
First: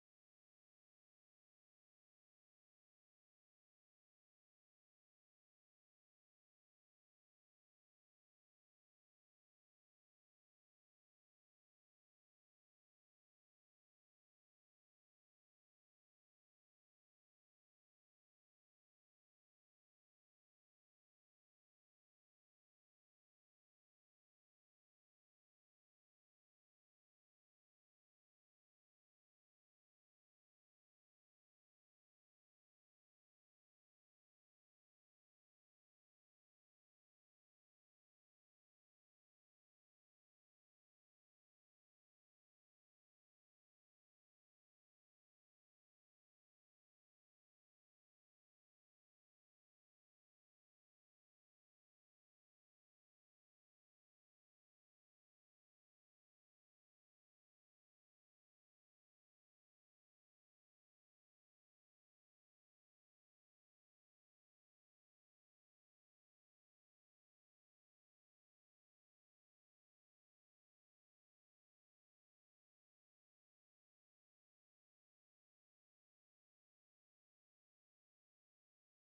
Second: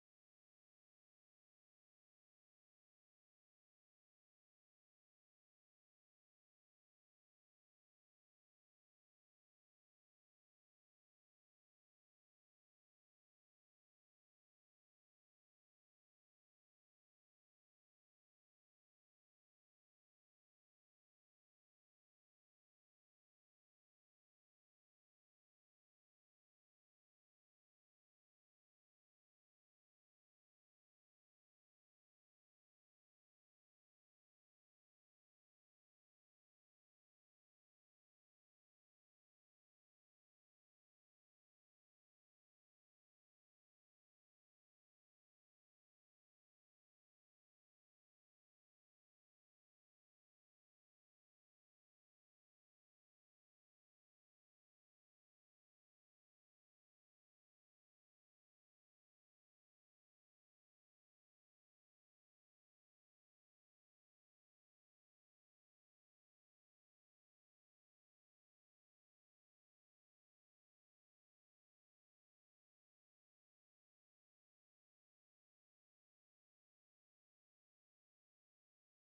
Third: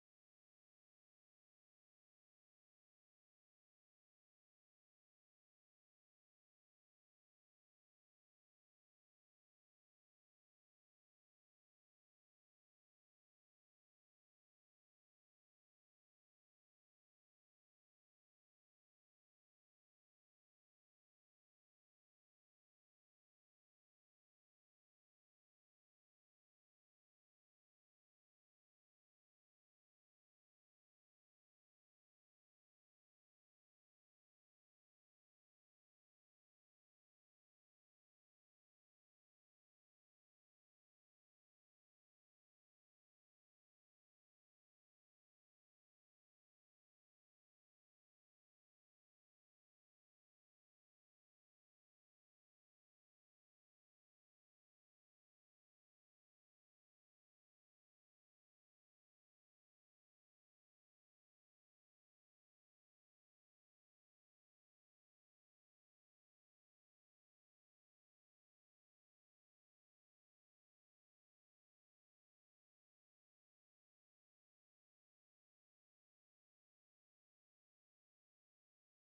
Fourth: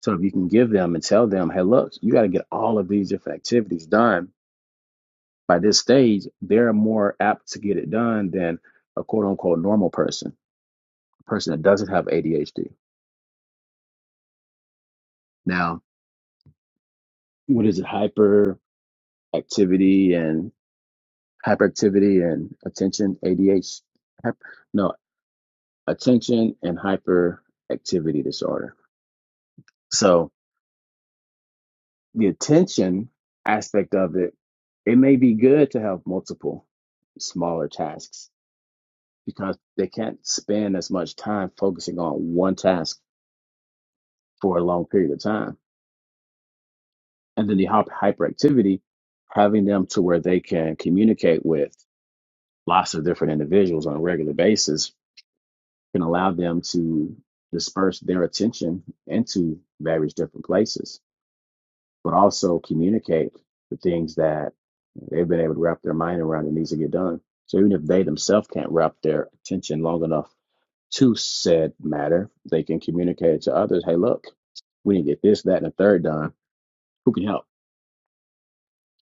Speaker 1: So if you can give them and tell them, hey, look, you got to get all of these different activities done by this stage, they're more apt to get it done than a quote unquote normal person, a person that doesn't have ADHD. Now, what is it? Hyperactivity and hyperactivity and attention, ADHD. No, attention and hyperactivity disorder. So the attention aspect of it, it may be good to have multiple smaller tasks because they can't spend as much time focusing on one task for a long period of time. And then the hyp- hyperactivity, having them to where they can communicate with lots of different individuals on a regular basis can allow them to disperse their attention into various different places but also communicate the things that they've been able to wrap their mind around that needs to get done. So even if they themselves can't wrap their attention long enough to said matter, they can communicate it to others. Hey, look, we need to get this, that, and the third done. Who can help?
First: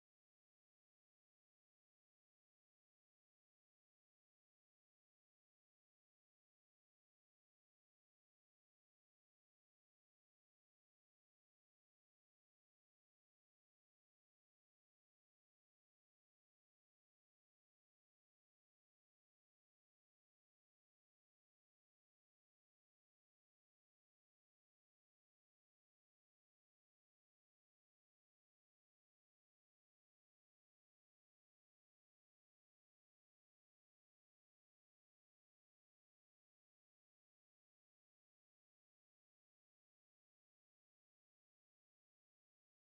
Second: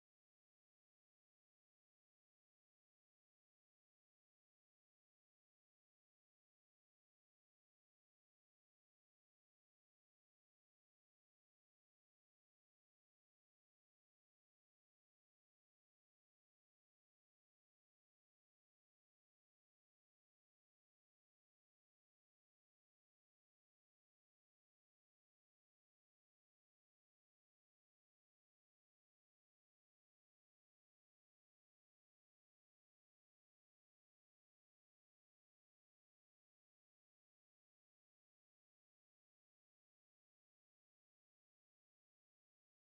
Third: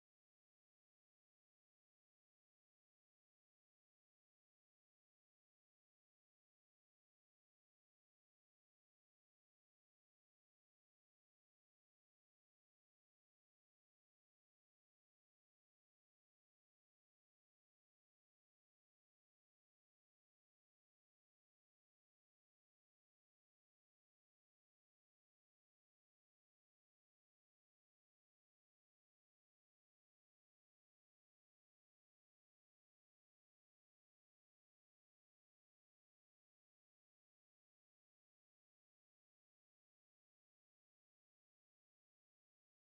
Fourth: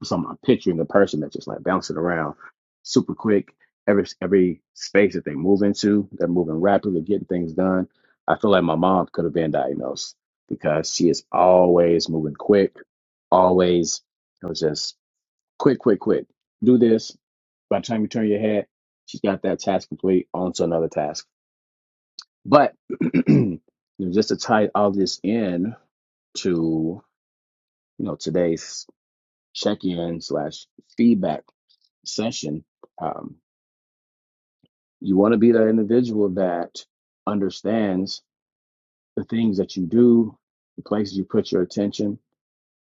Speaker 1: So I'm, I'm picturing a person that's just like bouncing around super quick. Every every space that they move into, they're moving rapidly, getting things done. I feel like my mom could have been diagnosed because she is always moving quick, always it was just quick, quick, quick. Do this. By the time you turn your head, she's got that task complete, on to another task. But you know, just to tie all this in to you know today's check-in slash feedback session, um, you want to be that individual that understands the things that you do, the places you put your attention,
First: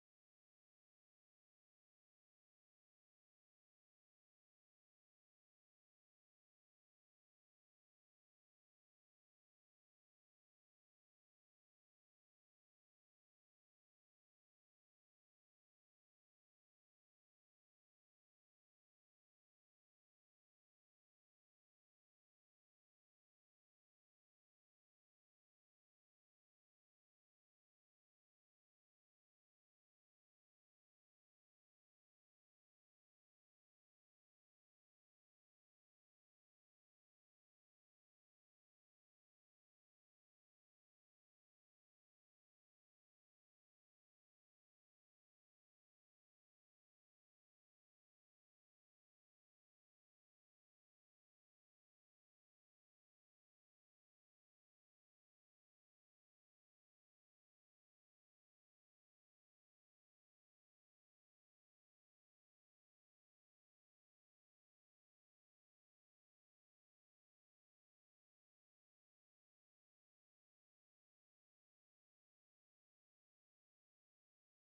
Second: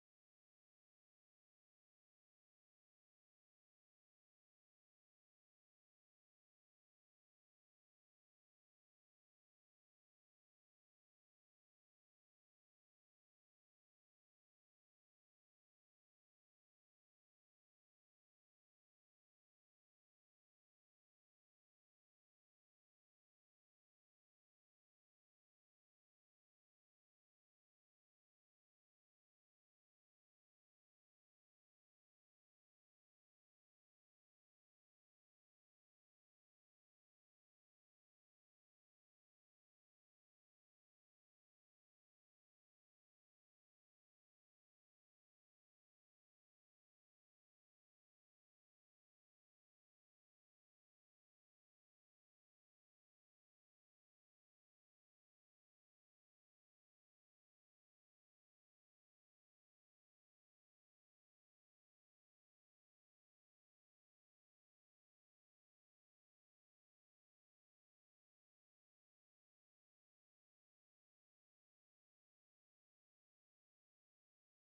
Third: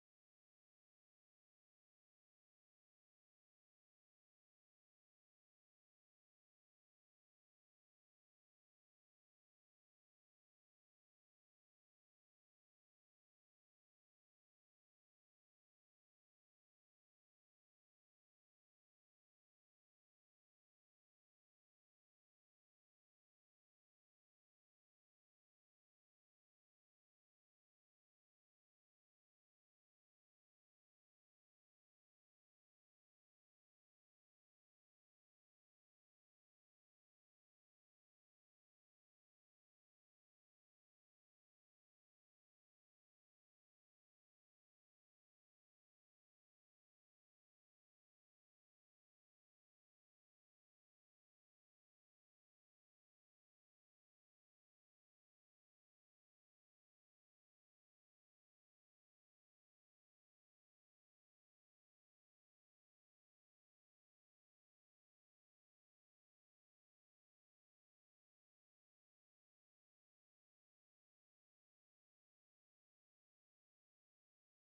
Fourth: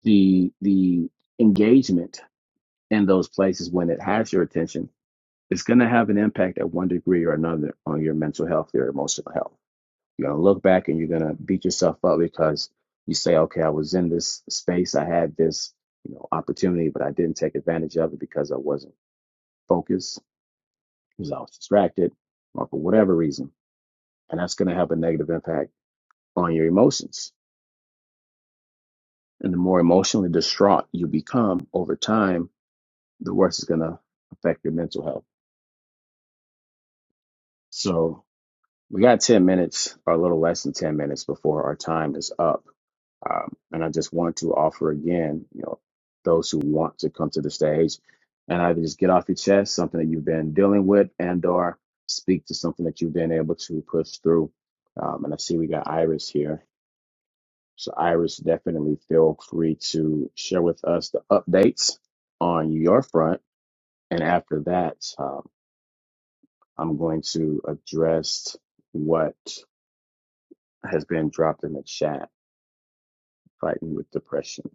Speaker 1: the the engagement in those places when it has your attention. It's going to have an impact at one degree or another on your mental health, your emotional health. You're going to look back and you're going to beat yourself up because you say, "Okay, I was in this space, I had this, you know, opportunity, but I didn't take advantage of it because I wasn't focused, because I was distracted, or for whatever reason." and that's going to have a negative impact on your emotions. And the more emotionally distraught you become over time, the worse it's going to affect your mental health. So we got 10 minutes, or a little less than 10 minutes before our time is up. Um, and I just want to offer again, you know, those who want to come to the stage and either just get off your chest something that you've been dealing with and or speak to something that you've been able to push through. Um, and I see we got Iris here. So, Iris, definitely feel free to share with us the updates on your front. And after that, um, I'm going to address what has been dropped in the chat fighting with depression.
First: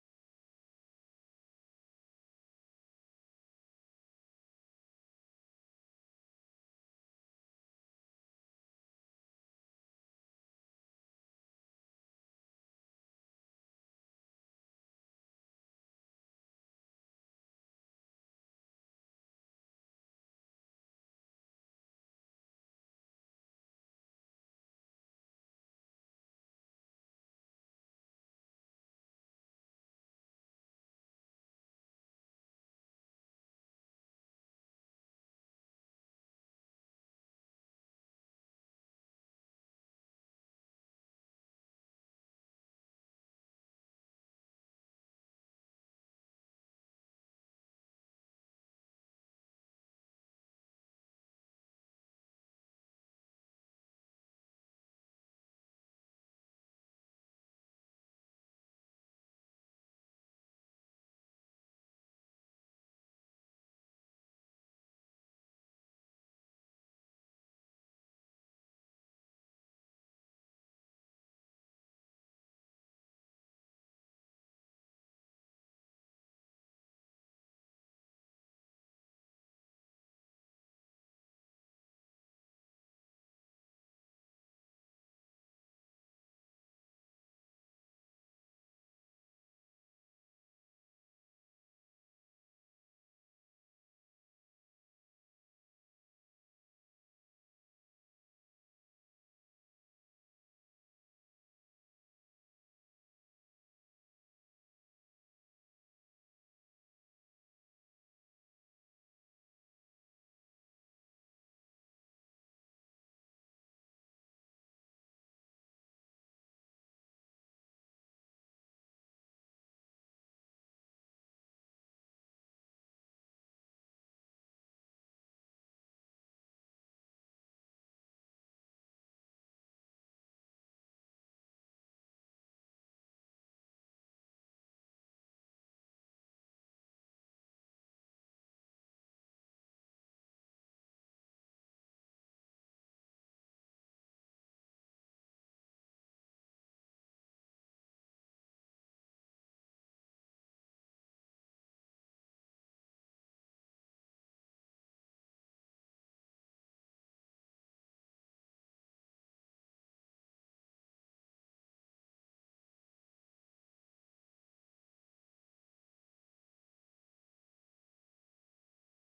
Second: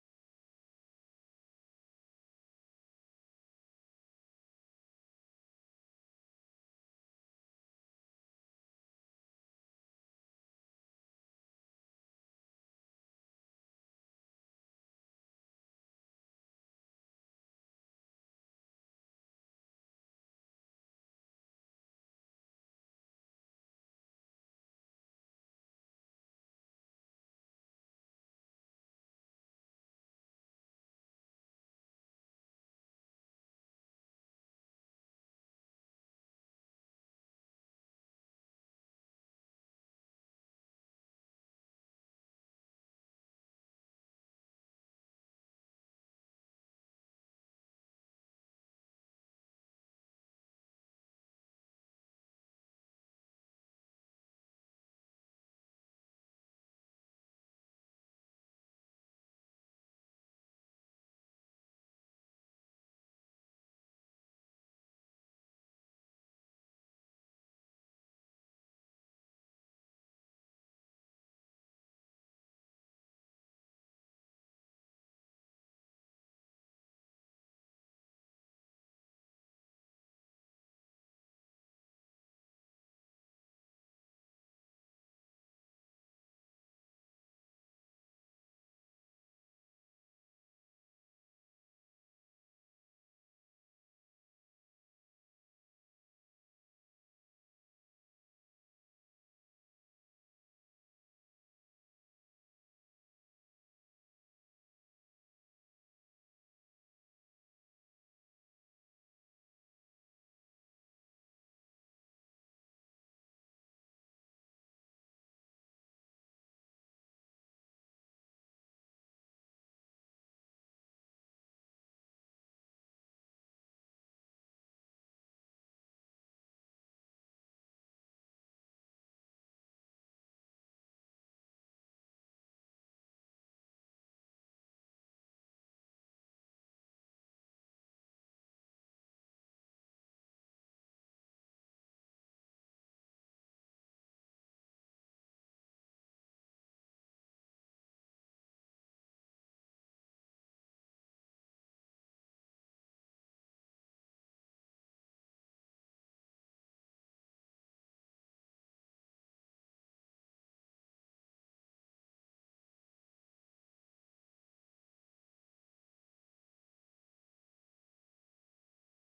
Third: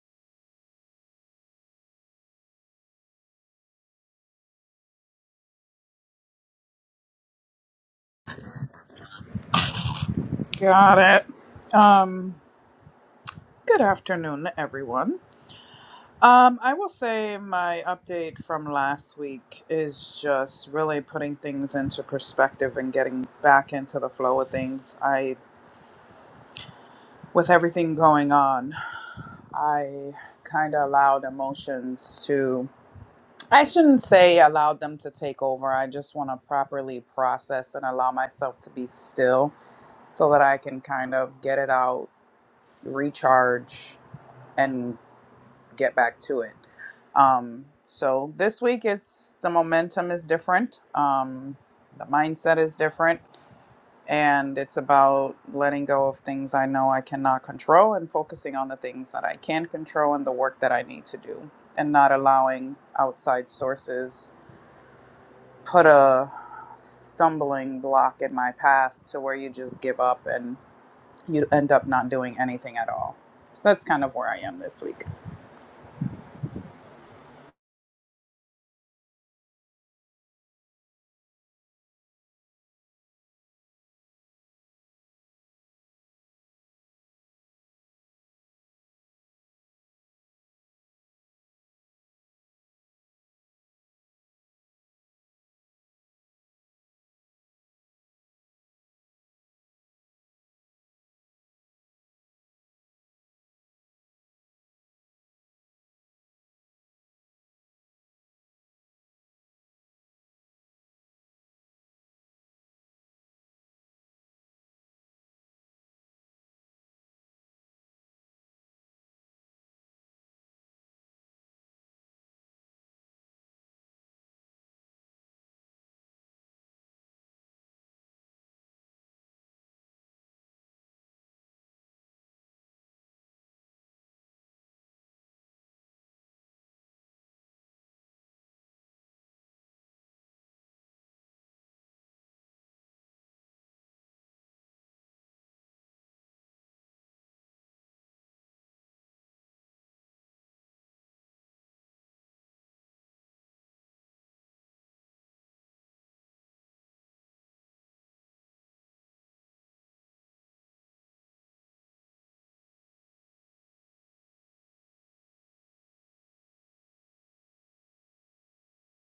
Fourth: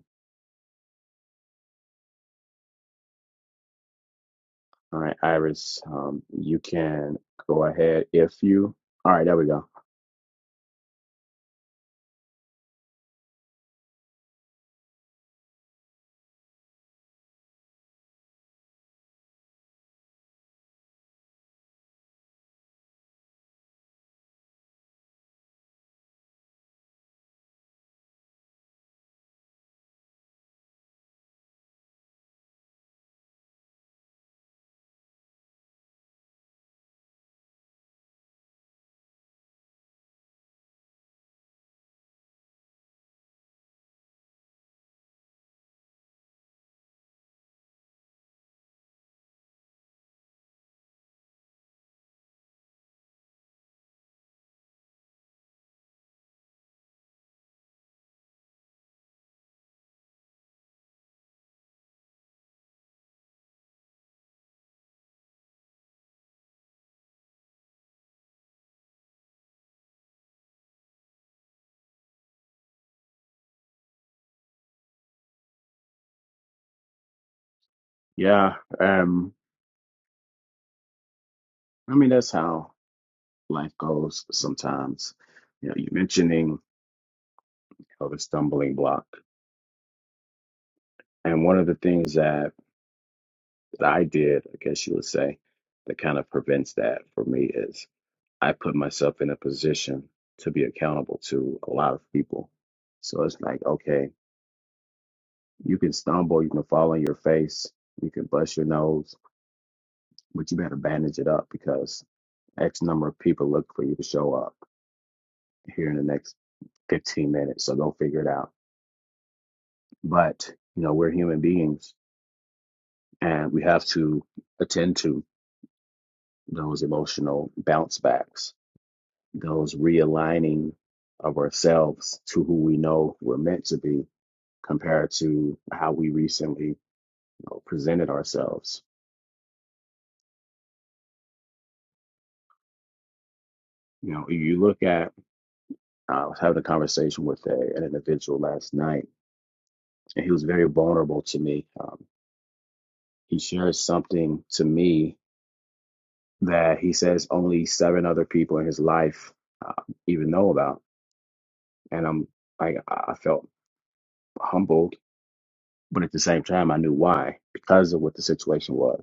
Speaker 1: All right, Iris, um, you can go ahead if you. All right, there we go.
Speaker 3: Got it. Um, good afternoon, everyone. Um, I will say my update from last week is just really putting things into perspective and getting back into the flow of things. I, with everything going on, I kind of allowed emotions to I shouldn't say allow them to take over. I just want to properly process and allow myself to be still so that I can kind of get it out, recharge, and get back to it. Um, so this week, it's the momentum is different, um, the mindset is different, and it's about letting go of things I know I cannot control and focusing on the things that I can control and the work that I need to do, and not allowing outside sources put a stumbling block in my path to where you just give up and you end up not doing anything at all. So that's kind of where I am this week.
Speaker 1: Yeah, um, I mean, that's how life goes sometimes. You know, you're mentioning you know, the stumbling block. And one of the things that that I did, I guess you would say, that kind of prevents that for me is I put myself in a position to be accountable to a lot of people. So it's like, okay, you can stumble, you can fall on your face, you can bust your nose, but you better bandage it up because X number of people look for you to show up here in the next 15 minutes. So go figure it out. But, you know, we're human beings and we have to attend to those emotional bounce backs those realigning of ourselves to who we know we're meant to be compared to how we recently you know, presented ourselves. You know, you look at, uh, I was having a conversation with a, an individual last night, and he was very vulnerable to me. Um, he shares something to me that he says only seven other people in his life uh, even know about. And I'm like, I I felt humbled, but at the same time, I knew why because of what the situation was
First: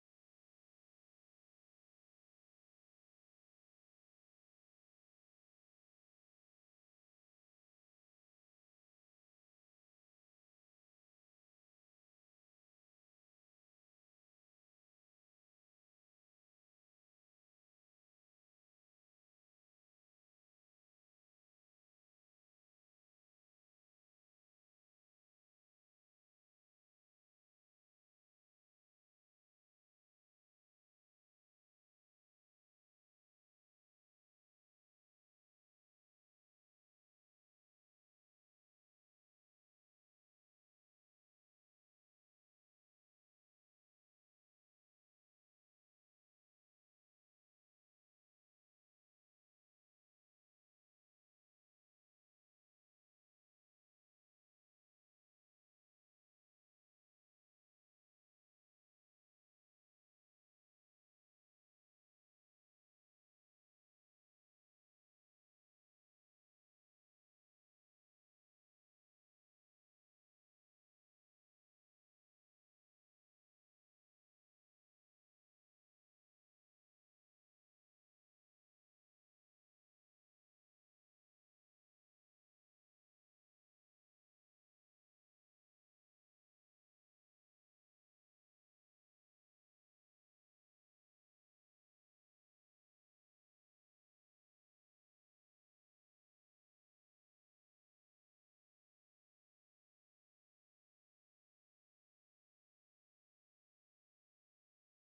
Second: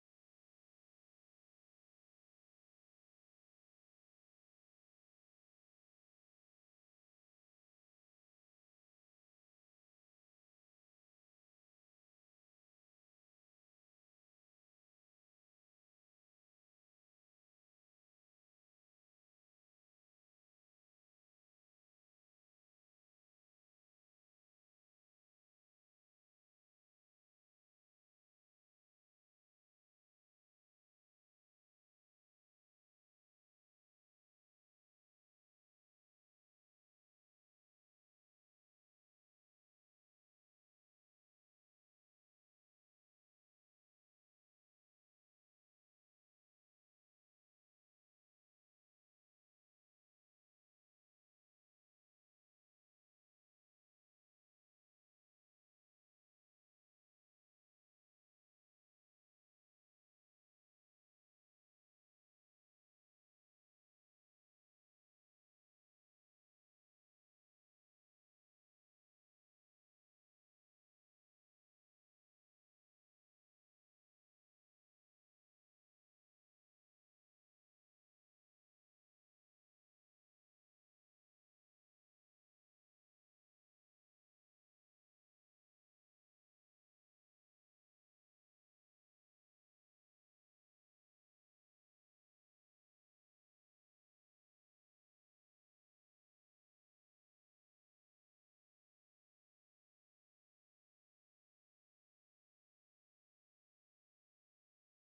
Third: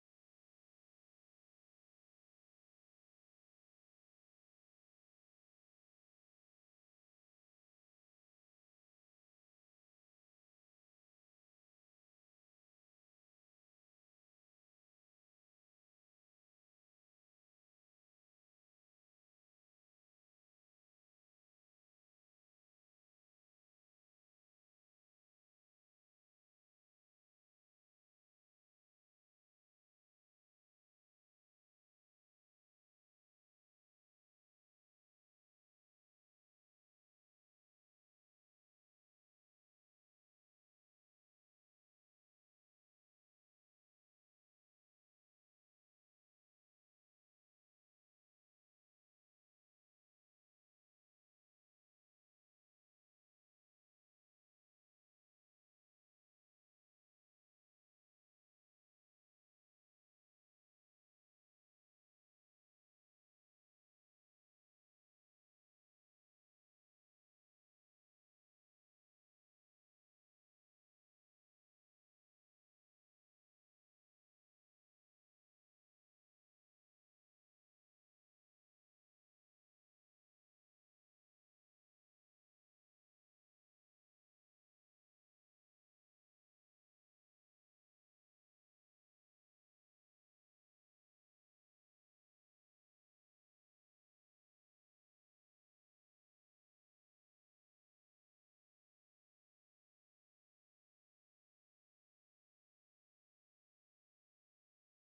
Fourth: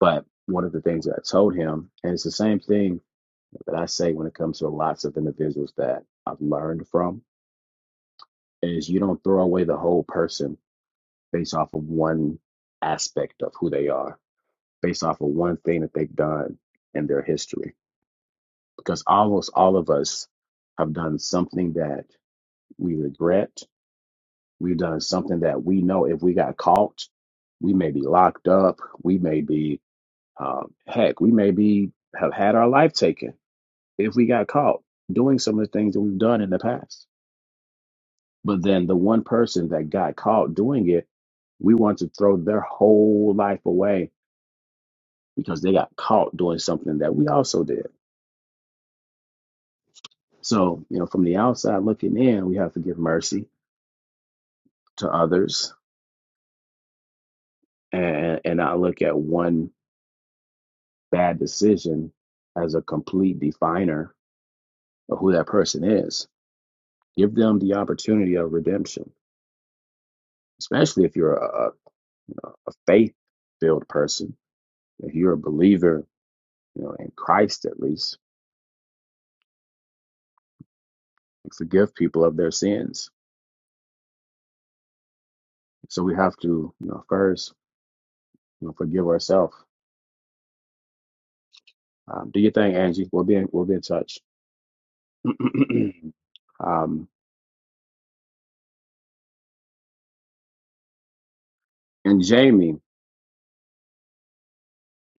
Speaker 1: But one of the things that I told him, and it's the same thing that I say when it comes to lots of individuals that I've learned from, is you don't throw away the whole person based off of one aspect of who they are, based off of one thing that they've done in their history. Because almost all of us have done something that we regret. We've done something that we know if we got caught, we may be locked up. We may be, um, heck, we may be have had our life taken if we got caught doing some of the things that we've done in the past. But then the one person that got caught doing it, we want to throw their whole life away because they got caught doing something that we also did. So, you know, from the outside looking in, we have to give mercy to others and, and not look at one bad decision as a complete definer of who that person is. Give them the opportunity of redemption, especially if you're a, a, you know, a faith filled person If you're a believer, you know, in Christ at least, forgive people of their sins. So we have to, you know, first, you know, forgive ourselves. Um, do your thing, Angie. We'll be in, we'll be in touch. um, and Jamie,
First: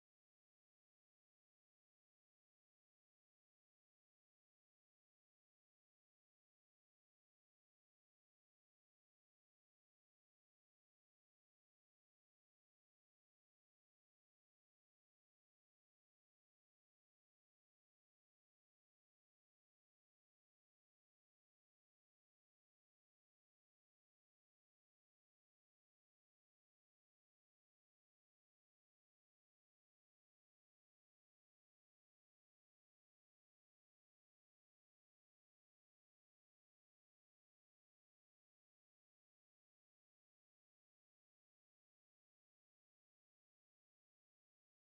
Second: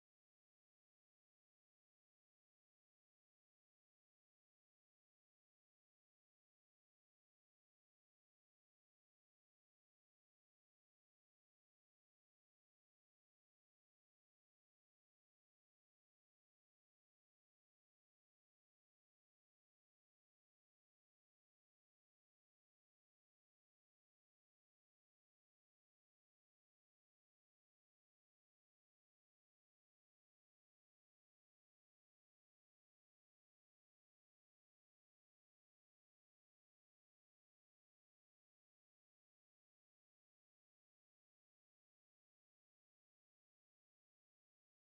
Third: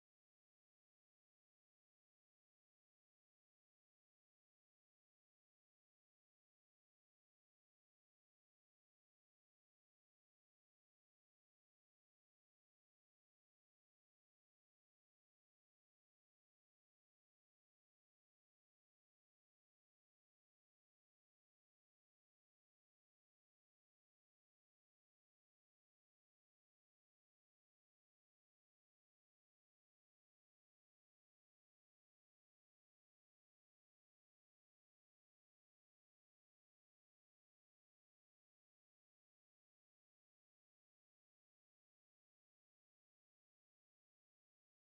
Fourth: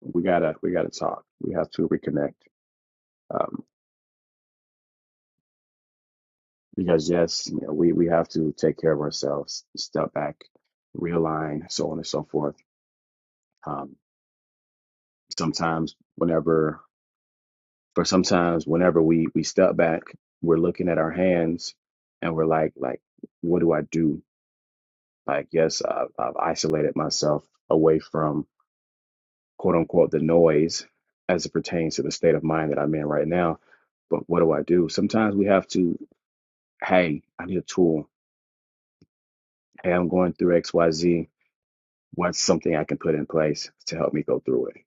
Speaker 1: we gotta we gotta talk. We have to reconnect. Um, because yes, you know, we we have to take care of ourselves, step back, realign, so on and so forth. Um, sometimes, whenever for sometimes whenever we we step back we're looking at our hands and we're like like what do i do like yes i've, I've isolated myself away from quote unquote the noise as it pertains to the state of mind that i'm in right now but what do i do sometimes we have to hey i need a tool hey i'm going through xyz what's something i can put in place to help me go through it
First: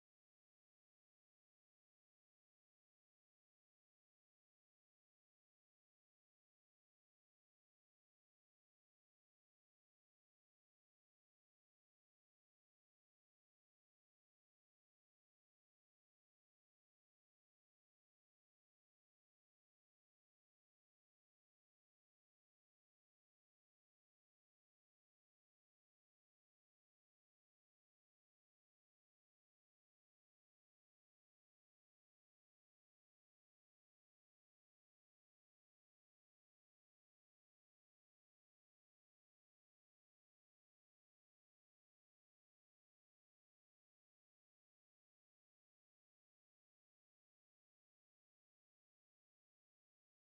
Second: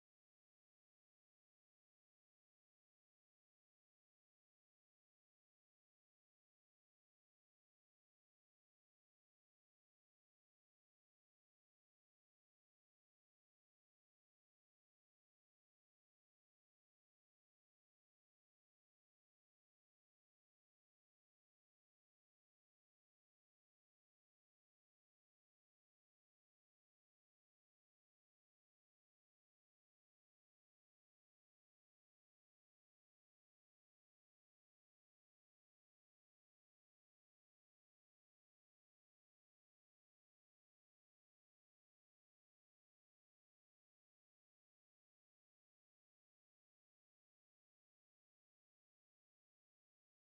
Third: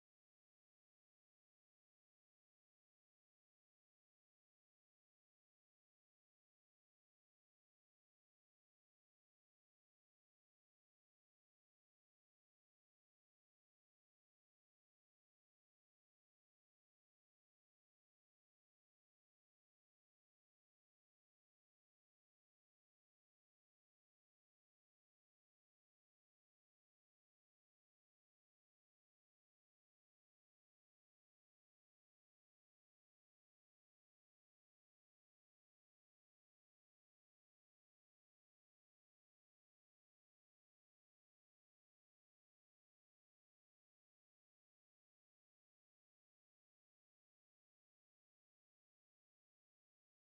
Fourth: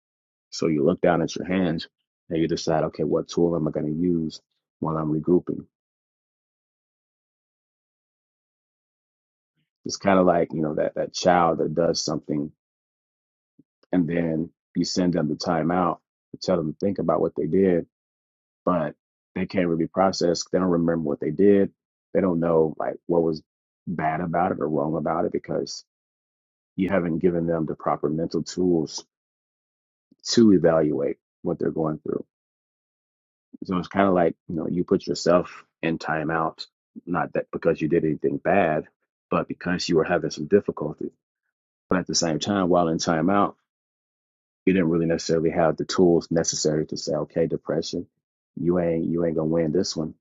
Speaker 1: so you look down at your hands and you decide okay what tool am i going to use while i'm regrouping It's kind of like, you know, that, that child that does something and then you send them to timeout to tell them to think about what they did, but they can't really process. They don't remember what they did. They don't know like what was bad about it or wrong about it because you haven't given them the proper mental tools to evaluate what they're going through. So it's kind of like, you know, you put yourself in timeout, not that because you did anything bad, but because you were having some difficulty. But at the same time, while in timeout, we didn't really necessarily have the tools necessary to say, okay, depression, you ain't you ain't gonna win this one.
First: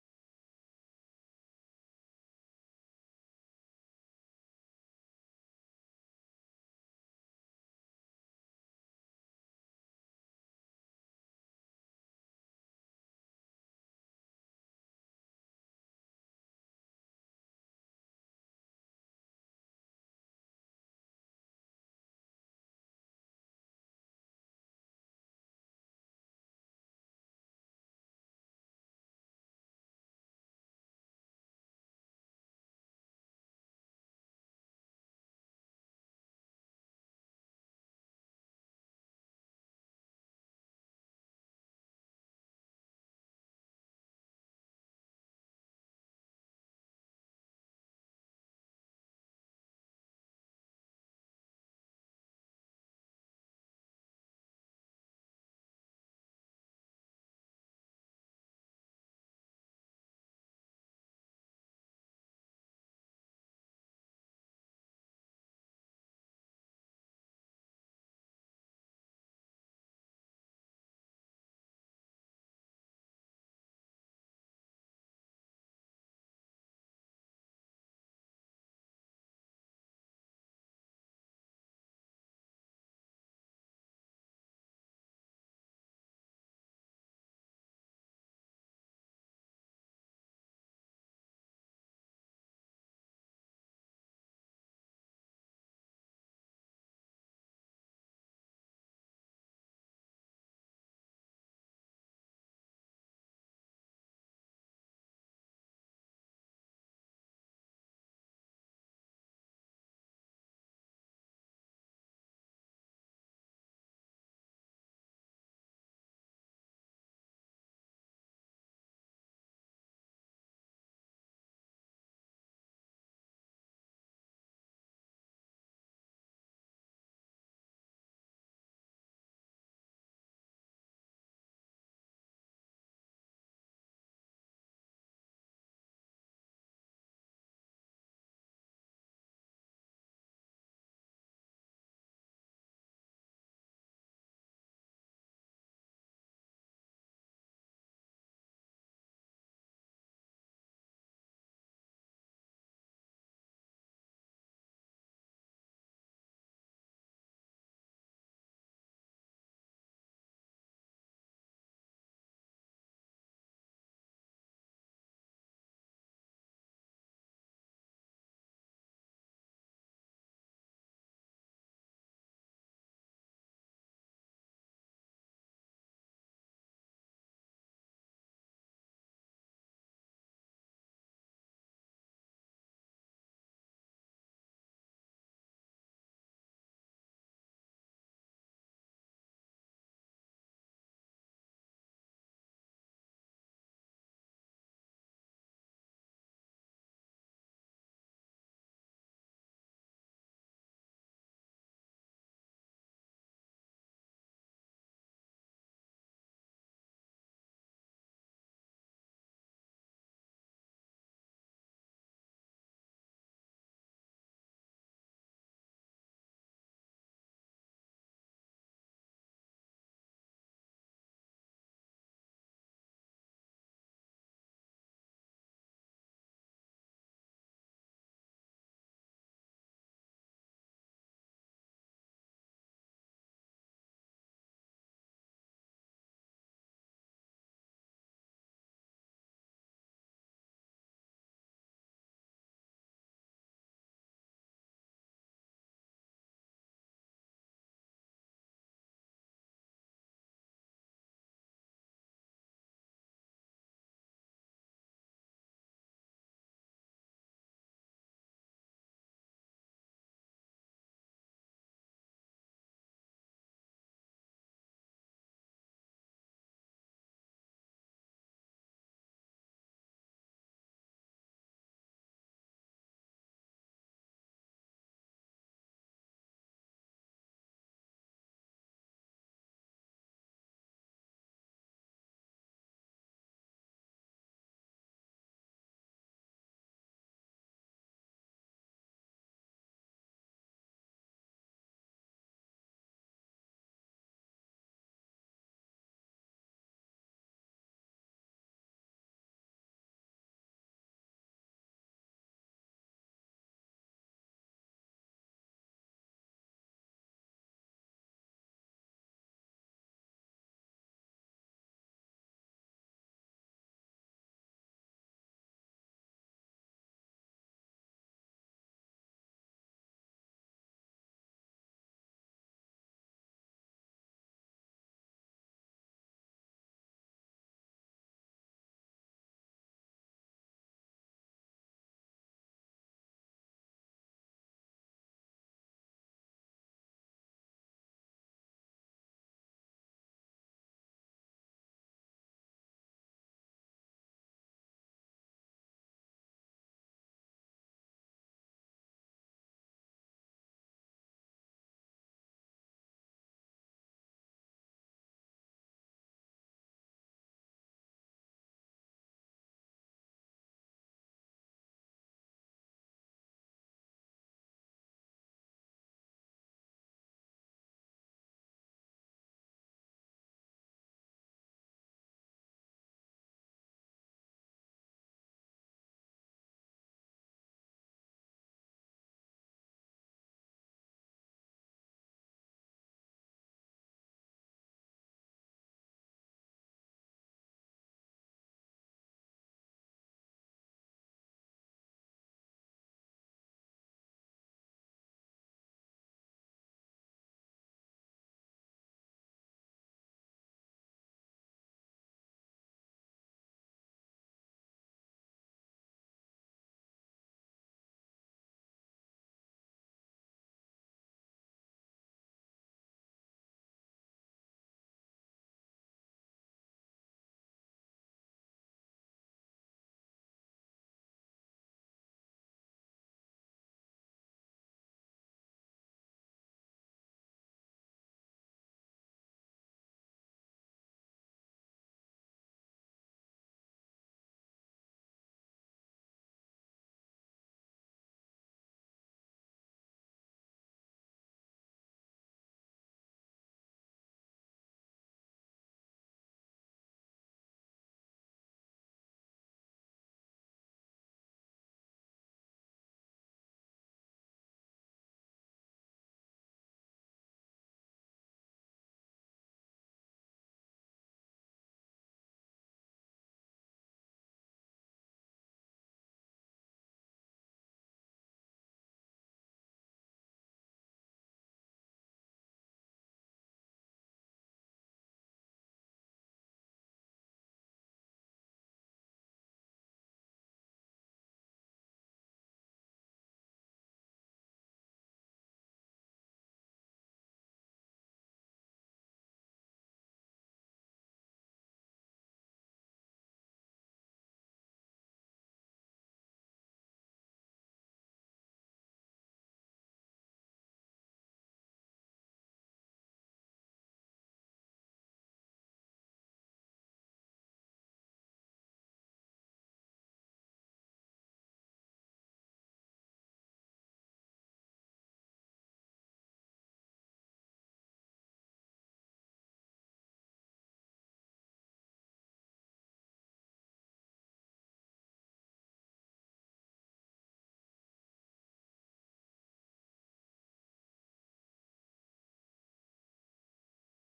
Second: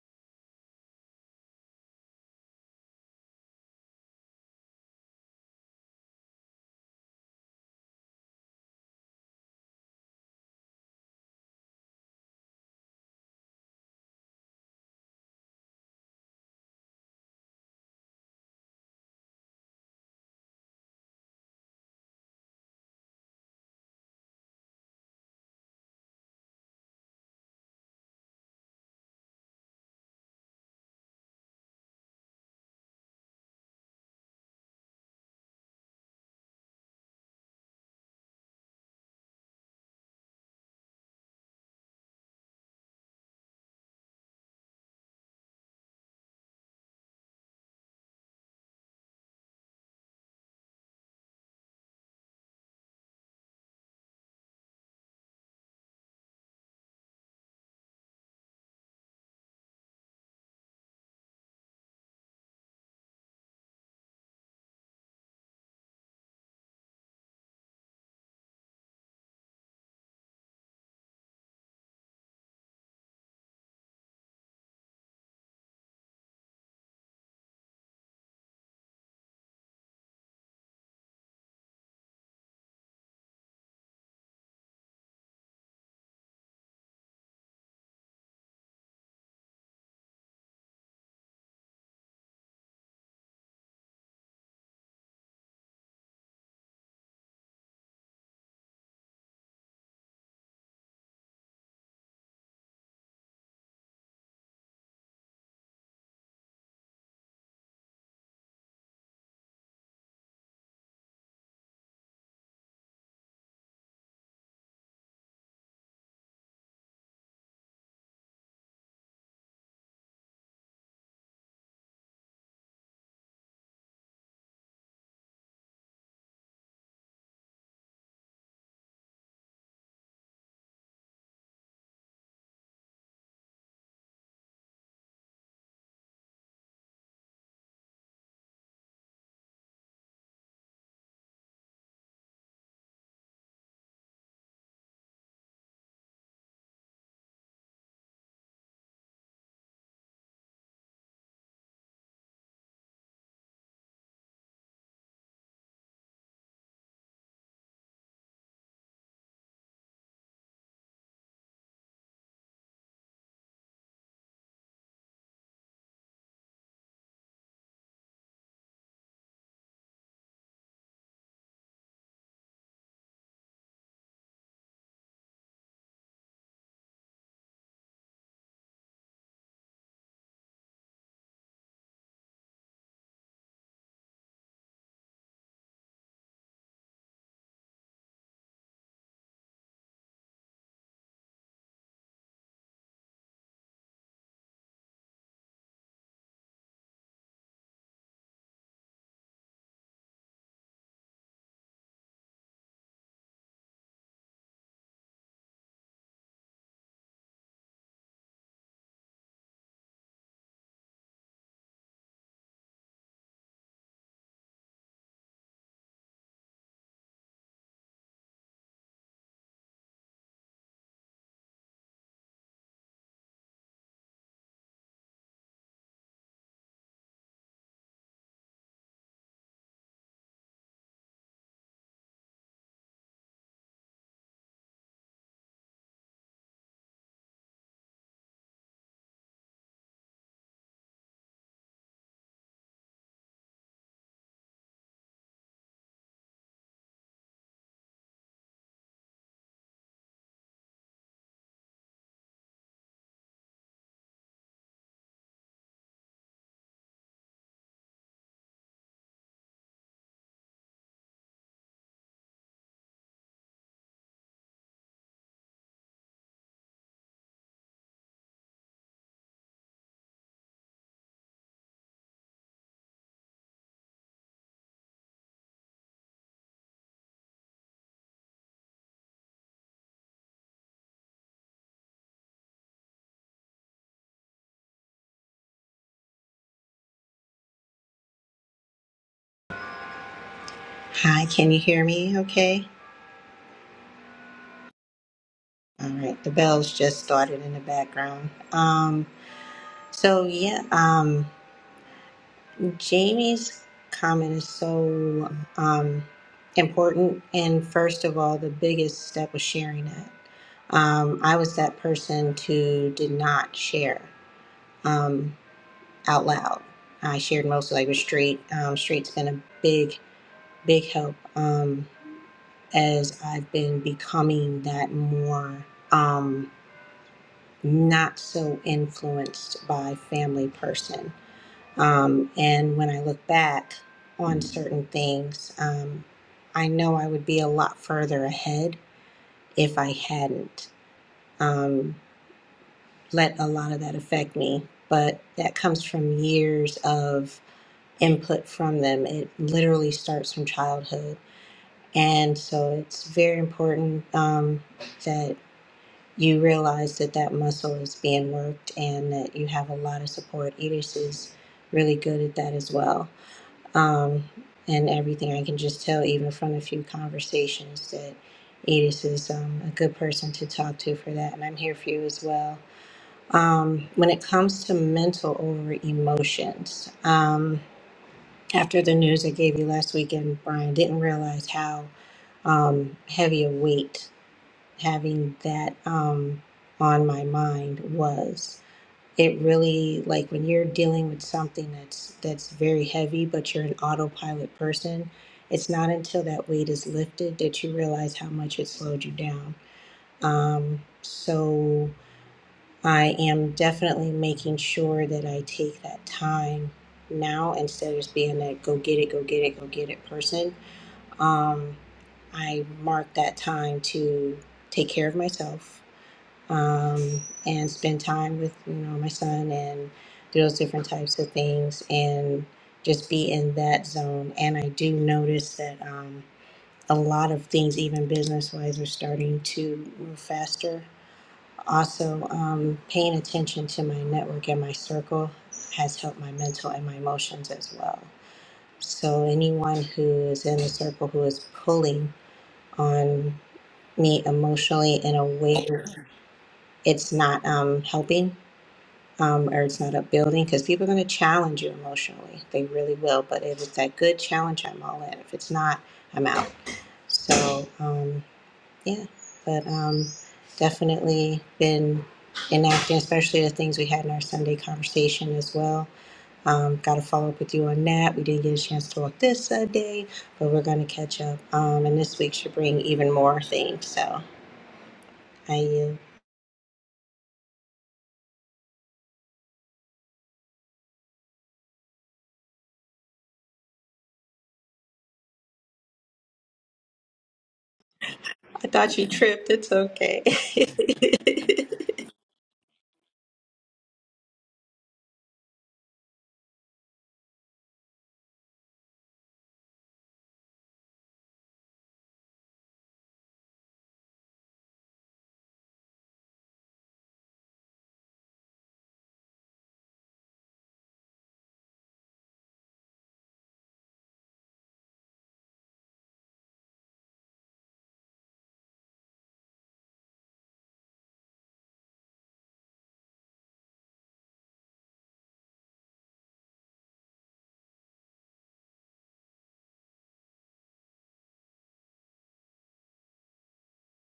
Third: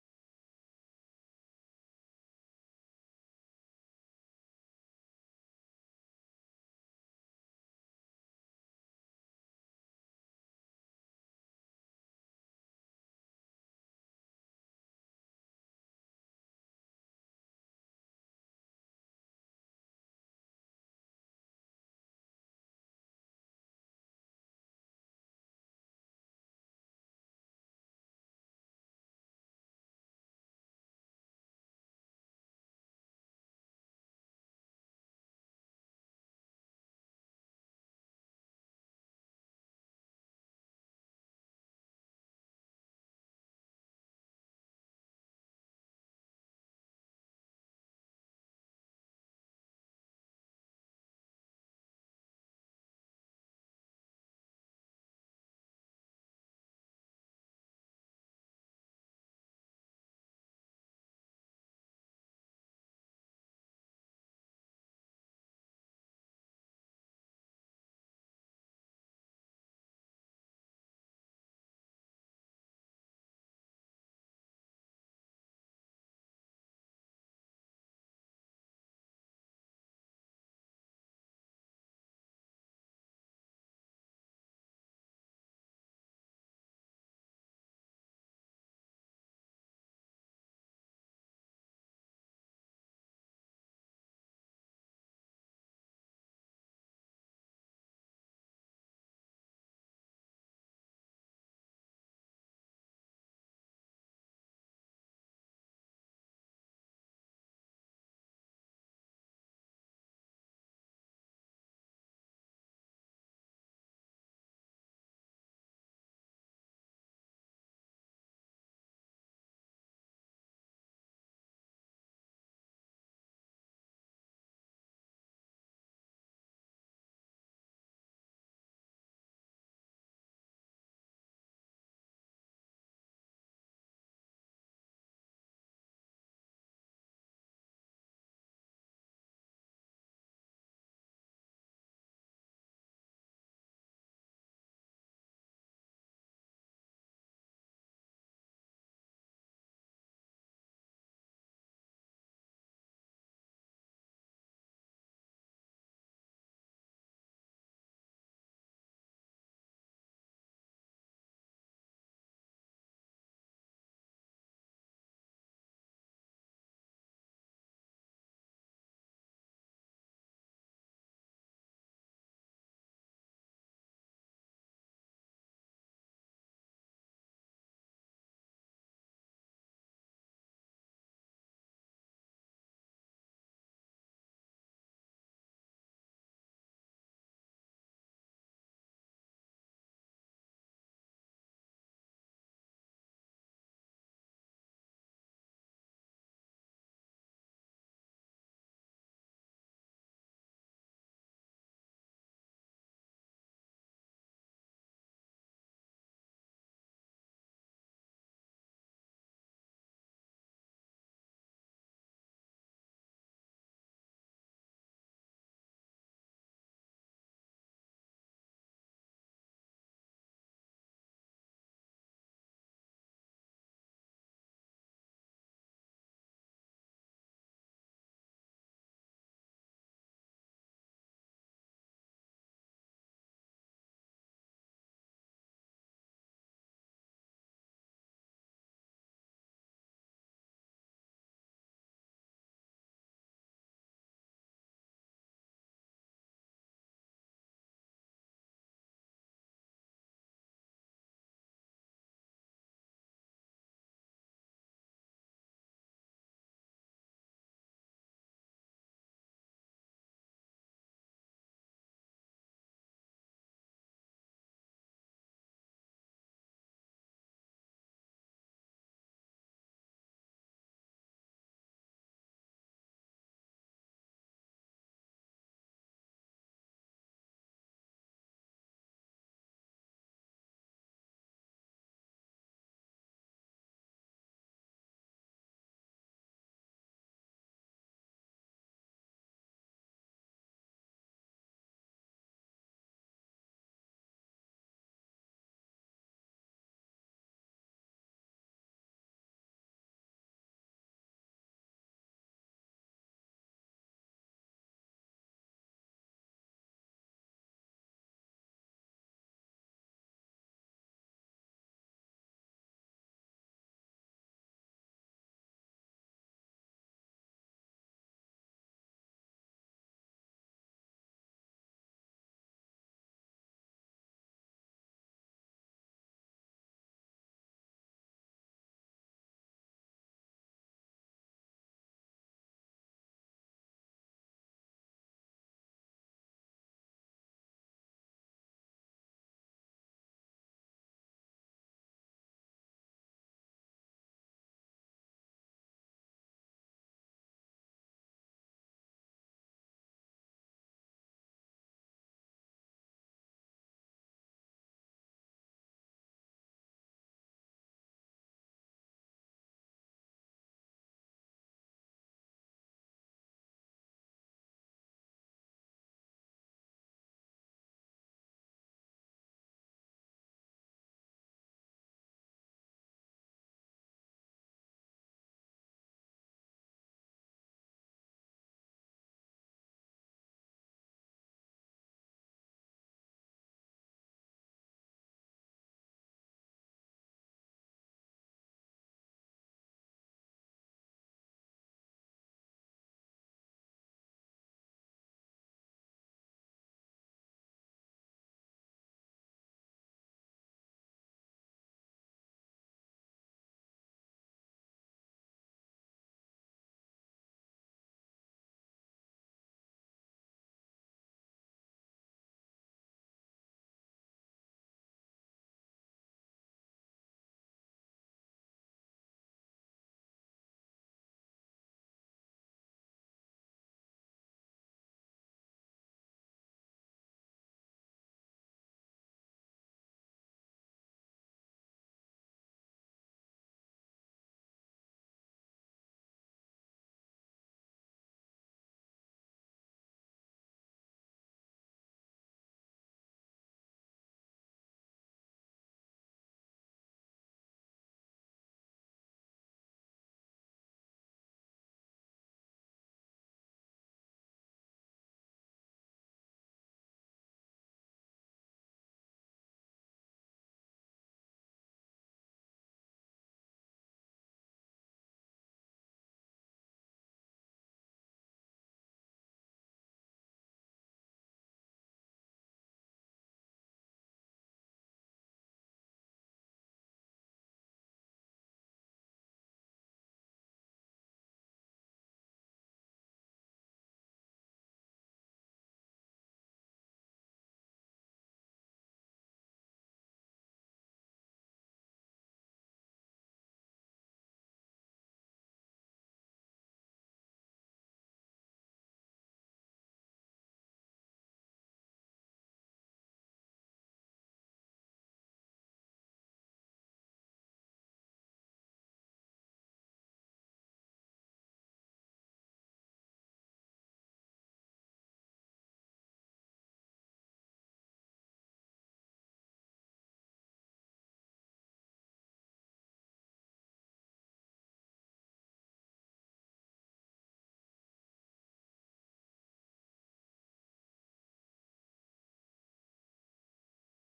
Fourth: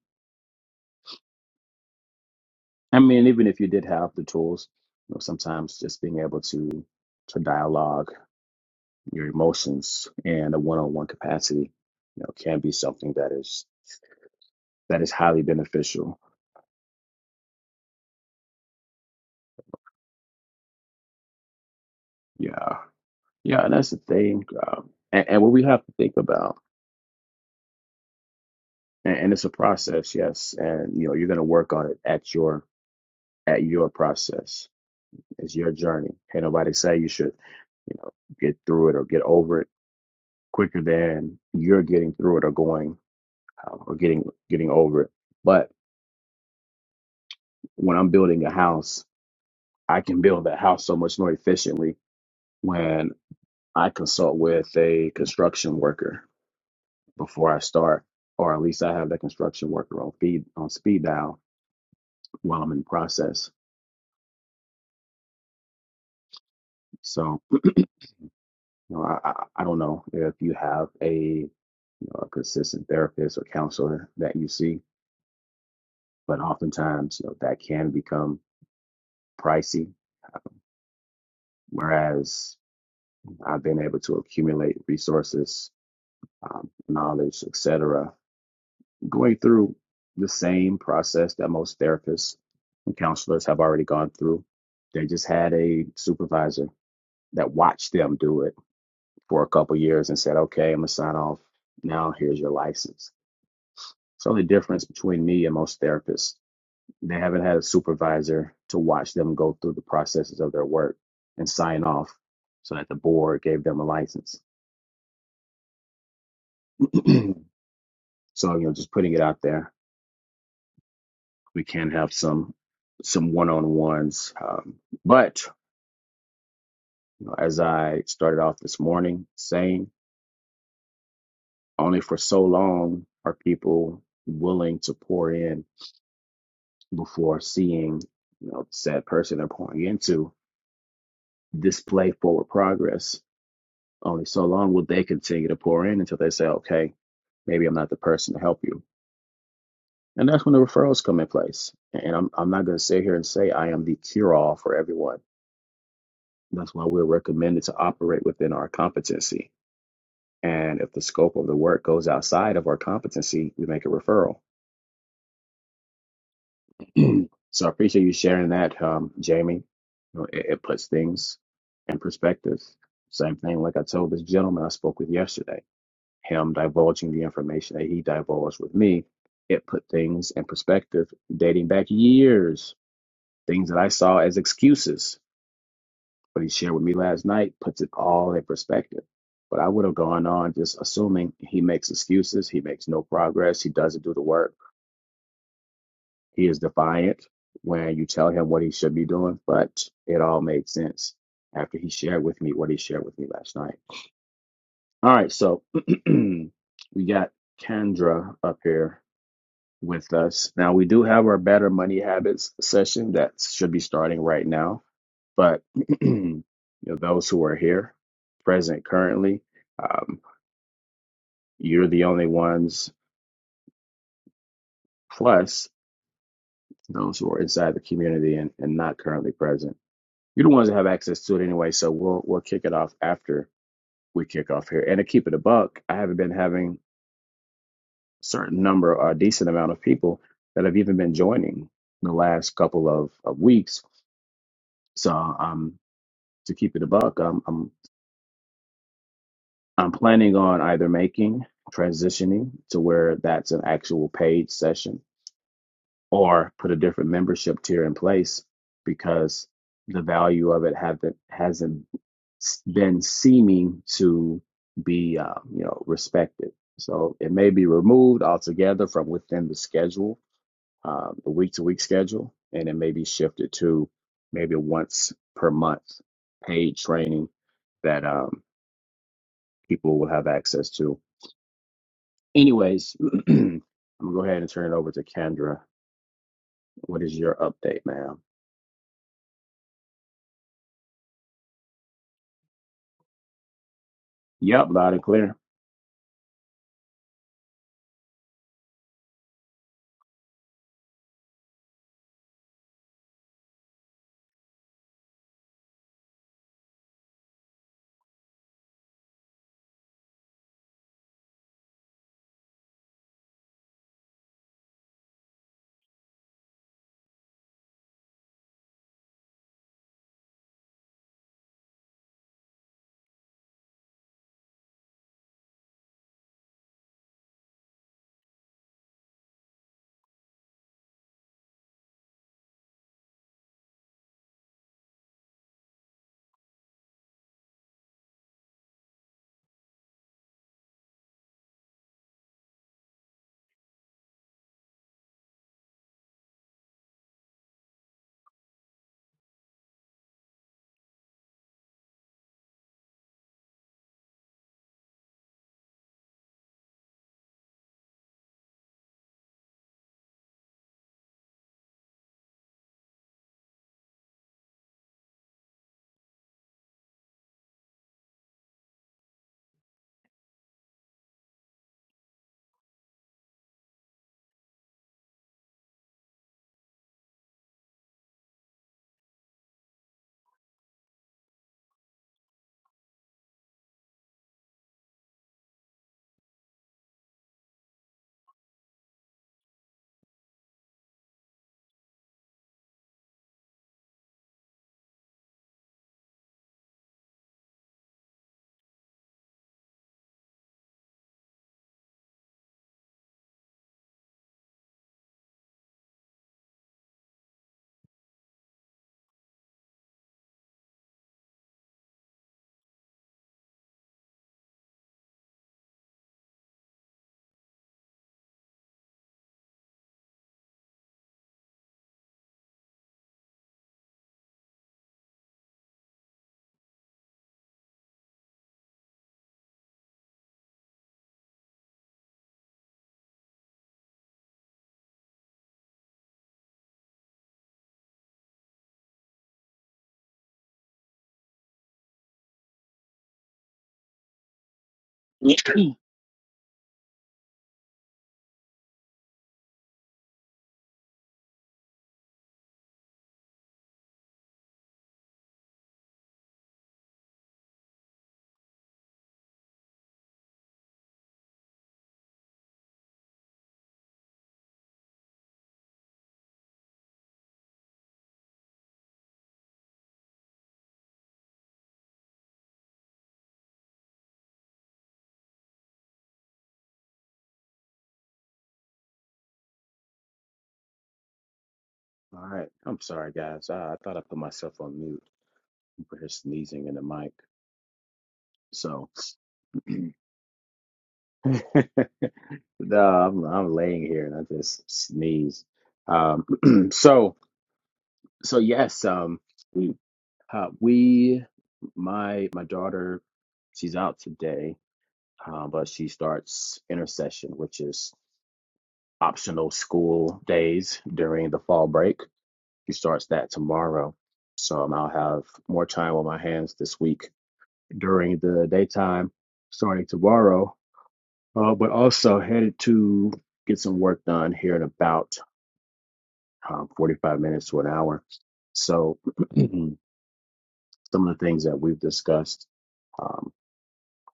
Speaker 1: I mean, even if you did have the tools, you know, sometimes just being able to to dialogue your emotions in a one-on-one capacity, you know, can be something that is that is highly beneficial. Yeah, yeah, and that's the thing. Um, and, and what we have to think about, and, and it's a process, yes, and you know, you're gonna work on it at your at your process It's your journey. Can't nobody say you should, you know, get through it or get over it quicker than you're getting through it or going um, or getting getting over it. But when I'm building a house, I can build that house so much more efficiently when I consult with a construction worker before I start, or at least I have that construction worker on feed on speed dial while I'm in process. So you know, I, I I don't know if you have a, you know, a consistent therapist or counselor that you see but oftentimes you know that can become pricey whereas i've been able to accumulate resources um, knowledge etc going through the same process that most therapists and counselors have already gone through they just had a supervisor that watched them do it for a couple of years and said okay i'm going to sign off now here's your license so the difference between me and most therapists They haven't had a supervisor to watch them go through the processes of their work and sign off so that the board gave them a license. so, you know, just putting it out there, we can have some some one-on-ones. Um, but you know, as I started off this morning saying, only for so long are people willing to pour in before seeing, you know, the said person they're pouring into display forward progress Only so long will they continue to pour in until they say, okay, maybe I'm not the person to help you. And that's when the referrals come in place. And I'm, I'm not going to sit here and say I am the cure all for everyone. That's why we're recommended to operate within our competency. And if the scope of the work goes outside of our competency, we make a referral. so I appreciate you sharing that, um, Jamie. You know, it, it puts things in perspective. Same thing, like I told this gentleman I spoke with yesterday him divulging the information that he divulged with me, it put things in perspective dating back years. Things that I saw as excuses, what he shared with me last night puts it all in perspective. But I would have gone on just assuming he makes excuses, he makes no progress, he doesn't do the work, he is defiant when you tell him what he should be doing. But it all made sense after he shared with me what he shared with me last night. All right, so we got Kendra up here. with us. Now, we do have our Better Money Habits session that should be starting right now, but you know, those who are here, present currently, um, you're the only ones, plus those who are inside the community and, and not currently present. You're the ones that have access to it anyway, so we'll we'll kick it off after we kick off here. And to keep it a buck, I haven't been having a certain number or a decent amount of people that have even been joining the last couple of, of weeks. So I'm to keep it a buck, I'm I'm I'm planning on either making transitioning to where that's an actual paid session or put a different membership tier in place because the value of it haven't hasn't s- been seeming to be uh, you know respected. So it may be removed altogether from within the schedule, uh, the week to week schedule, and it may be shifted to maybe once per month paid training that um, people will have access to. Anyways, I'm gonna go ahead and turn it over to Kendra. What is your update, ma'am?
Speaker 4: Hi, can you hear me okay?
Speaker 1: Yep, loud and clear.
Speaker 4: All right, the bells just started in the background. Um, so yeah, um, Jamie's comment is so um, important. And first of all, the biggest step was sharing that. Um, I was that person who did not share um, out loud. I shared mostly like with Street. Um, Street's been a big, big help um, as I've been becoming that more. Um, not so influenced by family person. Um, and when I look back on certain things, um, I know I would be a lot further ahead if I hadn't um, let a lot of that affect me. But that comes from years of input from them. It literally starts from childhood. And so it's very important um, that you realize that that muscle is being worked and that you have a lot of support. Edis is really good at that as well. Um, and everything I can just tell, even from a few conversations, that Edis is um, a good person to talk to for that. And I'm here for you as well. Um, when it comes to mental over emotions, um, after the news I gave you last weekend, Brian, didn't realize how um, heavy a weight having that um, on my mind was it really like when you're dealing with something that's that's very heavy but you're an autopilot person it's not until that weight is lifted that you realize how much it slowed you down um, so i am definitely making sure that i take that time now instead of just being that go get it go get it go get it person um, i mark that time to take care of myself um, and spend time with you know my son and do those different types of things and just be in that zone. And I do notice that um, a lot of things, even business wise, are starting to move faster. Also, um, paying attention to my network and my circle has helped my mental and my emotions as well. So anyone who is in the circle who is pulling on me emotionally in a
Speaker 1: All
Speaker 4: way that it's not um, helping um, or it's not upbuilding because people are going to challenge you emotionally. They really will. But if it's that good challenge, I'm all in. If it's not, I'm out. So um, yeah, but um, definitely been enacting, especially the things we had in our Sunday conversation as well. Um, Got to follow up with you on that. We didn't get a chance to talk this uh, day, but we're going to catch up. Um, and this week should bring even more things. So I, uh,
Speaker 1: right. I'm sorry, guys. I, I thought I put myself on mute for her sneezing in the mic.
Speaker 4: I
Speaker 1: So,
Speaker 4: thought you tripped. It's
Speaker 1: no,
Speaker 4: okay.
Speaker 1: I'm, I'm laying here and I just sneeze. Um, so, so yes, um, we, uh, we, my, my daughter, she's out today, uh, but she starts intercession, which is optional school days during the fall break. He starts that tomorrow. So um, I'll have more time on my hands this week during the daytime starting tomorrow, uh, but also headed to get some work done here in about um, 45 minutes to an hour. So some of the things that we've discussed, um,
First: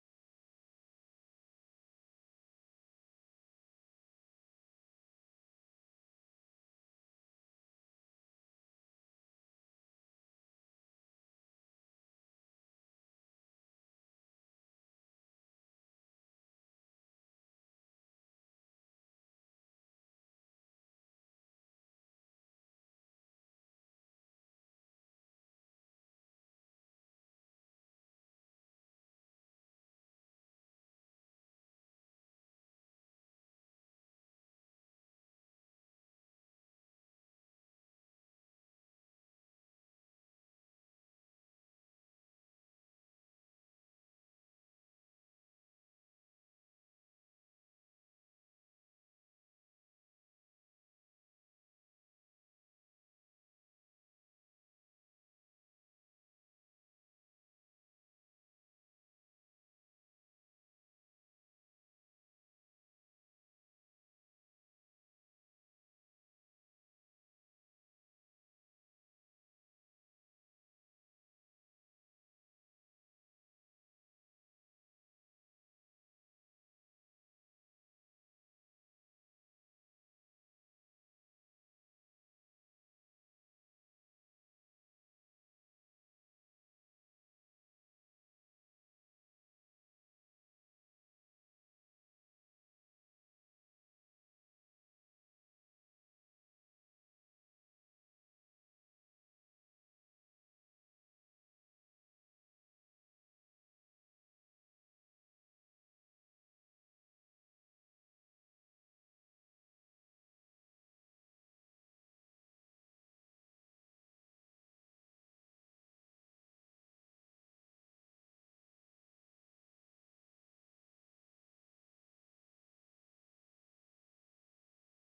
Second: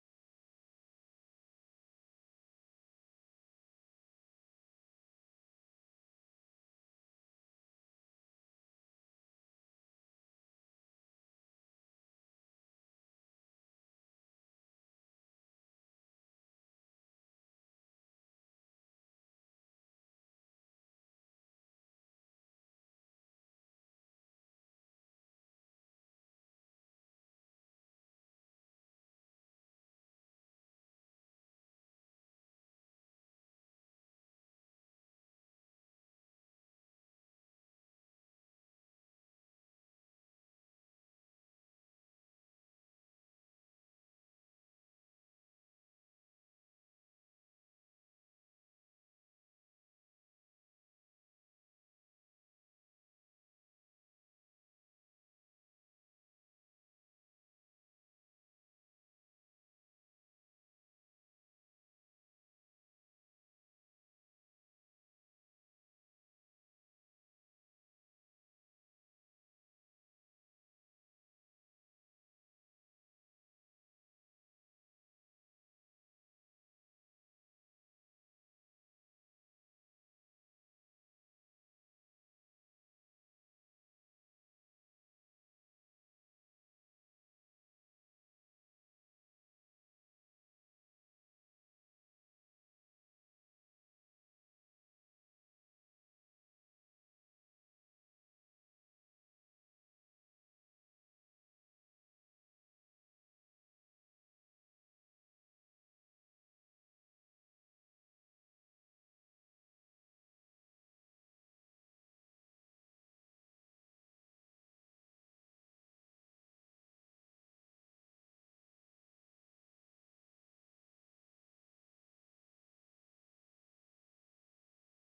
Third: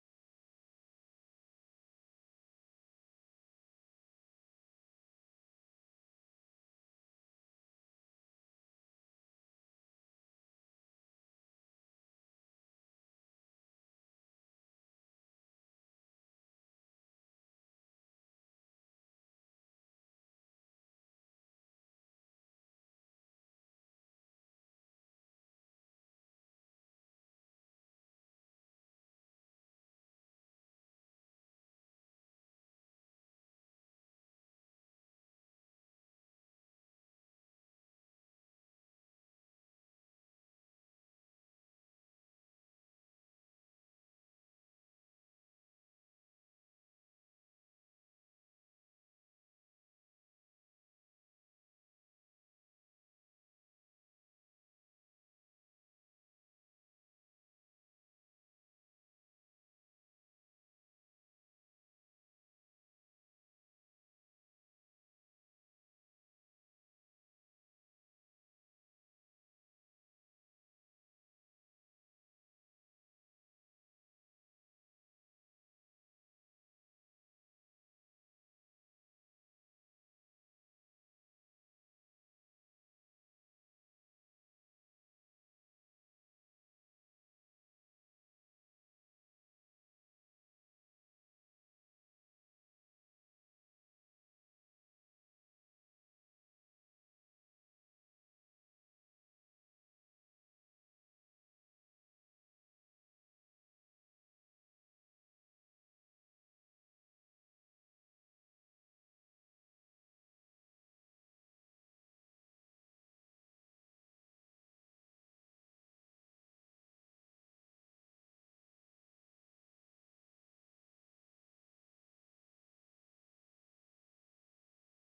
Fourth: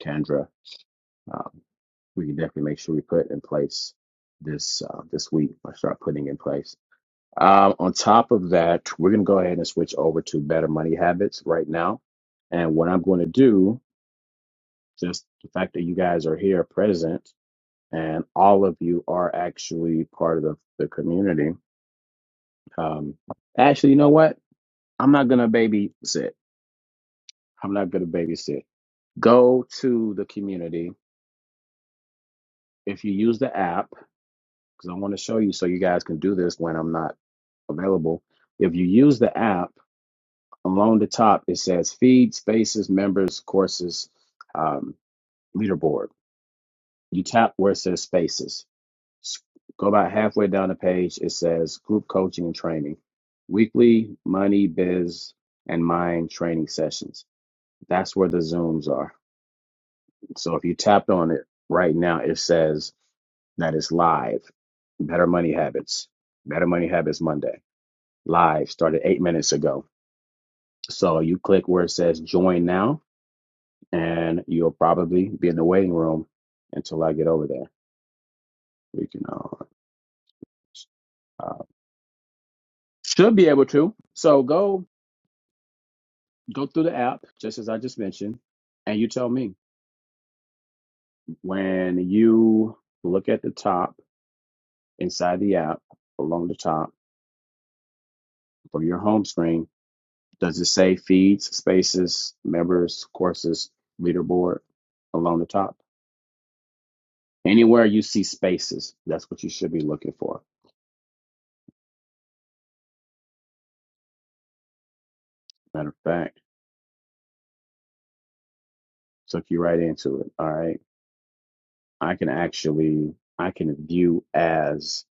Speaker 1: Kendra, um, we can definitely make sure we put in place this uh, this week or start putting in place. Um, on top of that, we're going to go ahead and switch over to better money habits right now. And what I'm going to do, just the fact that you guys are here present and all of you are actually part of the, the community. Um, actually, you know what? I'm not going to babysit. I'm not going to babysit. Go to the community. If you use the app, because I want to show you so you guys can do this when I'm not available. If you use the app, along the top it says feed spaces members courses um, leaderboard you tap where it says spaces S- go about halfway down the page it says group coaching and training weekly money biz and mind training sessions that's where the zooms are so if you tapped on it right now it says that it's live better money habits better money habits monday live started eight minutes ago so you click where it says join now and you'll probably be in the waiting room until I get over there. We can uh, uh, should be able to. So go go through the app just as I just mentioned, and you tell me when you look at the top inside the app along the top from your home screen. Does it say feeds, spaces, members, courses, leaderboard along the top? Anywhere you see spaces, that's what you should be looking for. Matter of fact, took you right into it. All right. I can actually I can view as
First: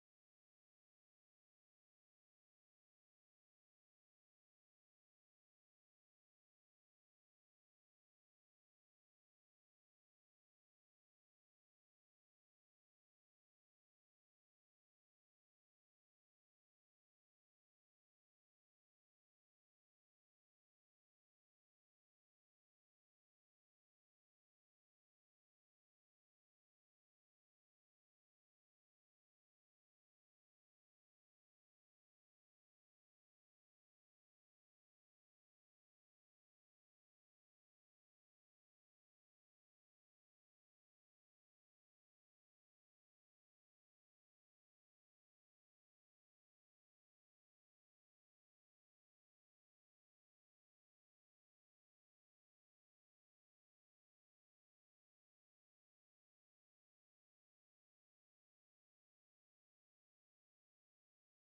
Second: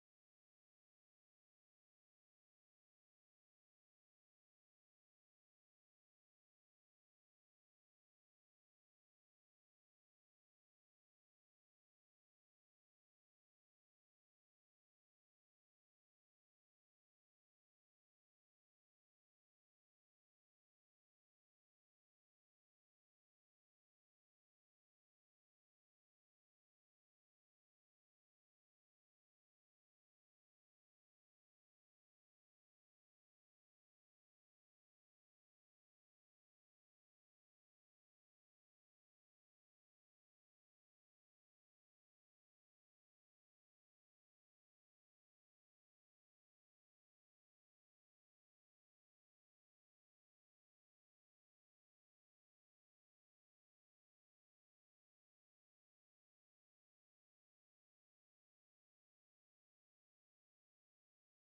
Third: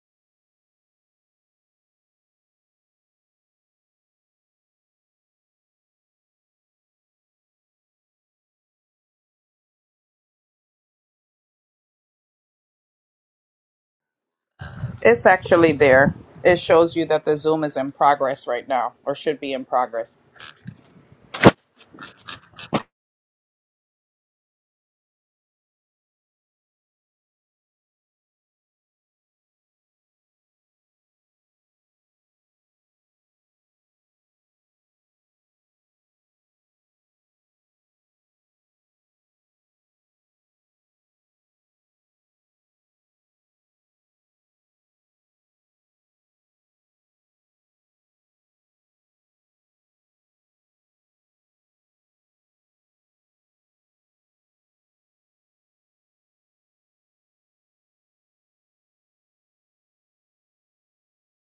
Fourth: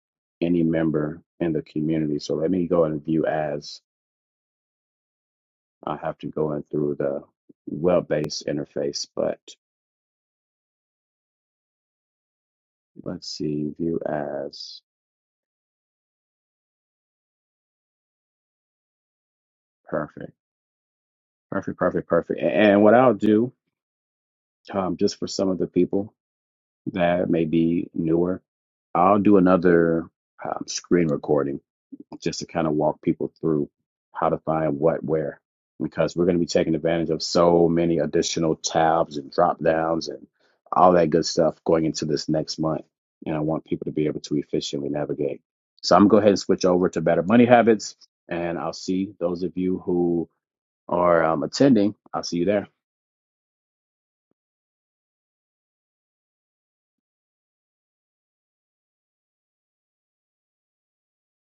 Speaker 1: any member in the community. So let me go and view as I have to go in through the web-based interface, but let's see, view as
Speaker 3: It's actually there. It shows you that the Zoom is in progress right now or should be in progress.
Speaker 1: perfect, perfect, perfect, perfect. A- And what I'll do, um, just for some of the people that may be newer, I'll do another um, screen recording just to kind of walk people through how to find what where because we're going to be taking advantage of so many additional tabs and drop downs and all that good stuff going into this next month and i want people to be able to efficiently navigate so i'm going to go ahead and switch over to better money habits and i'll see those of you who are um, attending i'll see you there